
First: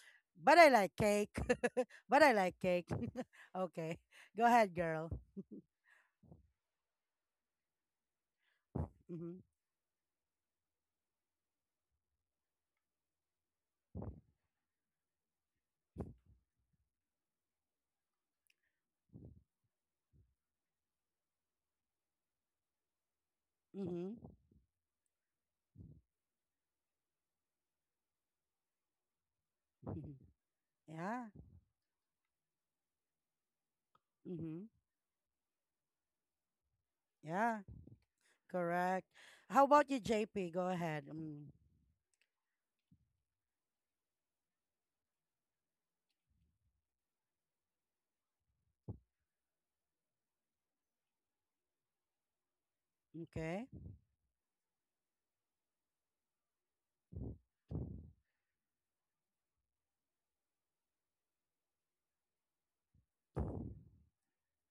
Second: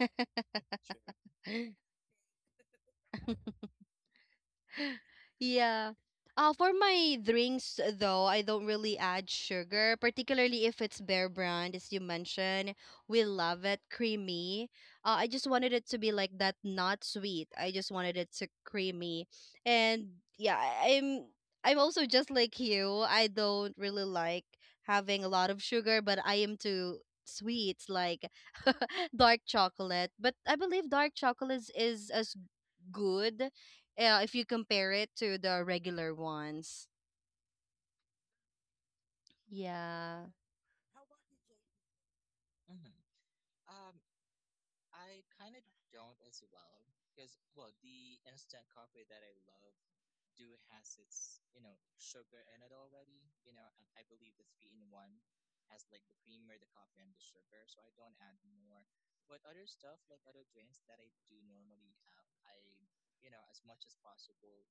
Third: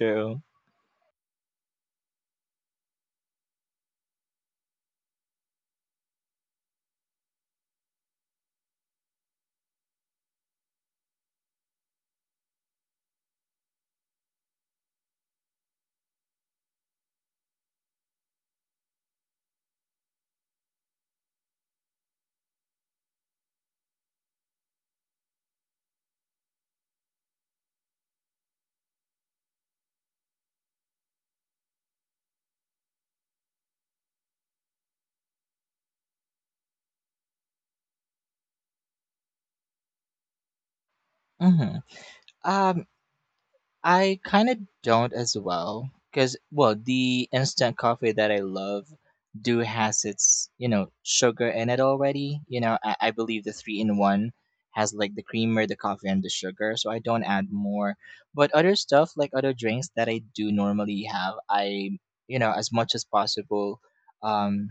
[SPEAKER 2] Mm-hmm.
[SPEAKER 1] But I like cake.
[SPEAKER 2] Yummy.
[SPEAKER 1] But I like cake. Okay. Go ahead, girl.
[SPEAKER 2] Yeah. For my drinks, though, I don't really add
[SPEAKER 1] Mm-hmm.
[SPEAKER 2] sugar, particularly if it's Bear Brand, as you mentioned. We love it creamy. I just wanted it to be like that, not sweet. I just wanted it to creamy, and yeah, I'm also just like you. I don't really
[SPEAKER 1] Mm-hmm.
[SPEAKER 2] like having a lot of sugar, but I am too sweets, like dark chocolate.
[SPEAKER 1] Hmm.
[SPEAKER 2] But I believe dark
[SPEAKER 1] Yeah.
[SPEAKER 2] chocolate is as good, if you
[SPEAKER 1] Mm-hmm.
[SPEAKER 2] compare it to the regular ones.
[SPEAKER 1] Yeah. Correct. How about you,
[SPEAKER 2] Yeah.
[SPEAKER 1] JP? Go ahead. Mm.
[SPEAKER 3] Hmm. um I kind of don't as well because well the instant coffee that I love do has its you know sugar in it already. You know, I believe the
[SPEAKER 1] Okay.
[SPEAKER 3] three in one has like the creamer, the coffee, and the sugar, so I don't add more. But other stuff like other drinks that I do normally have, I you know as much as possible, um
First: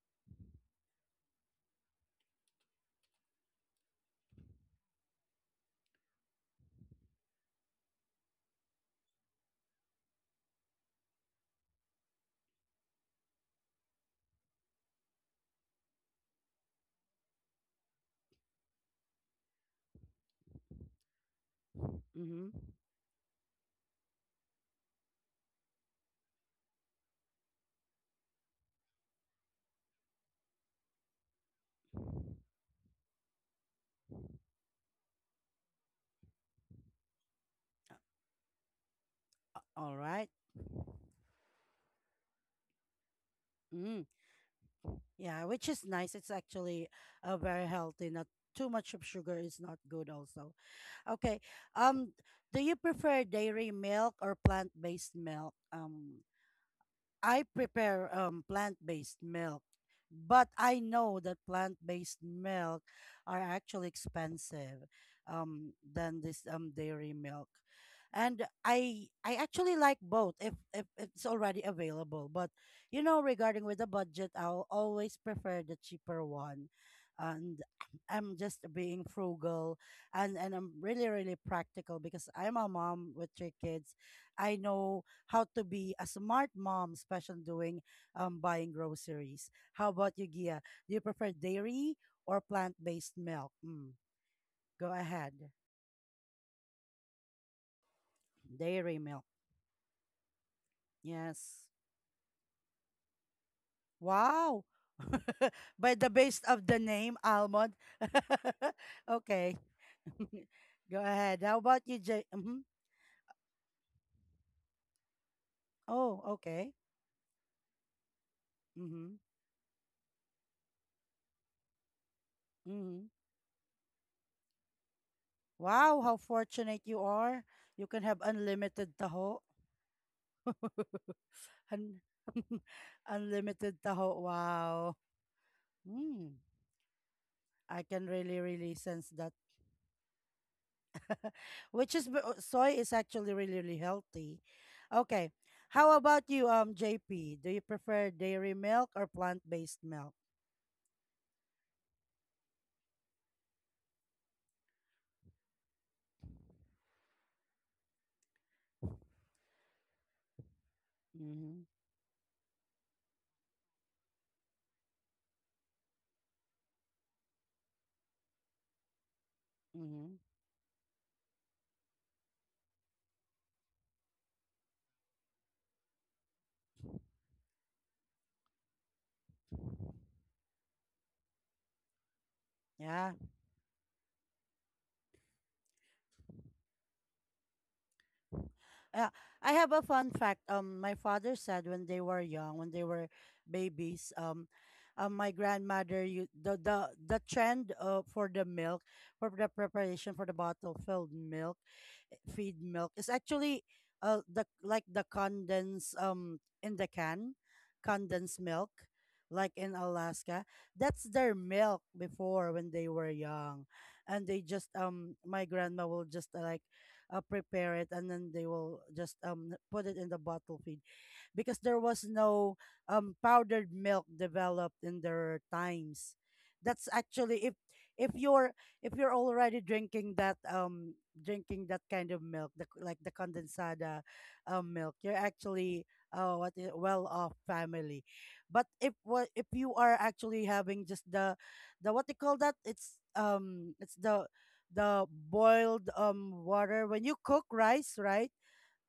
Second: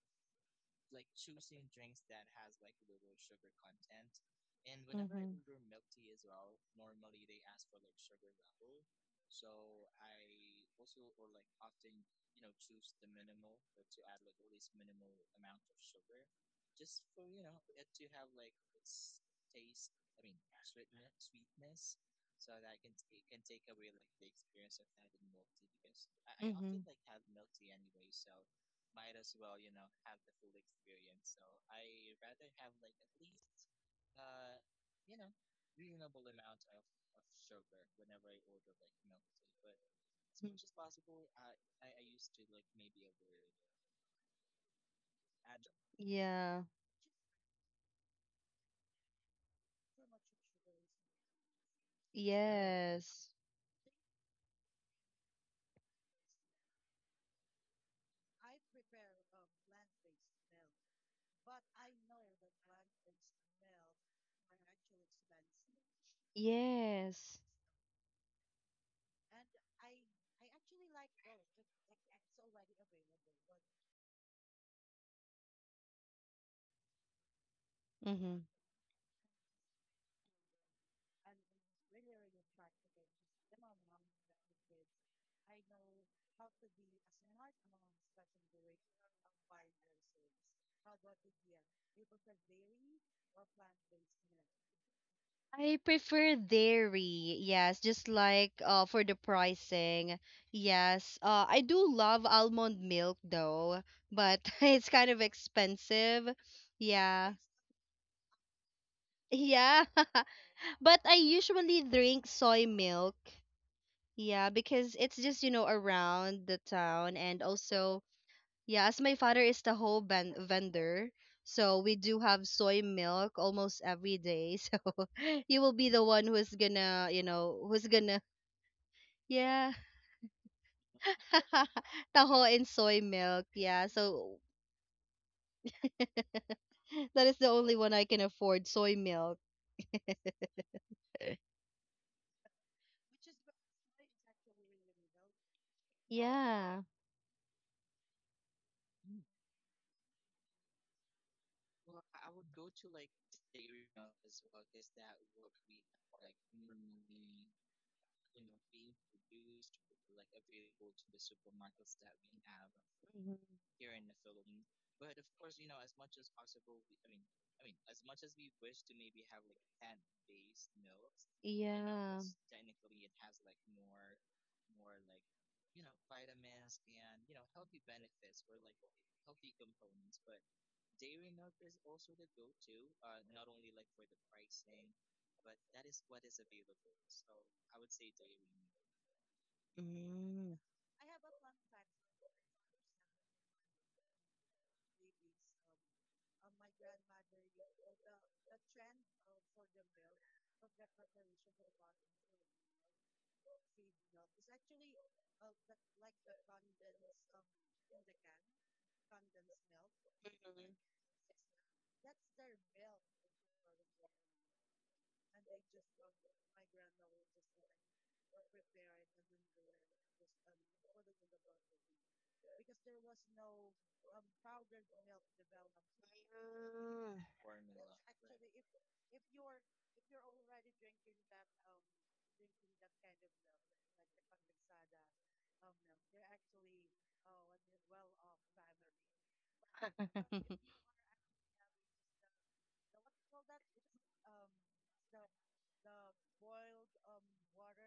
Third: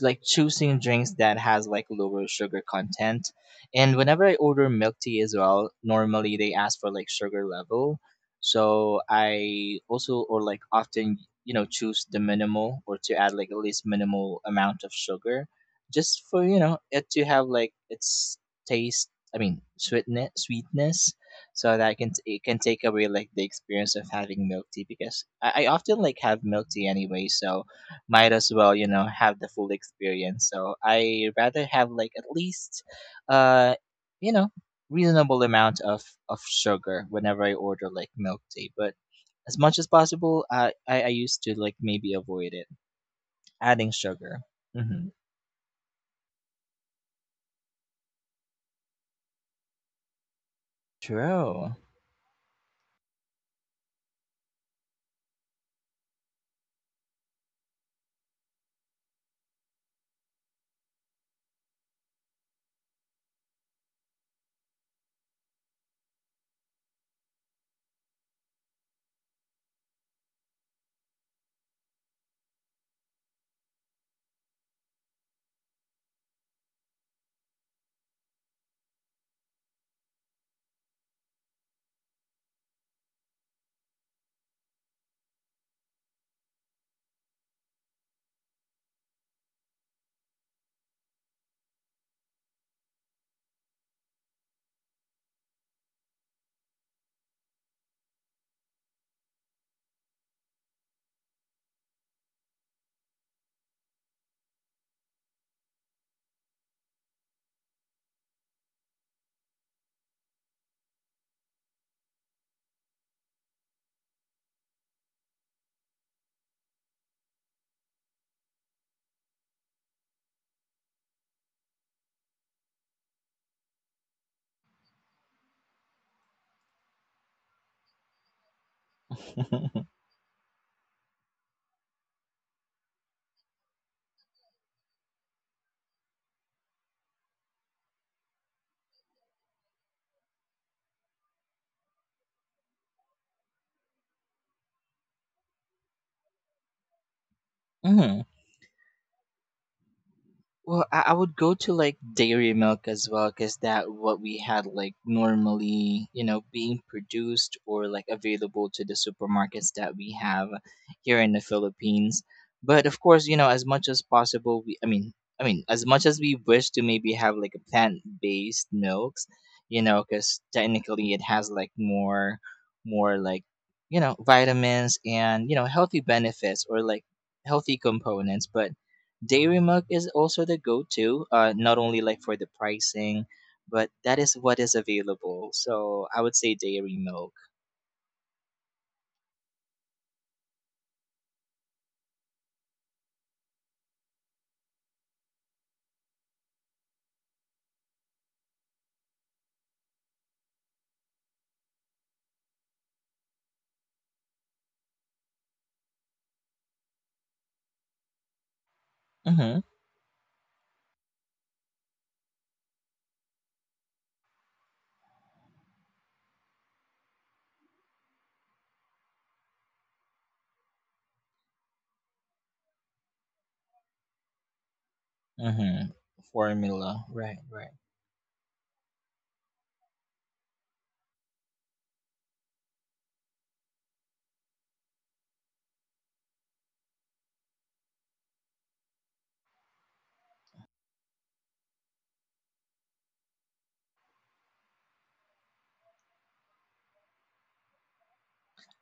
[SPEAKER 3] like choosing drinks that has like lower sugar content. And whenever I order milk tea as well, normally they ask for like sugar level. So I also or like often you know choose the minimal or to add like at least minimal amount of sugar just for you know it to have like its taste. I mean sweetness so that I can t- it can
[SPEAKER 1] Mm-hmm.
[SPEAKER 3] take away like the experience of having milk tea because I often like have milk
[SPEAKER 2] Mm-hmm.
[SPEAKER 3] tea anyway, so might as well you know have the full experience. So I rather have like at least uh you know reasonable amount of sugar whenever I order like milk tea. But as much as
[SPEAKER 1] All right.
[SPEAKER 3] possible I used to like maybe avoid it adding
[SPEAKER 1] Mm.
[SPEAKER 3] sugar. Hmm.
[SPEAKER 1] Yeah, which is nice. It's
[SPEAKER 2] Yeah. Right?
[SPEAKER 1] actually very healthy. Not too much of sugar is not good also. Okay.
[SPEAKER 3] True.
[SPEAKER 1] Um, do you prefer
[SPEAKER 2] Yes.
[SPEAKER 1] dairy milk or plant-based milk? I prepare plant-based milk, but I know that plant-based milk are actually expensive than this dairy
[SPEAKER 2] Yes.
[SPEAKER 1] milk. And I actually like both if it's already available. But, you know, regarding with the budget, I'll always prefer the cheaper one. And I'm
[SPEAKER 2] Mm-hmm.
[SPEAKER 1] just being frugal and I'm really, really practical, because I'm a mom with three kids. I know how to be a smart mom, especially doing buying groceries. How about you, Gia? Do you prefer dairy or plant-based milk? Mm, go ahead.
[SPEAKER 2] I prefer dairy. Yes, just like, uh,
[SPEAKER 1] Dairy
[SPEAKER 2] for the
[SPEAKER 1] milk.
[SPEAKER 2] pricing. Yes. Uh,
[SPEAKER 1] Yes.
[SPEAKER 2] I do love almond milk though, but
[SPEAKER 1] Wow.
[SPEAKER 2] it's kind of
[SPEAKER 1] By the base
[SPEAKER 2] expensive.
[SPEAKER 1] of the name,
[SPEAKER 2] Yeah.
[SPEAKER 1] almond. Okay.
[SPEAKER 2] Yes. Yeah.
[SPEAKER 1] Go ahead. How
[SPEAKER 2] But I
[SPEAKER 1] about you, Jay?
[SPEAKER 2] usually
[SPEAKER 1] Hmm.
[SPEAKER 2] drink soy milk. Yeah, because
[SPEAKER 1] Oh,
[SPEAKER 2] it's just,
[SPEAKER 1] okay.
[SPEAKER 2] you know, around the town. And
[SPEAKER 1] Mm-hmm.
[SPEAKER 2] also, yeah, as my father is the whole ban vendor,
[SPEAKER 1] Mm-hmm.
[SPEAKER 2] so we do have soy milk almost every
[SPEAKER 1] Wow,
[SPEAKER 2] day.
[SPEAKER 1] how
[SPEAKER 2] So
[SPEAKER 1] fortunate you
[SPEAKER 2] you will
[SPEAKER 1] are.
[SPEAKER 2] be the one
[SPEAKER 1] You
[SPEAKER 2] who's
[SPEAKER 1] can have
[SPEAKER 2] gonna,
[SPEAKER 1] unlimited taho.
[SPEAKER 2] yeah,
[SPEAKER 1] Un- unlimited
[SPEAKER 2] taho and
[SPEAKER 1] taho.
[SPEAKER 2] soy
[SPEAKER 1] Wow.
[SPEAKER 2] milk. Yeah, so
[SPEAKER 1] Mm. I can really, really
[SPEAKER 2] that is the
[SPEAKER 1] sense
[SPEAKER 2] only
[SPEAKER 1] that.
[SPEAKER 2] one I can afford, soy milk.
[SPEAKER 1] Which is soy is actually really, really healthy. Okay. How about you, JP? Do you prefer
[SPEAKER 3] Mhm.
[SPEAKER 2] Yeah,
[SPEAKER 1] dairy milk or plant-based milk?
[SPEAKER 3] Well, I would go to like dairy milk as well, because that what we had like normally, you know, being produced or like available to the supermarkets that we have here in the
[SPEAKER 1] Mm-hmm.
[SPEAKER 3] Philippines. But of course, you know, as much as possible, I mean, as much as we wish to maybe have like a plant-based milks, you know,
[SPEAKER 1] Mm-hmm.
[SPEAKER 3] because technically it has like more, more like,
[SPEAKER 2] yeah.
[SPEAKER 3] you know, vitamins and you know healthy benefits or like healthy components, but dairy milk is also the go-to, not only like for the
[SPEAKER 1] Yeah.
[SPEAKER 3] pricing, but that is what is available. So I would say dairy milk.
[SPEAKER 1] Uh, I have a fun fact. My father said
[SPEAKER 2] Mm.
[SPEAKER 1] when they were young, when they were babies, my grandmother, you the trend, for the milk for the preparation for the bottle filled milk feed milk is actually the, like, the condensed in the can, condensed milk like
[SPEAKER 3] Mm-hmm.
[SPEAKER 1] in Alaska. That's their milk before, when they were young, and they just my grandma will just like prepare it, and then they will just put it in the bottle feed, because there was no powdered milk developed in their
[SPEAKER 3] Mm-hmm.
[SPEAKER 1] times. That's
[SPEAKER 3] Formula. Right,
[SPEAKER 1] actually,
[SPEAKER 3] right.
[SPEAKER 1] if you're if you're already drinking that kind of milk, the, like the condensada milk, you're actually what is well off family. But if what if you are actually having just the what they call that? It's the boiled water when you cook rice, right?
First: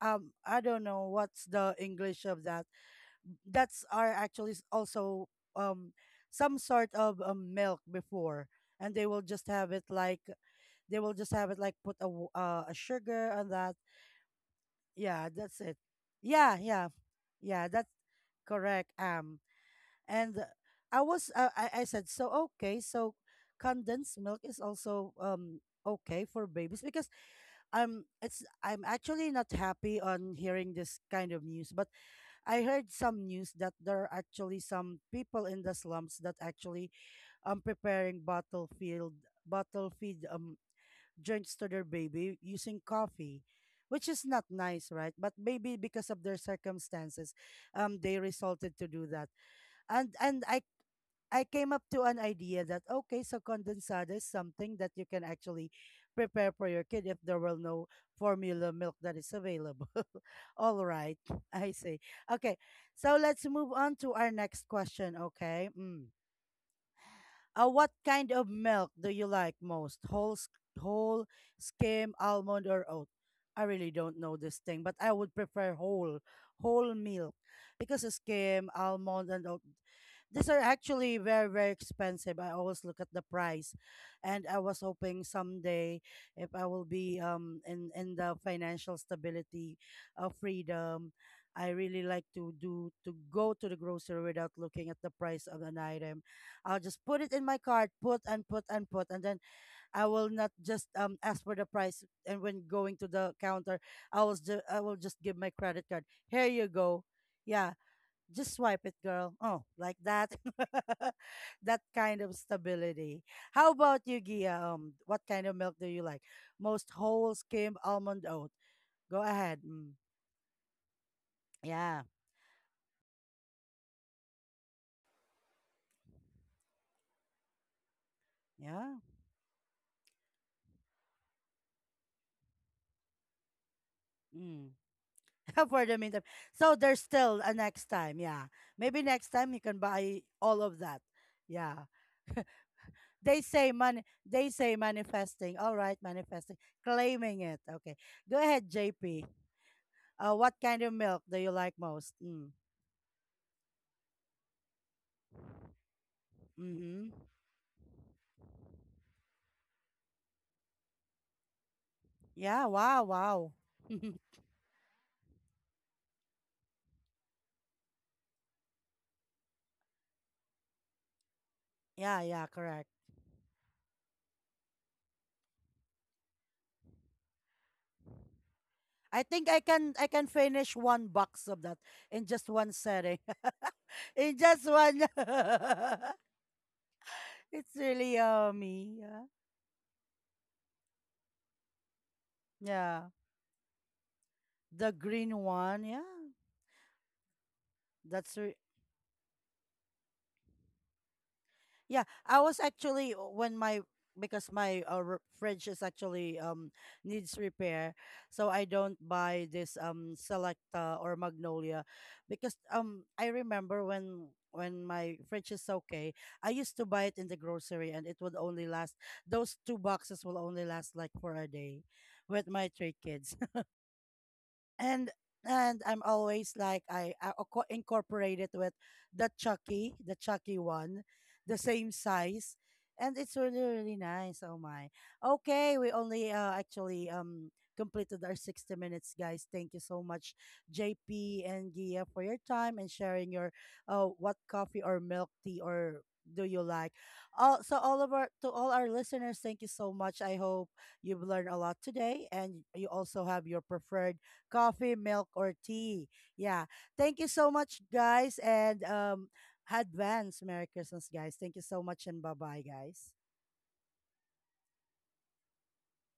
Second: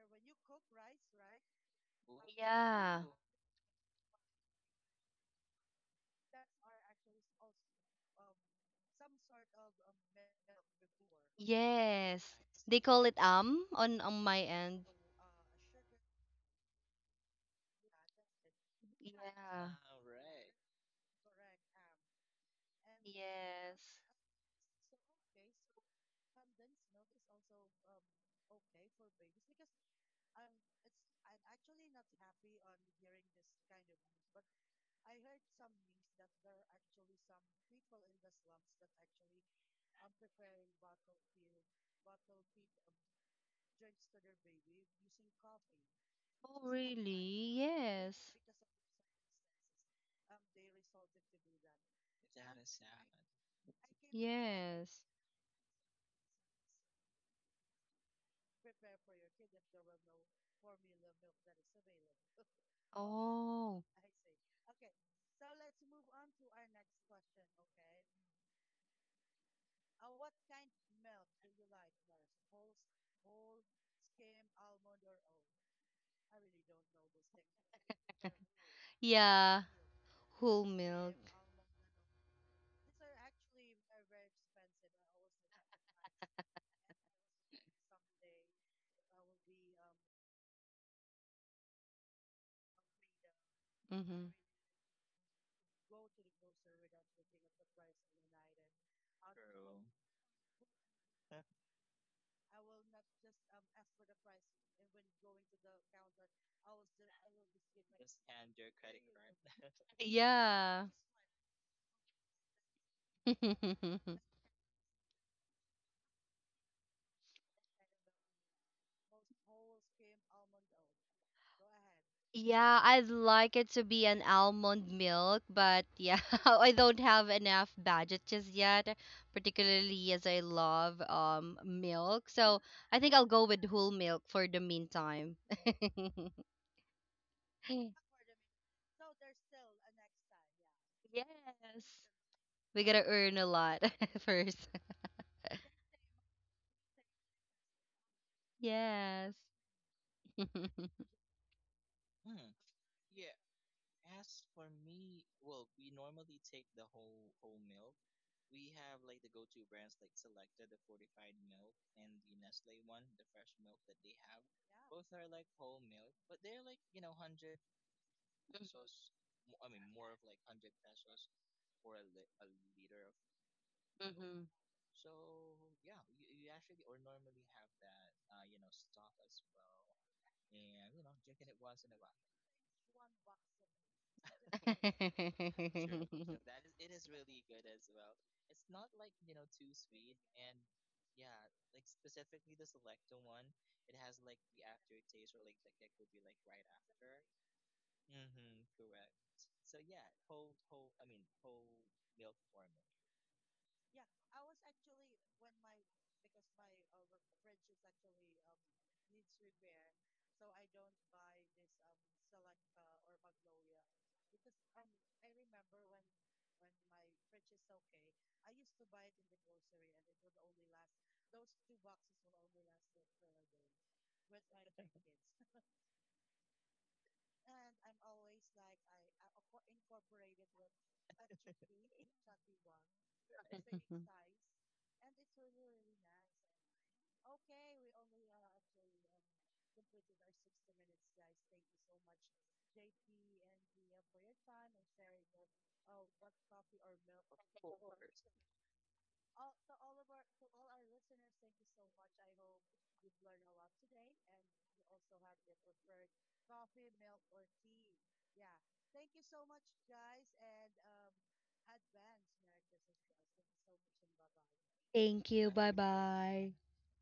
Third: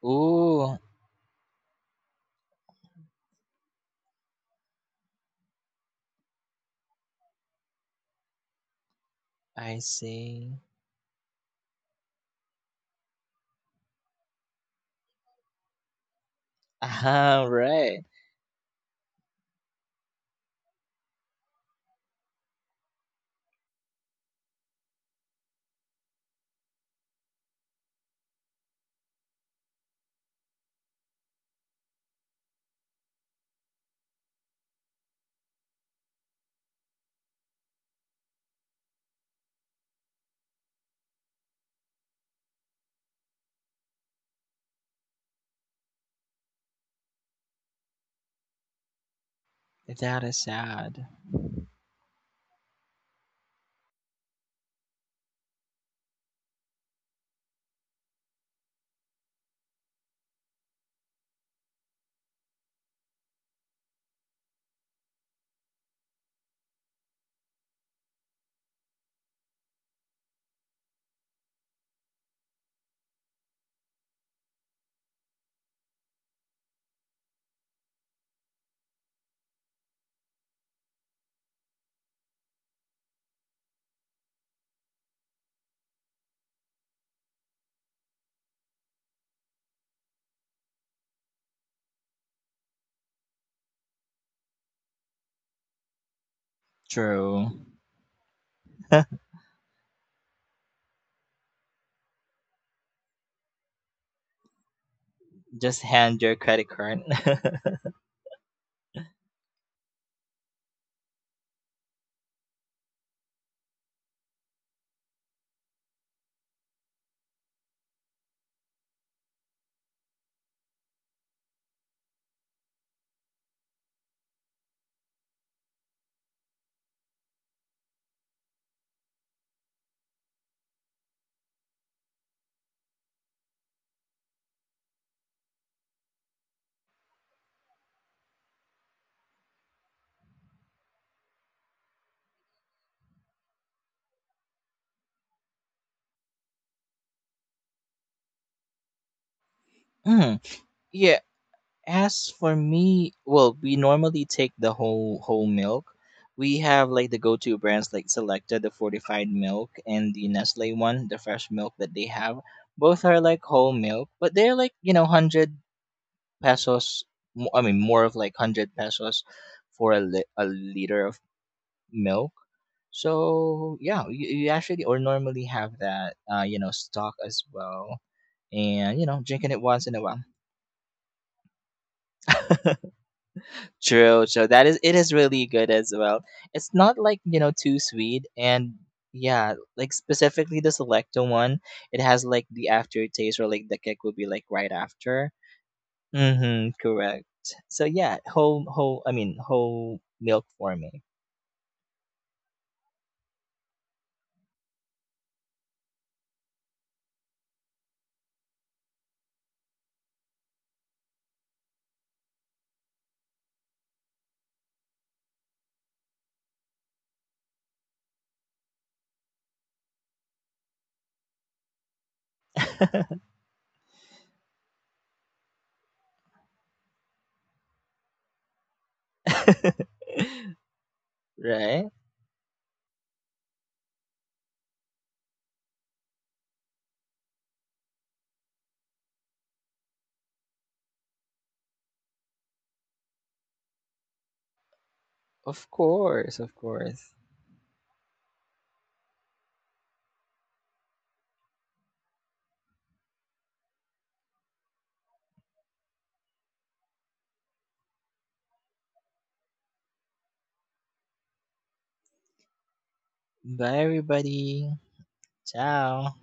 [SPEAKER 1] I
[SPEAKER 3] Ooh,
[SPEAKER 1] don't know what's the English of that.
[SPEAKER 2] Yeah.
[SPEAKER 1] That's are actually also um some sort of milk before, and they will just have
[SPEAKER 3] I
[SPEAKER 1] it like
[SPEAKER 3] see.
[SPEAKER 1] they will just have it like put a
[SPEAKER 2] Yes. They
[SPEAKER 1] a
[SPEAKER 2] call it
[SPEAKER 1] sugar on that.
[SPEAKER 2] on my end.
[SPEAKER 1] Yeah, that's it. Yeah, yeah.
[SPEAKER 3] Ah,
[SPEAKER 1] Yeah, that's
[SPEAKER 3] right.
[SPEAKER 1] correct.
[SPEAKER 2] Yeah.
[SPEAKER 1] And I was I said, so okay, so
[SPEAKER 2] Yes.
[SPEAKER 1] condensed milk is also okay for babies, because it's, I'm actually not happy on hearing this kind of news, but I heard some news that there are actually some people in the slums that actually preparing battlefield battlefield drinks to their baby using coffee, which is not nice, right? But maybe because of their
[SPEAKER 2] Oh, really?
[SPEAKER 1] circumstances,
[SPEAKER 2] Yes.
[SPEAKER 1] they resulted to do that. And
[SPEAKER 3] That is
[SPEAKER 1] and
[SPEAKER 3] sad.
[SPEAKER 1] I came up to an idea that, okay, so condensada is
[SPEAKER 2] Yes.
[SPEAKER 1] something that you can actually prepare for your kid if there were no formula milk that is available. All right, I see. Okay, so let's
[SPEAKER 2] Oh.
[SPEAKER 1] move on to our next question. Okay. Mm. What kind of milk do you like most? Whole, whole, skim, almond, or oat? I really don't know this thing, but I would prefer whole, whole milk, because a skim,
[SPEAKER 2] Yeah.
[SPEAKER 1] almond, and oat,
[SPEAKER 2] Whole
[SPEAKER 1] these are
[SPEAKER 2] milk.
[SPEAKER 1] actually very, very expensive. I always look at the price, and I was hoping someday if I will be in the financial stability of freedom. I really like to do to go to the
[SPEAKER 2] Mm-hmm.
[SPEAKER 1] grocery without looking at the price of an item. I'll just put it
[SPEAKER 3] True.
[SPEAKER 1] in my cart, put and put and put, and then I will not just ask for the price. And when going to the counter, I will just give my
[SPEAKER 3] Just
[SPEAKER 1] credit card.
[SPEAKER 3] hand your
[SPEAKER 1] Here
[SPEAKER 3] credit
[SPEAKER 1] you
[SPEAKER 3] card.
[SPEAKER 1] go. Yeah, just swipe it, girl. Oh, like that.
[SPEAKER 2] Yeah.
[SPEAKER 1] That kind of stability. How about you, Gia? What kind of milk do you like? Most whole skim almond oat. Go ahead. Mm. Yeah.
[SPEAKER 2] Yeah, I'd like it to be an almond milk, but yeah, I don't have enough budget just yet,
[SPEAKER 1] Yeah.
[SPEAKER 2] particularly as I love milk. So I think I'll go with whole milk for the meantime.
[SPEAKER 1] Mm. For the meantime. So there's still a next time. Yeah. Maybe next time you can buy
[SPEAKER 2] Yes.
[SPEAKER 1] all of that. Yeah.
[SPEAKER 2] We gotta earn a lot
[SPEAKER 1] They say
[SPEAKER 2] first.
[SPEAKER 1] money, they say manifesting. All right, manifesting. Claiming it. Okay. Go
[SPEAKER 2] Yes.
[SPEAKER 1] ahead, JP. Uh,
[SPEAKER 3] Mm.
[SPEAKER 1] what kind of
[SPEAKER 3] Yeah,
[SPEAKER 1] milk do you like most?
[SPEAKER 3] as for
[SPEAKER 1] Mm.
[SPEAKER 3] me, well, we normally take the whole milk. We have like
[SPEAKER 1] Mhm.
[SPEAKER 3] the go-to brands like Selecta, the fortified milk, and the Nestle one, the fresh milk that they have.
[SPEAKER 1] Yeah,
[SPEAKER 3] Both
[SPEAKER 1] wow,
[SPEAKER 3] are like
[SPEAKER 1] wow.
[SPEAKER 3] whole milk, but they're like you know 100 pesos. More of like 100 pesos for a a liter of
[SPEAKER 1] Yeah,
[SPEAKER 3] milk.
[SPEAKER 1] yeah, correct.
[SPEAKER 3] So yeah, you actually or normally have that you know stock as well, and you know
[SPEAKER 1] I
[SPEAKER 3] drinking
[SPEAKER 1] think
[SPEAKER 3] it once in a
[SPEAKER 1] I
[SPEAKER 3] while.
[SPEAKER 1] can finish one box of that in just one setting.
[SPEAKER 3] True,
[SPEAKER 1] In
[SPEAKER 3] so that
[SPEAKER 1] just
[SPEAKER 3] is it
[SPEAKER 1] one.
[SPEAKER 3] is really good as well. It's not like, you know, too
[SPEAKER 1] It's really
[SPEAKER 3] sweet, and
[SPEAKER 1] yummy. Yeah.
[SPEAKER 3] yeah, like specifically the selecto one, it has like the
[SPEAKER 1] Yeah.
[SPEAKER 3] aftertaste or like the kick will be like right
[SPEAKER 1] The
[SPEAKER 3] after.
[SPEAKER 1] green one, yeah.
[SPEAKER 3] Mm-hmm, correct. So yeah,
[SPEAKER 1] That's re-
[SPEAKER 3] whole whole I mean whole milk for me.
[SPEAKER 1] yeah. I was actually when my because my fridge is actually needs repair, so I don't buy this Selecta or Magnolia, because I remember when my fridge is okay, I used to buy it in the grocery, and it would only last those two boxes will only last like for a day, with my three kids. and and I'm always like I incorporate it with the Chucky one, the
[SPEAKER 3] Right?
[SPEAKER 1] same size, and it's really really nice. Oh my. Okay, we only actually completed our 60 minutes, guys. Thank you so much, JP and Gia, for your time and sharing your uh, what coffee or milk tea
[SPEAKER 3] Of
[SPEAKER 1] or
[SPEAKER 3] course,
[SPEAKER 1] do
[SPEAKER 3] of
[SPEAKER 1] you like.
[SPEAKER 3] course.
[SPEAKER 1] All, so all of our, to all our listeners, thank you so much. I hope you've learned a lot today, and you also have your preferred coffee, milk, or tea. Yeah. Thank you so much, guys. And advance Merry Christmas, guys. Thank you so much, and bye bye, guys.
[SPEAKER 3] Bye
[SPEAKER 2] Thank
[SPEAKER 3] everybody.
[SPEAKER 2] you. Bye bye.
[SPEAKER 3] Ciao.